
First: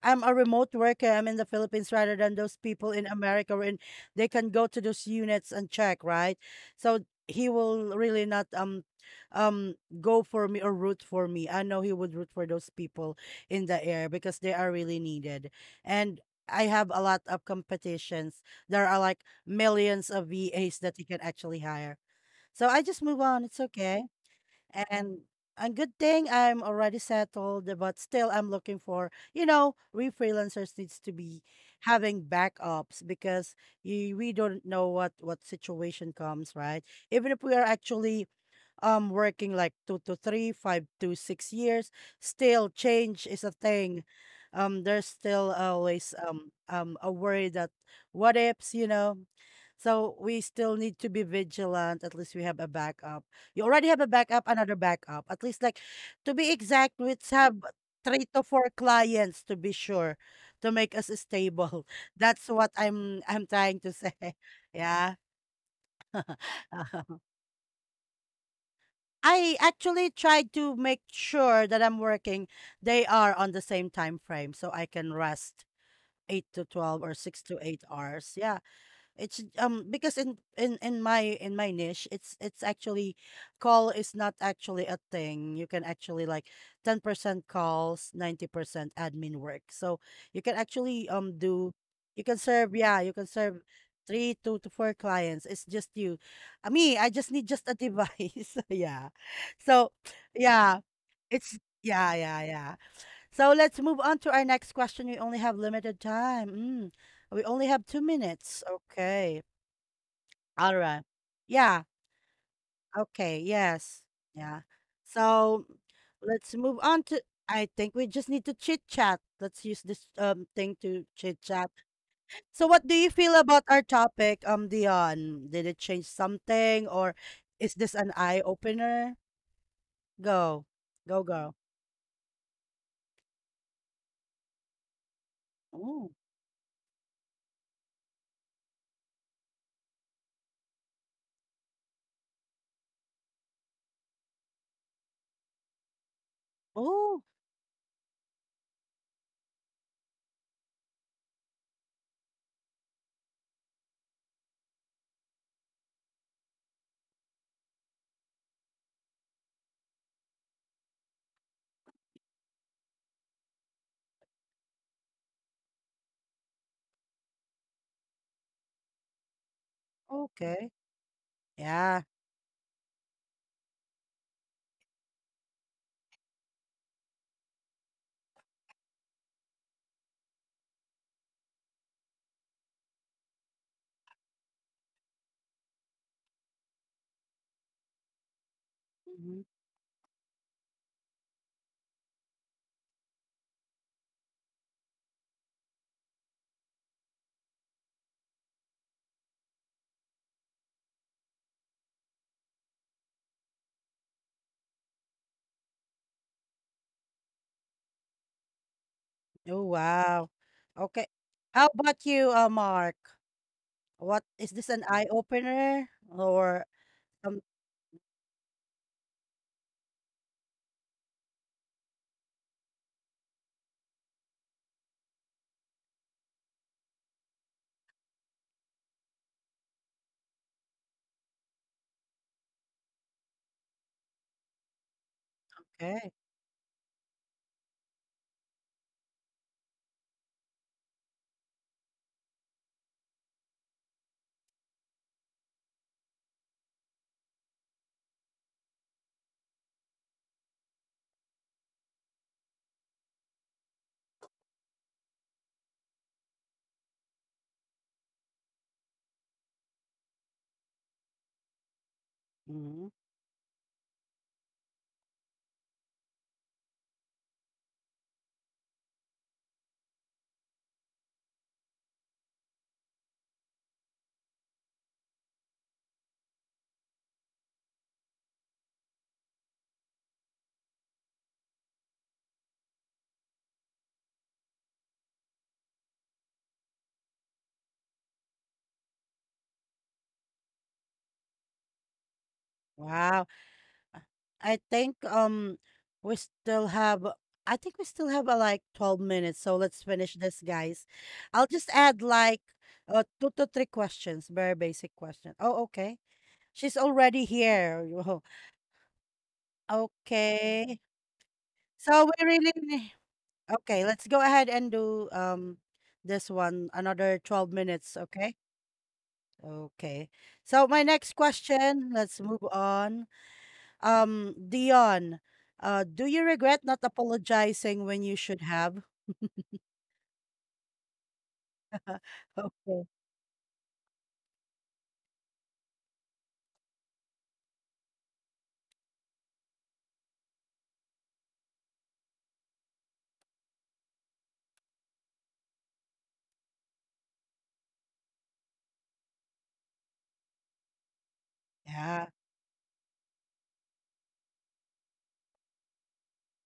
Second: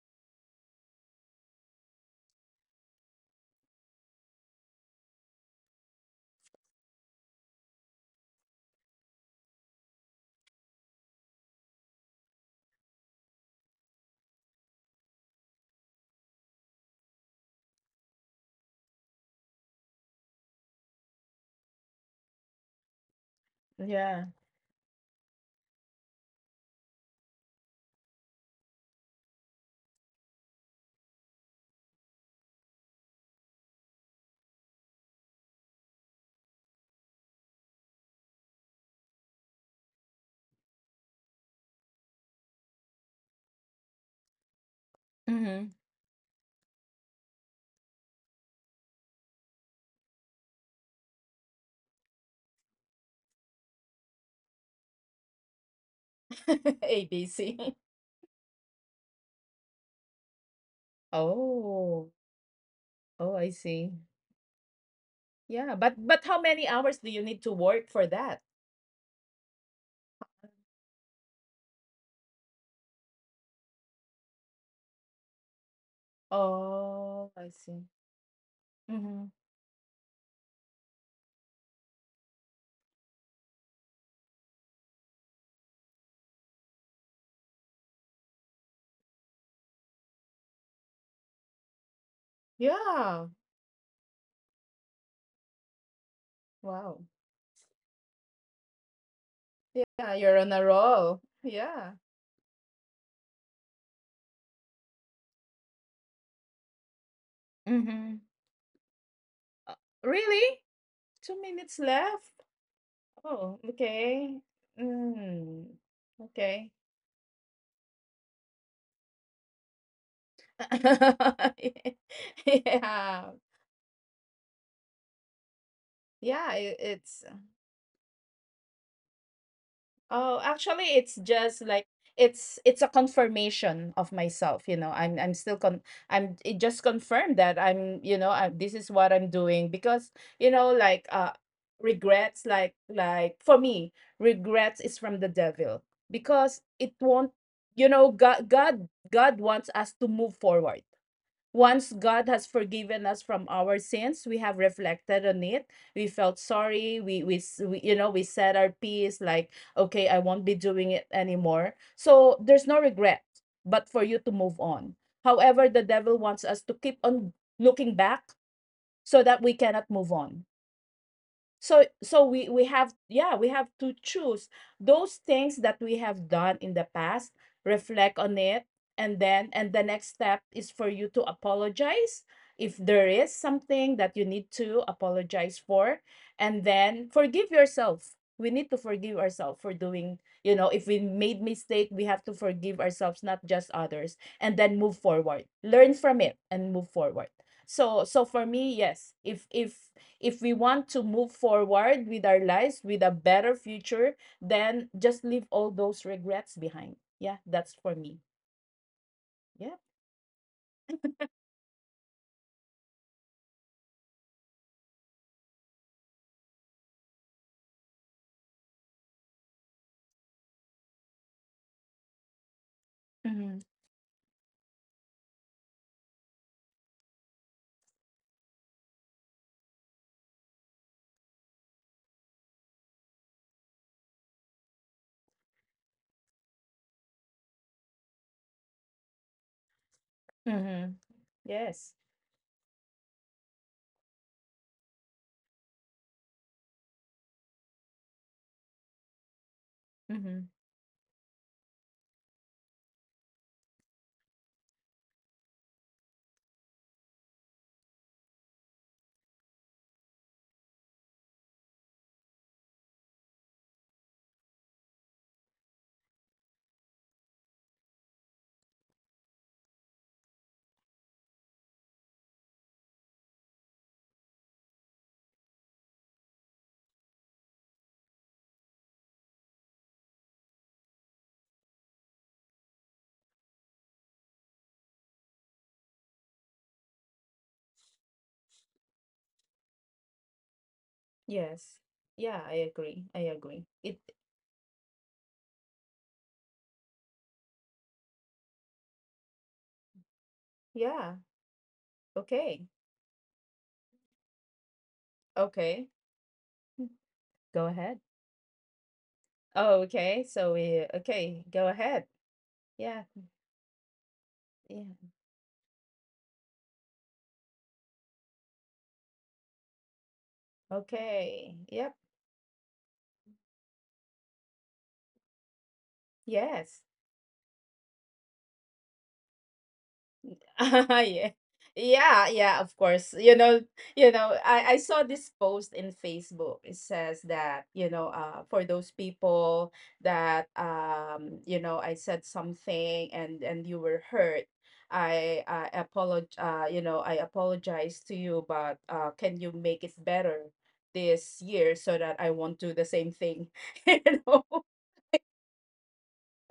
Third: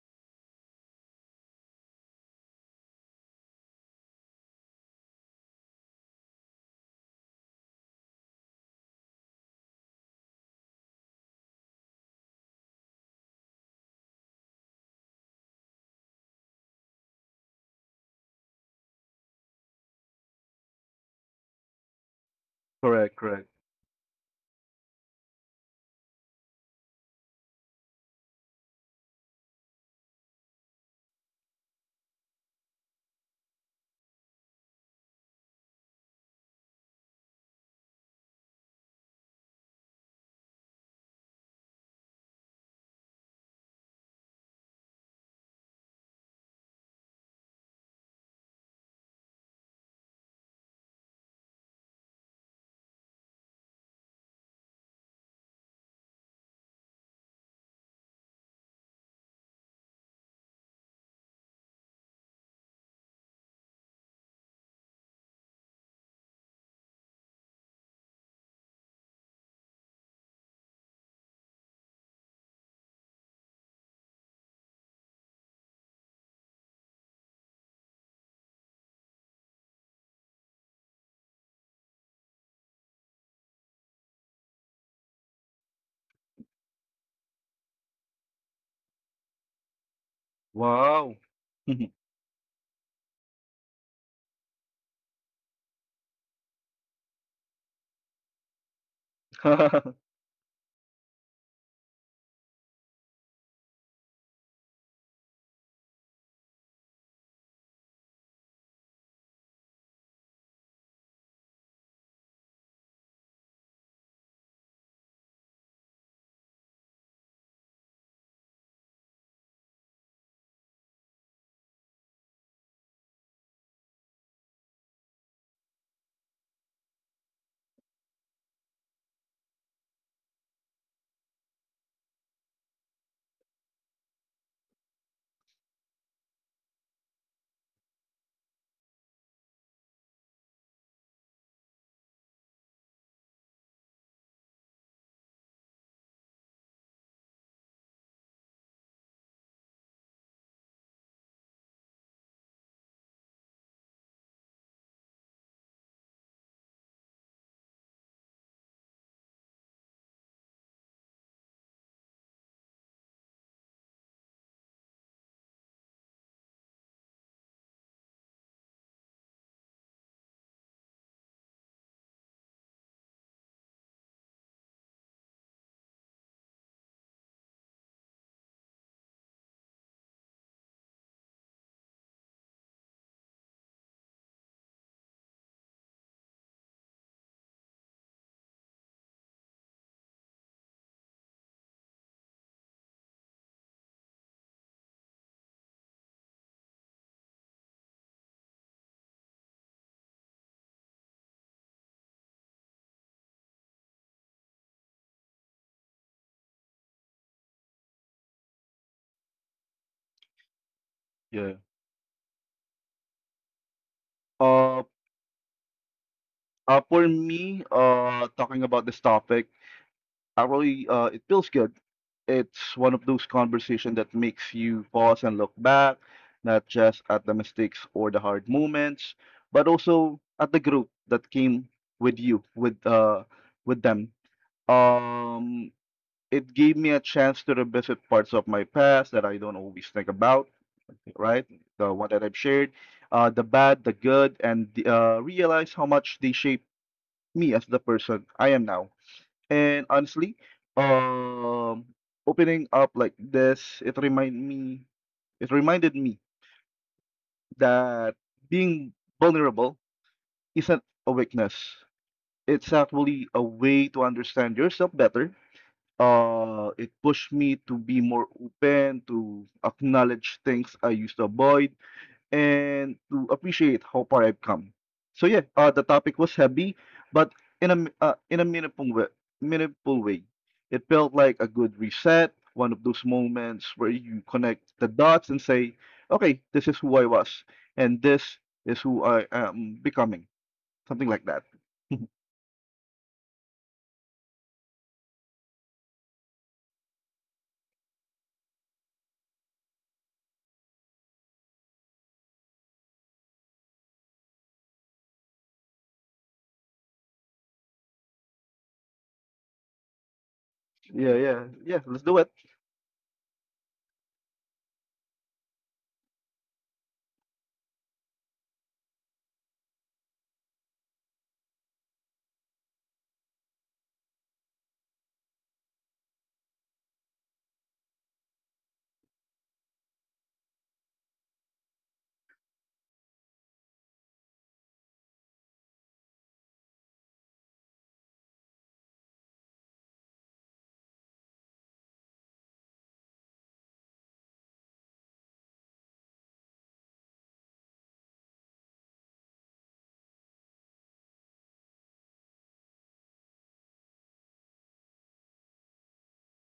[SPEAKER 1] I'm a remote worker. I'm in the Philippines rather than those people in America, or in they can go to those units and check, right? So he will really not, um go for me or root for me. I know he would root for those people in the air because they are really needed. And I have a lot of competitions. There are like millions of VAs that he can actually hire. So I just
[SPEAKER 3] Correct,
[SPEAKER 1] move on.
[SPEAKER 3] correct.
[SPEAKER 1] It's okay.
[SPEAKER 2] Yeah.
[SPEAKER 1] And a good thing I'm already settled, but still I'm looking for, we freelancers needs to be having backups because we don't know what situation comes, right? Even if we are actually working like two to three, 5 to 6 years, still change is a thing. There's still
[SPEAKER 2] Mhm.
[SPEAKER 1] always a worry that what ifs. So we still need to be vigilant. At least we have a backup. You already have a backup, another backup. At least, like, to be exact, we have
[SPEAKER 2] ABC.
[SPEAKER 1] three to four clients to be sure to make us stable.
[SPEAKER 2] Oh.
[SPEAKER 1] That's what I'm
[SPEAKER 2] Oh,
[SPEAKER 1] I'm
[SPEAKER 2] I
[SPEAKER 1] trying
[SPEAKER 2] see.
[SPEAKER 1] to say. Yeah.
[SPEAKER 2] Yeah, but how many hours do you need to work for that?
[SPEAKER 1] I actually try to make sure that I'm working. They are on the same time frame, so I can rest 8 to 12 or
[SPEAKER 2] Oh,
[SPEAKER 1] six
[SPEAKER 2] I
[SPEAKER 1] to eight
[SPEAKER 2] see.
[SPEAKER 1] hours. Yeah.
[SPEAKER 2] Mhm.
[SPEAKER 1] It's because in my niche, it's actually, call is not actually a thing. You can actually like 10% calls, 90% admin work. So you can actually
[SPEAKER 3] Wow.
[SPEAKER 1] um do you can serve, yeah, you can
[SPEAKER 2] Yeah.
[SPEAKER 1] serve three, two to four clients. It's just you. Me,
[SPEAKER 2] Wow.
[SPEAKER 1] I just need just a device. Yeah. So
[SPEAKER 2] Yeah, you're on a
[SPEAKER 1] yeah,
[SPEAKER 2] roll.
[SPEAKER 1] it's
[SPEAKER 2] Yeah.
[SPEAKER 1] yeah, yeah, yeah. So let's move on to our next question. We only have limited time. Mm. We only have two
[SPEAKER 2] Mhm.
[SPEAKER 1] minutes. Okay.
[SPEAKER 2] Uh, really?
[SPEAKER 1] All right.
[SPEAKER 2] 2 minutes
[SPEAKER 1] Yeah.
[SPEAKER 2] left?
[SPEAKER 1] Okay.
[SPEAKER 2] Oh,
[SPEAKER 1] Yes.
[SPEAKER 2] okay.
[SPEAKER 1] Yeah.
[SPEAKER 2] Mm,
[SPEAKER 1] So let's
[SPEAKER 2] okay.
[SPEAKER 1] move on to. I think we just need to chit chat. Let's use this thing to chit chat. So, what do you
[SPEAKER 2] Yeah.
[SPEAKER 1] feel about our topic, Dion? Did it change
[SPEAKER 2] Yeah, I
[SPEAKER 1] something, or
[SPEAKER 2] it's.
[SPEAKER 1] is this an eye opener?
[SPEAKER 2] Oh,
[SPEAKER 1] Go,
[SPEAKER 2] actually, it's
[SPEAKER 1] go, girl.
[SPEAKER 2] just like, it's a confirmation of myself. You know, I'm still con,
[SPEAKER 1] Oh,
[SPEAKER 2] I'm, it just confirmed that I'm, you know, I, this is what I'm doing because, you know, like regrets, like for me, regrets is from the devil, because it
[SPEAKER 1] oh,
[SPEAKER 2] won't, you know, God wants us to move forward. Once God has forgiven us from our sins, we have reflected on it. We felt sorry. We, you know, we said our piece like, okay, I won't be doing it anymore. So there's no regret, but for you to move on. However, the devil wants us to keep on looking back so that we cannot move on.
[SPEAKER 1] okay.
[SPEAKER 2] So
[SPEAKER 1] Yeah.
[SPEAKER 2] we have, yeah, we have to choose those things that we have done in the past, reflect on it, and then, and the next step is for you to apologize if there is something that you need to apologize for, and then forgive yourself. We need to forgive
[SPEAKER 1] Mhm.
[SPEAKER 2] ourselves for doing, you know, if we made mistake, we have to forgive ourselves, not just others, and then move forward, learn from it, and move forward. So for me, yes, if if we want to move forward with our lives with a better future, then just leave all those regrets behind. Yeah, that's for me.
[SPEAKER 1] Oh,
[SPEAKER 2] Yeah.
[SPEAKER 1] wow. Okay.
[SPEAKER 3] Yeah.
[SPEAKER 1] How about you, Mark? What is this,
[SPEAKER 3] Uh,
[SPEAKER 1] an eye opener or?
[SPEAKER 3] uh, for
[SPEAKER 1] um,
[SPEAKER 3] me, uh, talking about this topic, it feels good. It's one of those
[SPEAKER 2] Mm-hmm.
[SPEAKER 3] conversations that makes you pause and look back, not just at the mistakes or the hard moments, but also at the group that came with you, with them. Um,
[SPEAKER 1] Okay.
[SPEAKER 3] it gave me a chance to revisit parts of my past that I don't always think about,
[SPEAKER 2] Mm-hmm.
[SPEAKER 3] right?
[SPEAKER 2] Yes.
[SPEAKER 3] The one that I've shared, the bad, the good, and realize how much they shaped me as the person I am now. And honestly,
[SPEAKER 2] Mm-hmm.
[SPEAKER 3] um, opening up like this, it reminded me that being vulnerable isn't a weakness. It's
[SPEAKER 1] Mhm.
[SPEAKER 3] actually a way to understand yourself better. It pushed me to be more open, to acknowledge things I used to avoid, and to appreciate how far I've come. So yeah, the topic was heavy, but in a m- in a meaningful way, it felt like a good reset. One of those moments where you connect the dots and say, "Okay, this is who I was, and this is who I am becoming." Something like that.
[SPEAKER 2] Yes. Yeah, I agree. I
[SPEAKER 1] Wow.
[SPEAKER 2] agree.
[SPEAKER 1] Uh,
[SPEAKER 2] It.
[SPEAKER 1] I think, we still have I think we still have, like 12 minutes, so let's finish this, guys.
[SPEAKER 2] Yeah.
[SPEAKER 1] I'll just add, like,
[SPEAKER 2] Okay.
[SPEAKER 1] two to three questions, very basic question. Oh,
[SPEAKER 2] Okay.
[SPEAKER 1] okay. She's
[SPEAKER 2] Mm.
[SPEAKER 1] already
[SPEAKER 2] Go
[SPEAKER 1] here.
[SPEAKER 2] ahead.
[SPEAKER 1] Whoa.
[SPEAKER 2] Oh, okay. So
[SPEAKER 1] Okay.
[SPEAKER 2] we.
[SPEAKER 3] Yeah, yeah,
[SPEAKER 2] Okay. Go
[SPEAKER 3] yeah. Let's
[SPEAKER 1] So
[SPEAKER 2] ahead.
[SPEAKER 3] do it.
[SPEAKER 1] we really ne-
[SPEAKER 2] Yeah.
[SPEAKER 1] Okay, let's go ahead and do
[SPEAKER 2] Yeah.
[SPEAKER 1] this one another 12 minutes, okay? Okay. So my next
[SPEAKER 2] Okay.
[SPEAKER 1] question,
[SPEAKER 2] Yep.
[SPEAKER 1] let's move on. Dion, do you regret not
[SPEAKER 2] Yes.
[SPEAKER 1] apologizing when you should have?
[SPEAKER 2] Yeah. Yeah, yeah, of
[SPEAKER 1] Okay.
[SPEAKER 2] course. You know, I saw this post in Facebook. It says that, you know, for those people that you know, I said something and you were hurt. I apologize, you know, I apologize to you, but can you make it better this year so
[SPEAKER 1] Yeah.
[SPEAKER 2] that I won't do the same thing? You know.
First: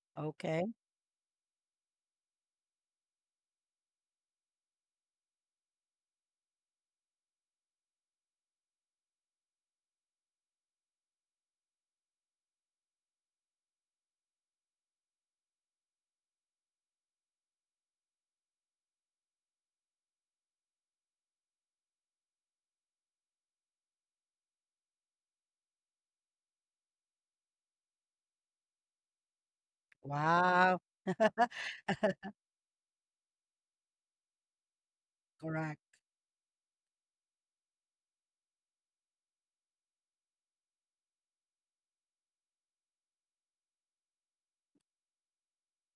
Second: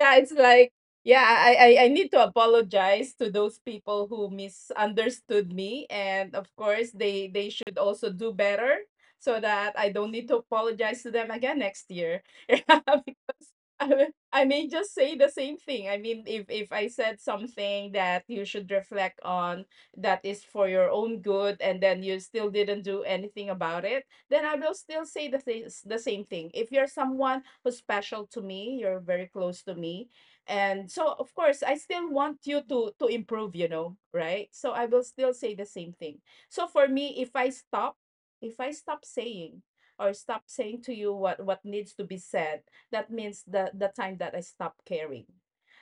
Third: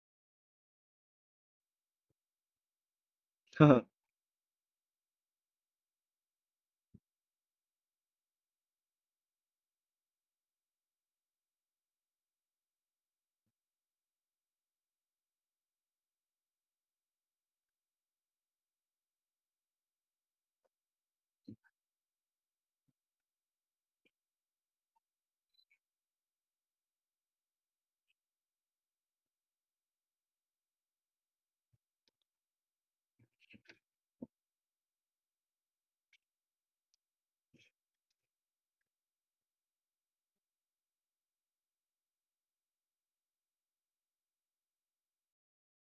[SPEAKER 2] Yeah, it's
[SPEAKER 1] Okay.
[SPEAKER 2] like, yeah, I need to apologize to those
[SPEAKER 3] I
[SPEAKER 2] people who misunderstood me, and of course, they should also do better so that I don't need to apologize to them again next year. Yeah, because I, I may just say the same thing. I mean, if I said something that you should reflect on, that is for your own good, and then you still didn't do anything about it, then I will still say the same thing. If you're someone who's special to me, you're very close to me.
[SPEAKER 1] Wow.
[SPEAKER 2] And so of course I still want you to improve, you know, right? So I will still say the
[SPEAKER 1] Correct.
[SPEAKER 2] same thing. So for me, if I stop saying or stop saying to you what needs to be said, that means the time that I stop caring.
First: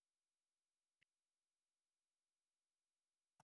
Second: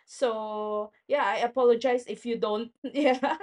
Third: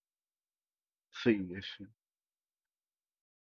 [SPEAKER 2] So yeah,
[SPEAKER 3] see.
[SPEAKER 2] I apologize if you don't. Yeah,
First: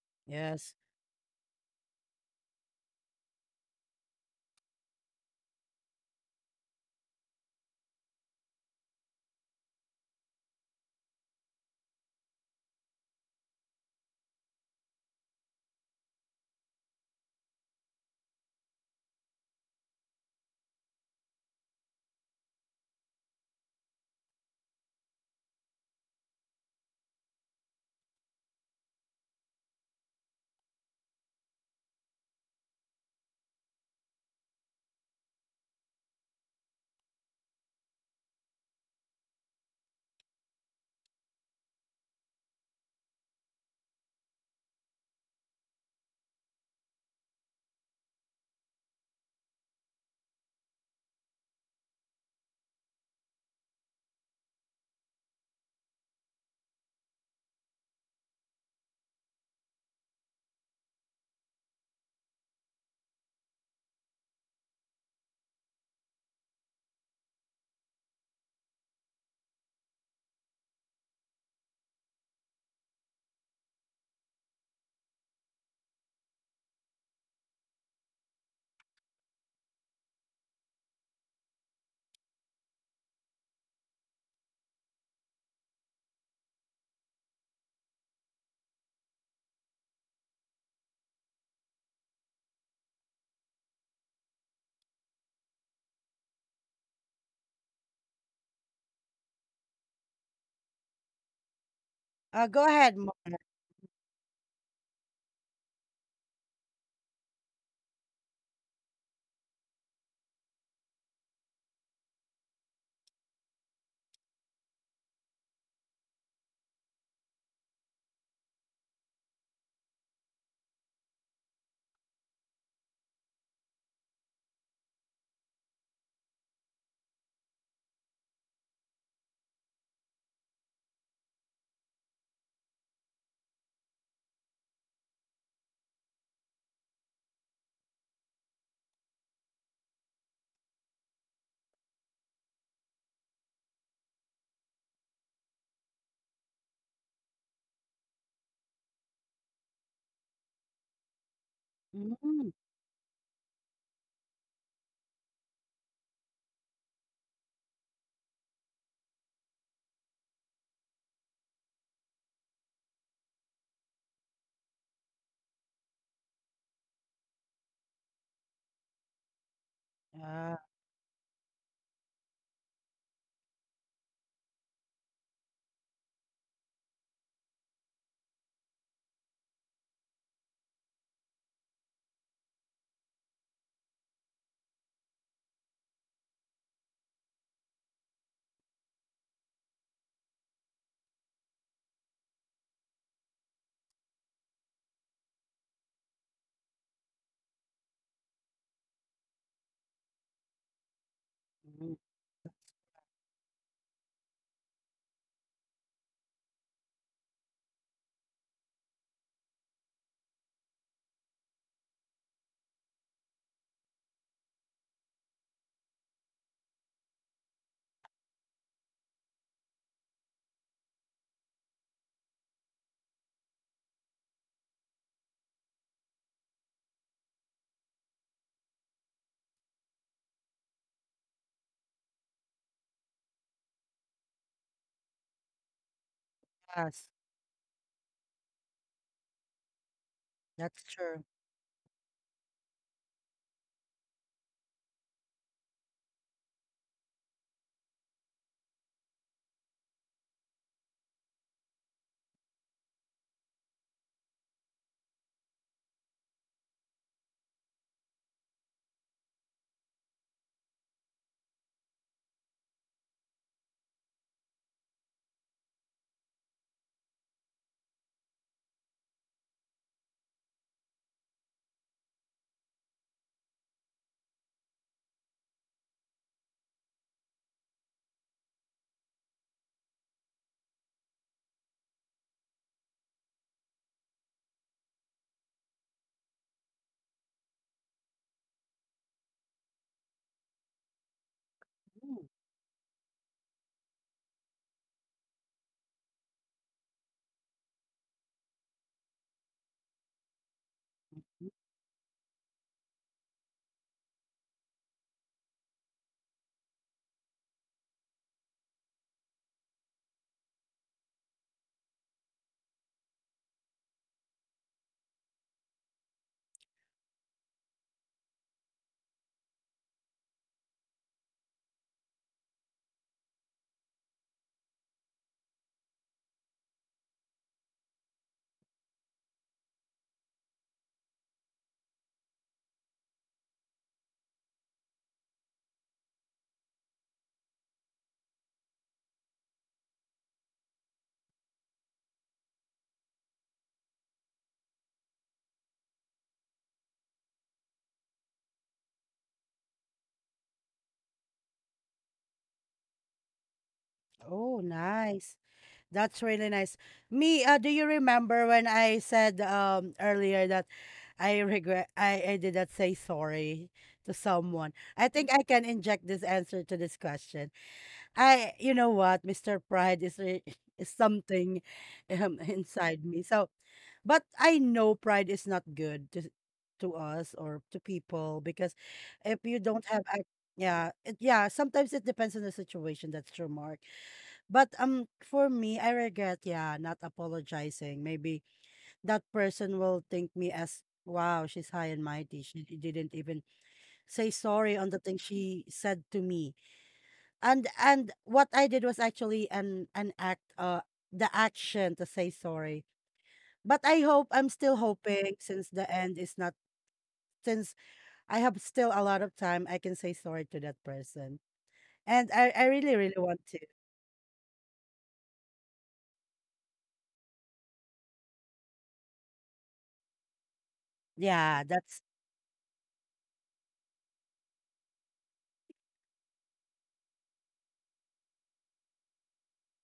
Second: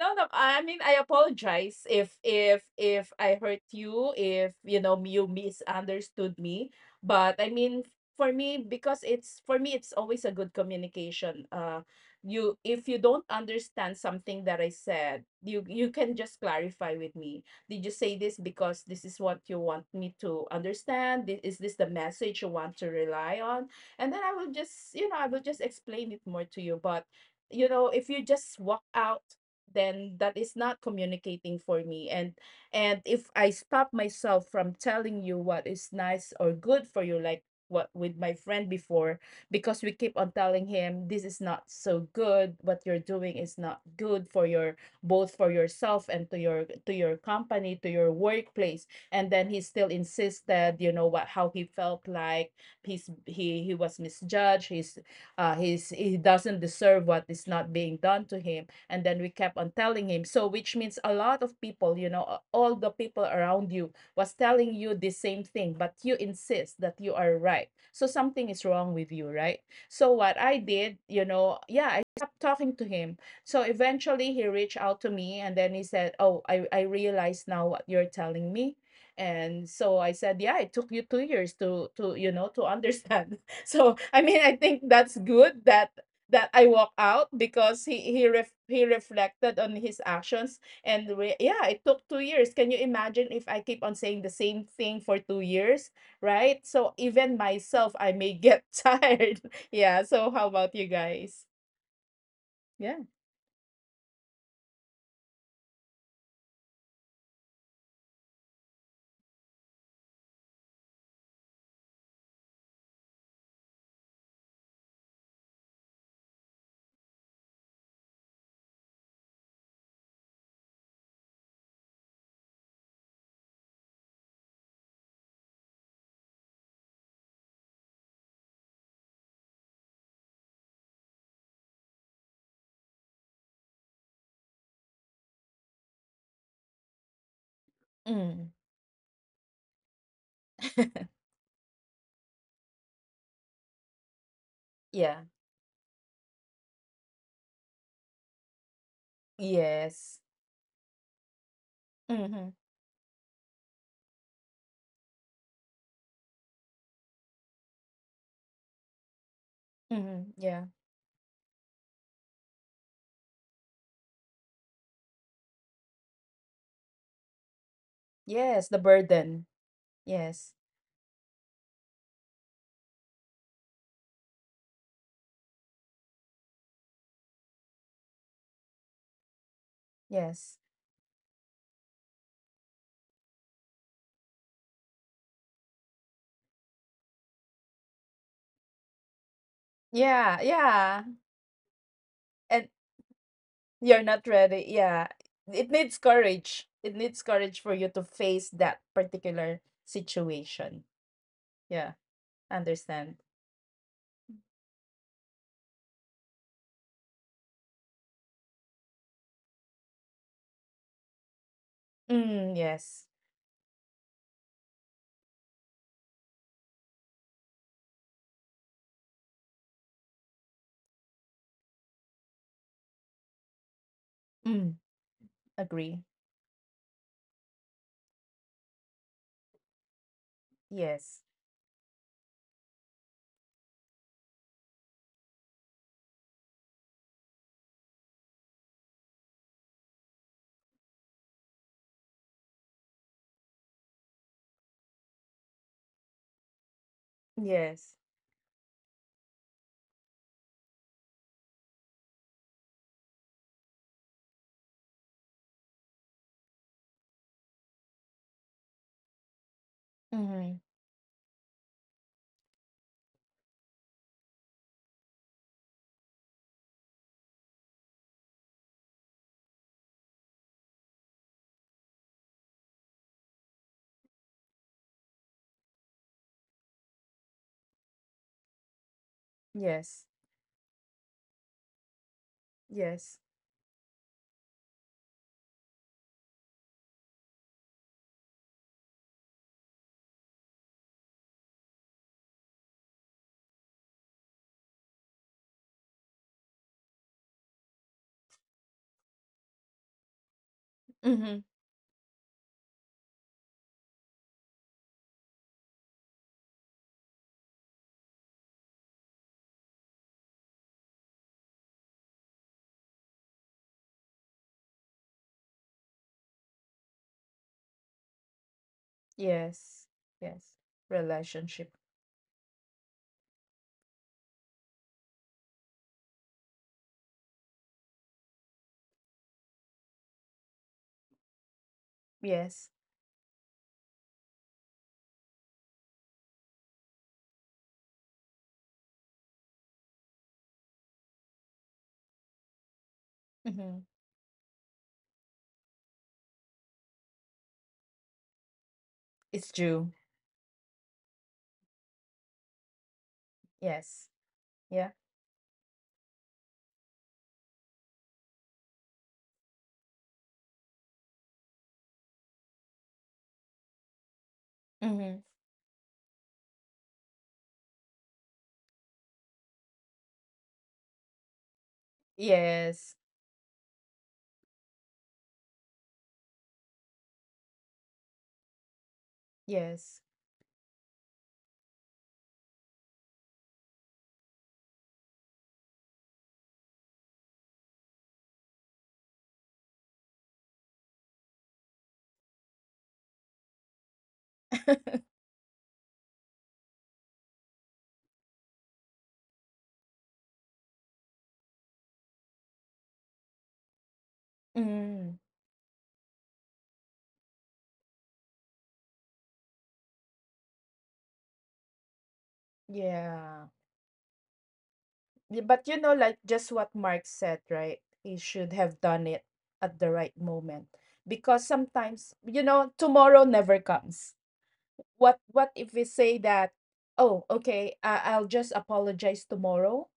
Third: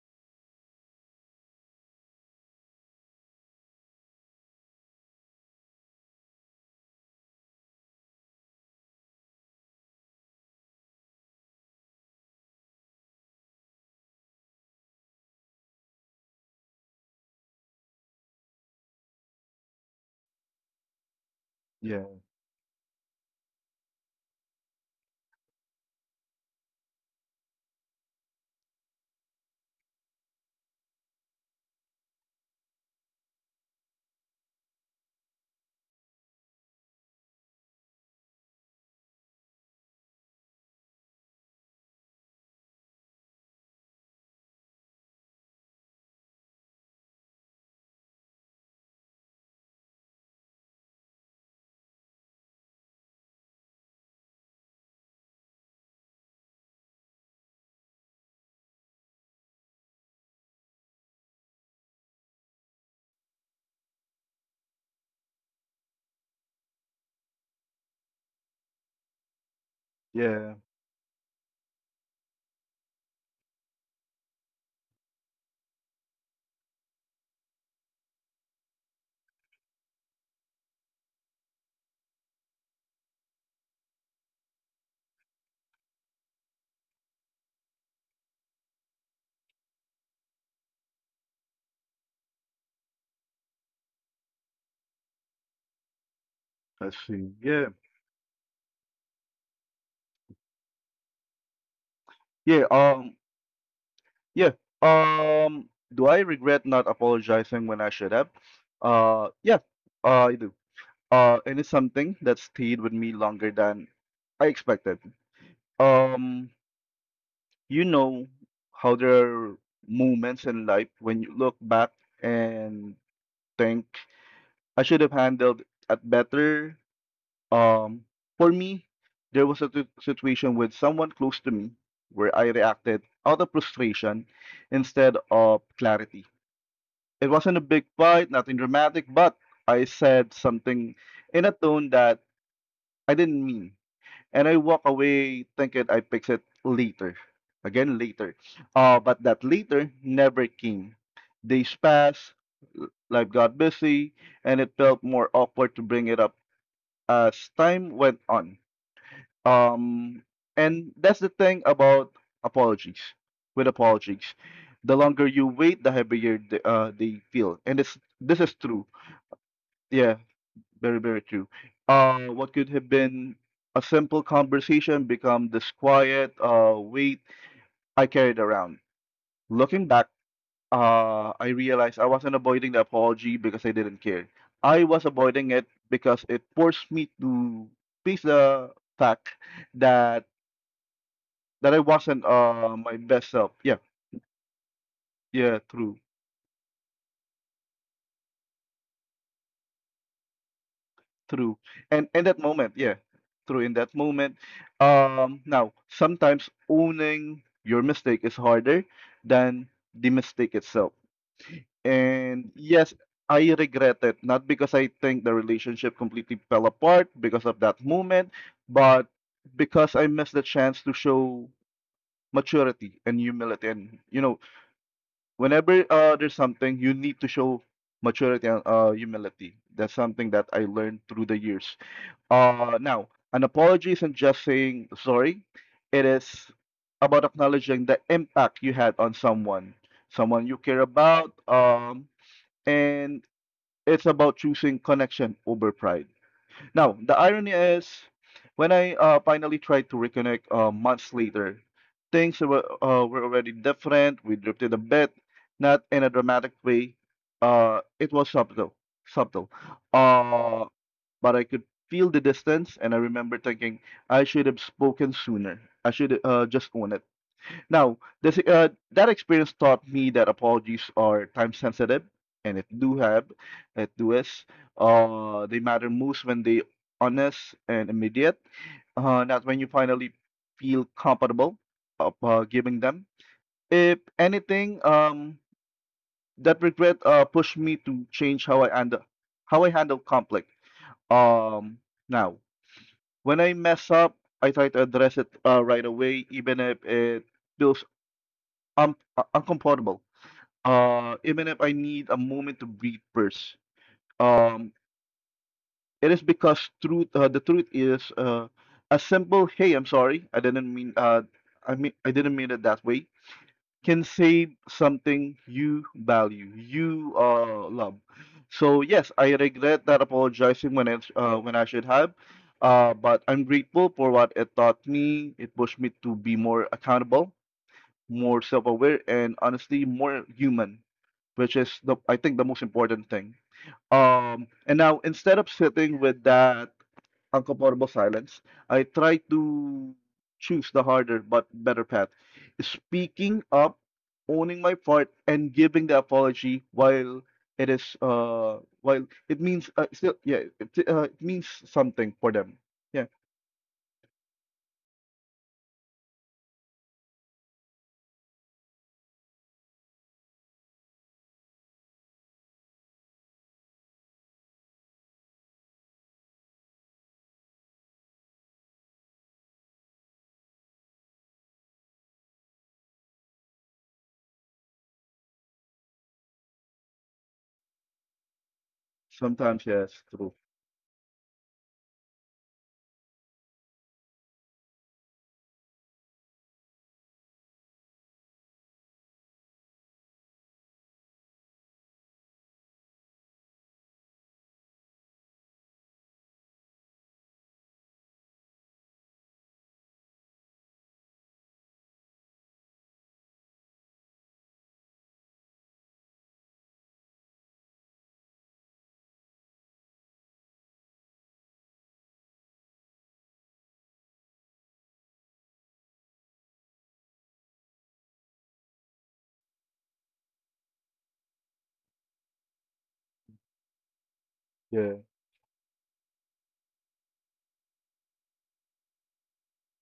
[SPEAKER 2] no, no, I
[SPEAKER 1] Yes.
[SPEAKER 2] mean, I apologize if I hurt you, if, you know, you misunderstood me. But I mean, for me, because it's for me, it's always a good communication. You, if you don't understand something that I said, you can just clarify with me. Did you say this because this is what you want me to understand? Is this the
[SPEAKER 3] Yeah,
[SPEAKER 2] message you want to rely on? And then I will just, I will just explain it more to you. But if you just walk out, then that is not communicating for me. And if I stop myself from telling you what is nice or good for you, like what with my friend before, because we keep on telling him, this is not so good, what you're doing is not good for your, both for yourself and to your company, to your workplace. And then he still insisted, what, how he felt, like he was misjudged. He doesn't deserve what is not being done to him. And then we kept on telling him. So which means a lot of people, all the people around you was telling you the same thing, but you insist that you are right. So something is wrong with you, right? So what I
[SPEAKER 3] yeah.
[SPEAKER 2] did, yeah, I stopped talking to him. So eventually he reached out to me, and then he said, oh, I realize now what you're telling me. And so I said, yeah, it took you 2 years to to understand. So I mean, I think that's good that I walk out, because he reflected on his actions. And yeah, it took 2 years. Can you imagine if I keep on saying the same thing for 2 years? Right?
[SPEAKER 3] I
[SPEAKER 2] So
[SPEAKER 3] see.
[SPEAKER 2] even
[SPEAKER 3] Yeah,
[SPEAKER 2] myself, I may get tired. Yeah, so how about you guys?
[SPEAKER 3] yeah.
[SPEAKER 1] Go ahead,
[SPEAKER 2] Yeah.
[SPEAKER 1] Mark.
[SPEAKER 3] Yeah. Do I regret not apologizing when I should have? Yeah, I do. And it's something that stayed with me longer than I expected. Um, you know how there are moments in life when you look back and think I should have handled it better. Um, for me, there was a situation with someone close to me where I reacted out of frustration instead of clarity. It wasn't a big fight,
[SPEAKER 2] Mm.
[SPEAKER 3] nothing dramatic, but I said something in a tone that I didn't mean. And I walk
[SPEAKER 2] Yeah.
[SPEAKER 3] away thinking I fix it later. Again, later. But that later
[SPEAKER 2] Yes.
[SPEAKER 3] never came. Days passed,
[SPEAKER 2] Mhm.
[SPEAKER 1] Mm,
[SPEAKER 3] life got busy, and it felt more awkward to bring it up as time went on.
[SPEAKER 2] Mhm.
[SPEAKER 3] Um,
[SPEAKER 2] Yeah.
[SPEAKER 3] and that's the thing about apologies. With apologies, the longer you wait, the heavier they feel. And it's, this
[SPEAKER 2] Yes,
[SPEAKER 3] is
[SPEAKER 2] the
[SPEAKER 3] true
[SPEAKER 2] burden.
[SPEAKER 3] yeah,
[SPEAKER 2] Yes.
[SPEAKER 1] yeah,
[SPEAKER 3] very, very true. What could have been a simple conversation become this quiet weight I carried around. Looking back,
[SPEAKER 2] Yes.
[SPEAKER 3] I realized I wasn't avoiding the apology because I didn't care. I was avoiding it because it forced me to face the fact
[SPEAKER 2] Yeah,
[SPEAKER 3] that
[SPEAKER 2] yeah.
[SPEAKER 3] that I wasn't
[SPEAKER 2] and
[SPEAKER 3] uh, my best self. Yeah,
[SPEAKER 2] You're not ready. Yeah. It
[SPEAKER 3] yeah,
[SPEAKER 2] needs
[SPEAKER 3] true.
[SPEAKER 2] courage. It needs courage for you to face that particular situation.
[SPEAKER 3] True.
[SPEAKER 2] Yeah.
[SPEAKER 1] mm,
[SPEAKER 3] And in that moment,
[SPEAKER 2] Understand.
[SPEAKER 3] yeah, true. In that moment, now sometimes owning your mistake is harder than the mistake itself.
[SPEAKER 2] Mm,
[SPEAKER 3] And
[SPEAKER 2] yes.
[SPEAKER 3] yes, I regret it, not because I think the relationship completely fell apart because of that moment, but because I missed the chance to show maturity and humility. And you know,
[SPEAKER 2] Mm, agree.
[SPEAKER 3] whenever there's something you need to show maturity and humility. That's something that I learned
[SPEAKER 2] Yes.
[SPEAKER 3] through the years now, an apology isn't just saying sorry, it is
[SPEAKER 1] yes,
[SPEAKER 3] about acknowledging the impact you had on someone, someone you care
[SPEAKER 1] that's true.
[SPEAKER 3] about, and it's about choosing connection over pride. Now, the irony
[SPEAKER 2] Yes.
[SPEAKER 3] is, when I finally tried to reconnect months later, things were already different. We drifted a bit, not in a dramatic way. It was subtle.
[SPEAKER 2] Mm-hmm.
[SPEAKER 3] Uh, but I could feel the distance, and I remember thinking I should have spoken sooner. I should just own it. Now, this that experience taught me that apologies are time sensitive, and it do have, it do is, they matter most when they honest and immediate, not when you
[SPEAKER 2] Yes.
[SPEAKER 3] finally feel comfortable of giving them.
[SPEAKER 2] Yes.
[SPEAKER 3] If anything, that regret pushed me to change how I handle conflict. Um,
[SPEAKER 1] Mm.
[SPEAKER 3] now. When I mess up, I try to address it right away, even if it feels uncomfortable.
[SPEAKER 2] Mm-hmm.
[SPEAKER 3] Even if I need a moment to breathe first. Um, it is because truth. The truth is a simple "Hey, I'm sorry. I didn't mean it that way." can save something you value, you love. So yes, I
[SPEAKER 2] Yes.
[SPEAKER 3] regret that
[SPEAKER 2] Yes.
[SPEAKER 3] apologizing when it when
[SPEAKER 2] Relationship.
[SPEAKER 3] I should have, but I'm grateful for what it taught me. It pushed me to be more accountable, more self-aware, and honestly, more human, which is the I think the
[SPEAKER 2] Yes.
[SPEAKER 3] most important thing. And now instead of sitting with that uncomfortable silence. I try to choose the harder but better path. Speaking
[SPEAKER 2] Mm-hmm.
[SPEAKER 3] up, owning my part, and giving the apology while it is while
[SPEAKER 2] It's
[SPEAKER 3] it means
[SPEAKER 2] due.
[SPEAKER 3] still yeah it means something for them. Yeah,
[SPEAKER 2] Yes.
[SPEAKER 1] Oh,
[SPEAKER 2] Yeah.
[SPEAKER 1] nice. That's really nice. Me, do you remember when I said earlier that I regret I did not say sorry to someone?
[SPEAKER 2] Mm-hmm.
[SPEAKER 1] I think I can inject this answer to this question. I you know what, Mr. Pride is something,
[SPEAKER 2] Yes.
[SPEAKER 1] inside me. So, but I know pride is not good to us or to people because if you
[SPEAKER 3] sometimes
[SPEAKER 1] don't
[SPEAKER 2] Yes.
[SPEAKER 3] yes,
[SPEAKER 1] have
[SPEAKER 3] true.
[SPEAKER 1] yeah, it, yeah, sometimes it depends on the situation, that's true, Mark. But for me, I regret, yeah, not apologizing. Maybe that person will think me as, wow, she's high and mighty. She didn't even say sorry on the thing she said to me, and what I did was actually an act, the action to say sorry. But I hope, I'm still
[SPEAKER 2] Mm,
[SPEAKER 1] hoping, since the end is not, since I have still a lot of time, I can say sorry to that person. And I really, really
[SPEAKER 2] yeah.
[SPEAKER 1] want to.
[SPEAKER 2] Yeah, but like just what Mark said, right? He should have done it at the right moment, because
[SPEAKER 1] Yeah, that's
[SPEAKER 2] sometimes, tomorrow never comes.
[SPEAKER 3] Yeah.
[SPEAKER 2] What if we say that, oh, okay, I'll just apologize tomorrow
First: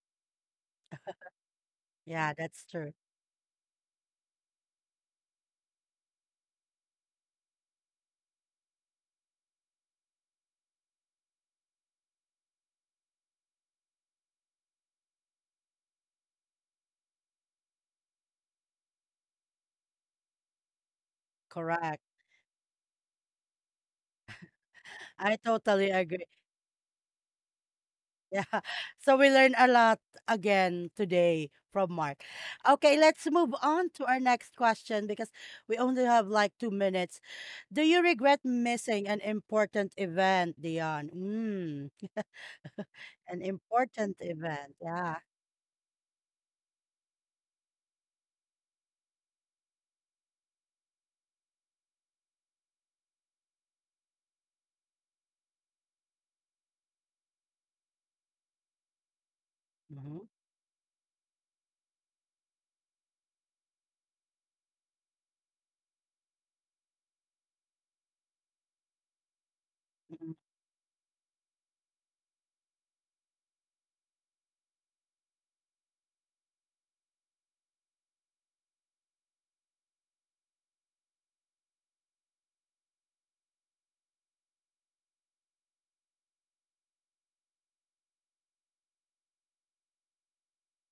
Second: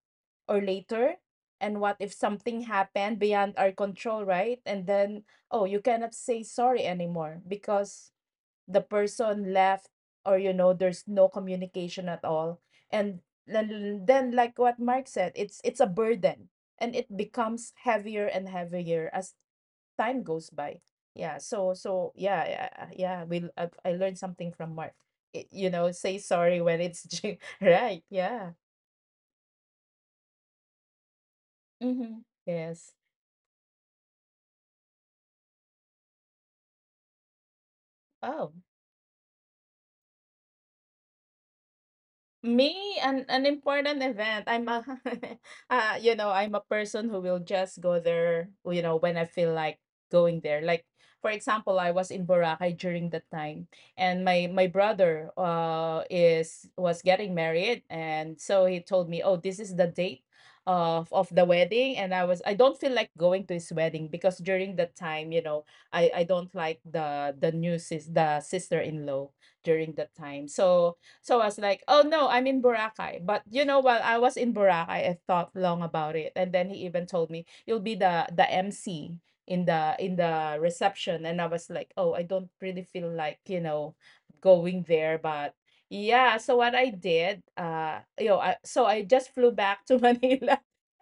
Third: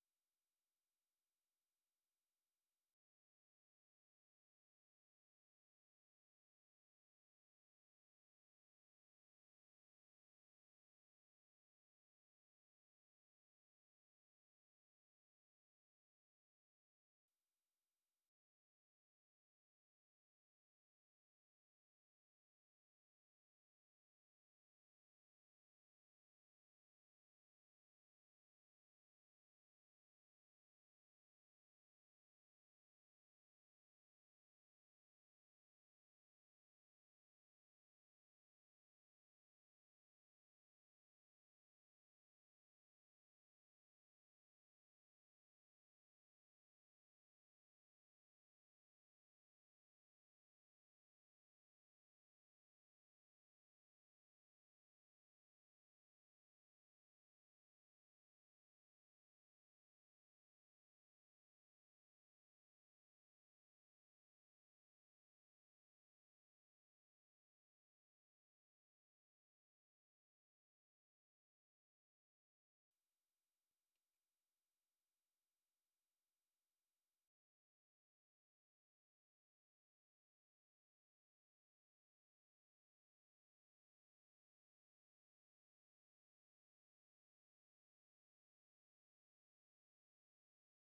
[SPEAKER 2] or later? And what if
[SPEAKER 1] yeah,
[SPEAKER 2] something
[SPEAKER 1] that's true.
[SPEAKER 2] happened beyond our control, right? And then, oh, you cannot say sorry anymore, because the person left, or there's no communication at all. And then, like what Mark said, it's a burden, and it becomes heavier and heavier as time goes by. Yeah. so
[SPEAKER 1] Correct.
[SPEAKER 2] so yeah, yeah, yeah, we I learned something from Mark.
[SPEAKER 1] I
[SPEAKER 2] It, you
[SPEAKER 1] totally
[SPEAKER 2] know Say
[SPEAKER 1] agree.
[SPEAKER 2] sorry when it's due. Right.
[SPEAKER 1] Yeah.
[SPEAKER 2] Yeah.
[SPEAKER 1] So we learned a lot again today from
[SPEAKER 2] Mm-hmm.
[SPEAKER 1] Mark.
[SPEAKER 2] Yes.
[SPEAKER 1] Okay, let's move on to our next question because we only have like 2 minutes. Do you regret
[SPEAKER 2] Oh.
[SPEAKER 1] missing an important event, Dion? Mm.
[SPEAKER 2] Me,
[SPEAKER 1] An
[SPEAKER 2] an important
[SPEAKER 1] important
[SPEAKER 2] event.
[SPEAKER 1] event. Yeah.
[SPEAKER 2] I'm a person who will just go there, when I feel like going there. Like, for example, I was in Boracay during that time, and my brother is was getting married, and so he told me, oh, this is the date
[SPEAKER 1] Hmm.
[SPEAKER 2] of the wedding. And I don't feel like going to his wedding because during that time, I don't like the new sister in law during that time, so. So I was like, "Oh no, I'm in Boracay." But while I was in Boracay, I thought long about it, and then he even told me, "You'll be the MC in the reception." And I was like, "Oh, I don't really feel like going there, but." Yeah, so what I did, so I just flew back to Manila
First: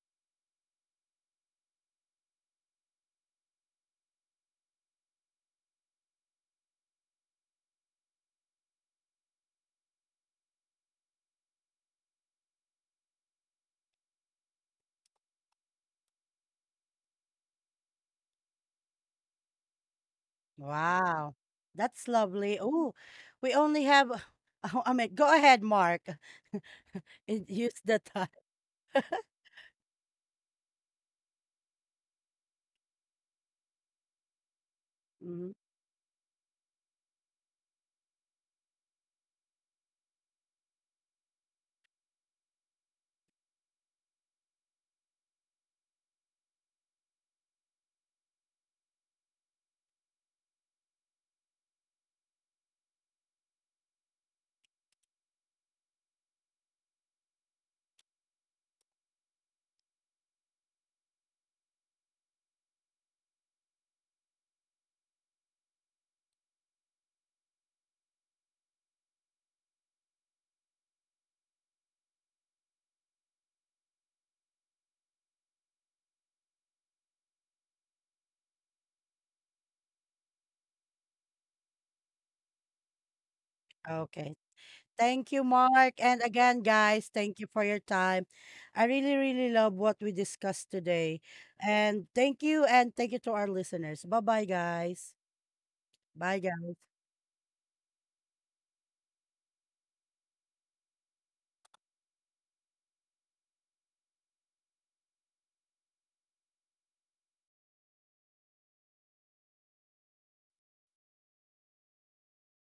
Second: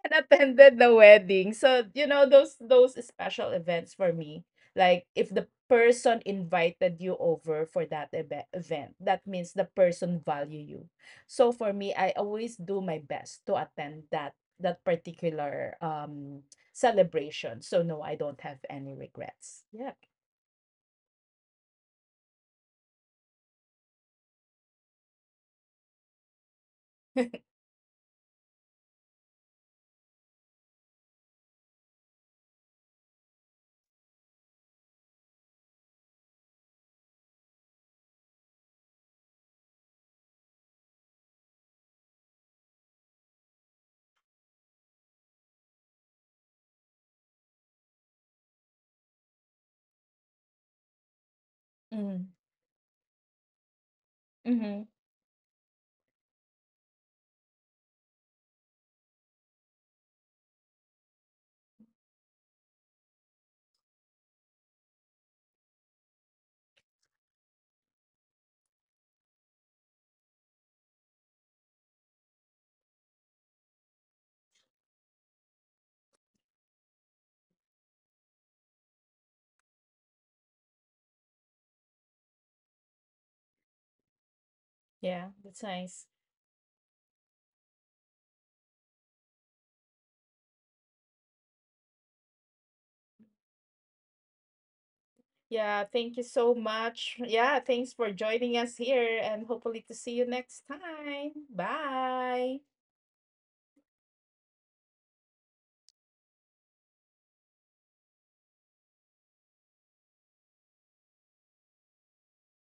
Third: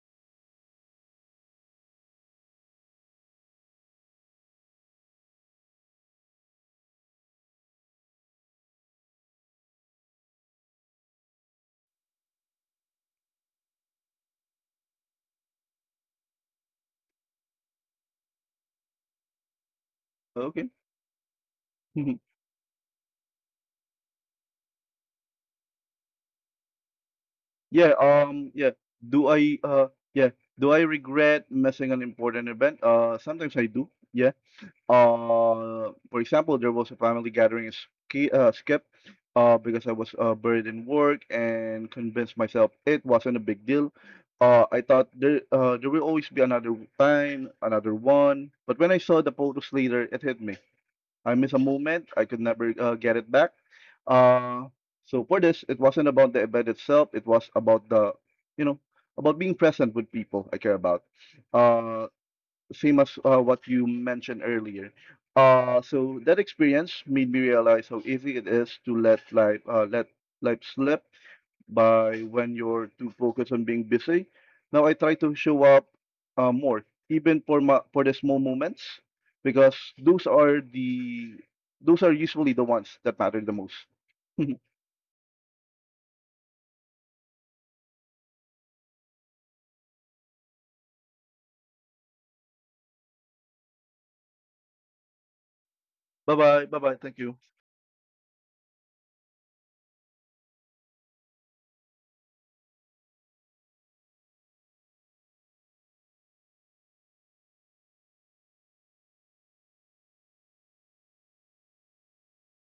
[SPEAKER 2] and attended the wedding. So, those special events for me. Like if the person invited you over for that event, that means the person value you. So for me, I always do my best to attend that particular celebration. So no, I don't have any regrets. Yeah.
[SPEAKER 3] Okay.
[SPEAKER 1] Wow. That's lovely. Oh, we only have, I mean, go ahead, Mark. Use
[SPEAKER 3] Yeah.
[SPEAKER 1] the time.
[SPEAKER 3] Yeah. Do I uh yeah Do I regret missing an important event? Sometimes I do. Yeah.
[SPEAKER 1] Mhm.
[SPEAKER 3] For example, there was a family gathering is ski skip because I was buried in work and convinced myself it wasn't a big deal. I thought there there will always be another time, another one. But when I saw the photos later, it hit me. I missed a moment. I
[SPEAKER 2] Mm.
[SPEAKER 3] could never get it back. Uh,
[SPEAKER 2] Mm-hmm.
[SPEAKER 3] so for this, it wasn't about the event itself. It was about the, you know, about being present with people I care about. Uh, same as what you mentioned earlier. So that experience made me realize how easy it is to let life slip by when you're too focused on being busy. Now I try to show up more, even for my, for the small moments, because those are the those are usually the ones that matter the most.
[SPEAKER 1] Okay.
[SPEAKER 3] bye
[SPEAKER 2] Yeah,
[SPEAKER 1] Thank you,
[SPEAKER 2] that's
[SPEAKER 1] Mark.
[SPEAKER 2] nice.
[SPEAKER 1] And again, guys, thank you for your time. I really, really love what we discussed today. And thank you to our listeners. Bye bye, guys.
[SPEAKER 2] Yeah, thank you
[SPEAKER 1] Bye,
[SPEAKER 2] so
[SPEAKER 3] Bye, bye
[SPEAKER 1] guys.
[SPEAKER 3] bye. Thank
[SPEAKER 2] much.
[SPEAKER 3] you.
[SPEAKER 2] Yeah, thanks for joining us here and hopefully to see you next time. Bye.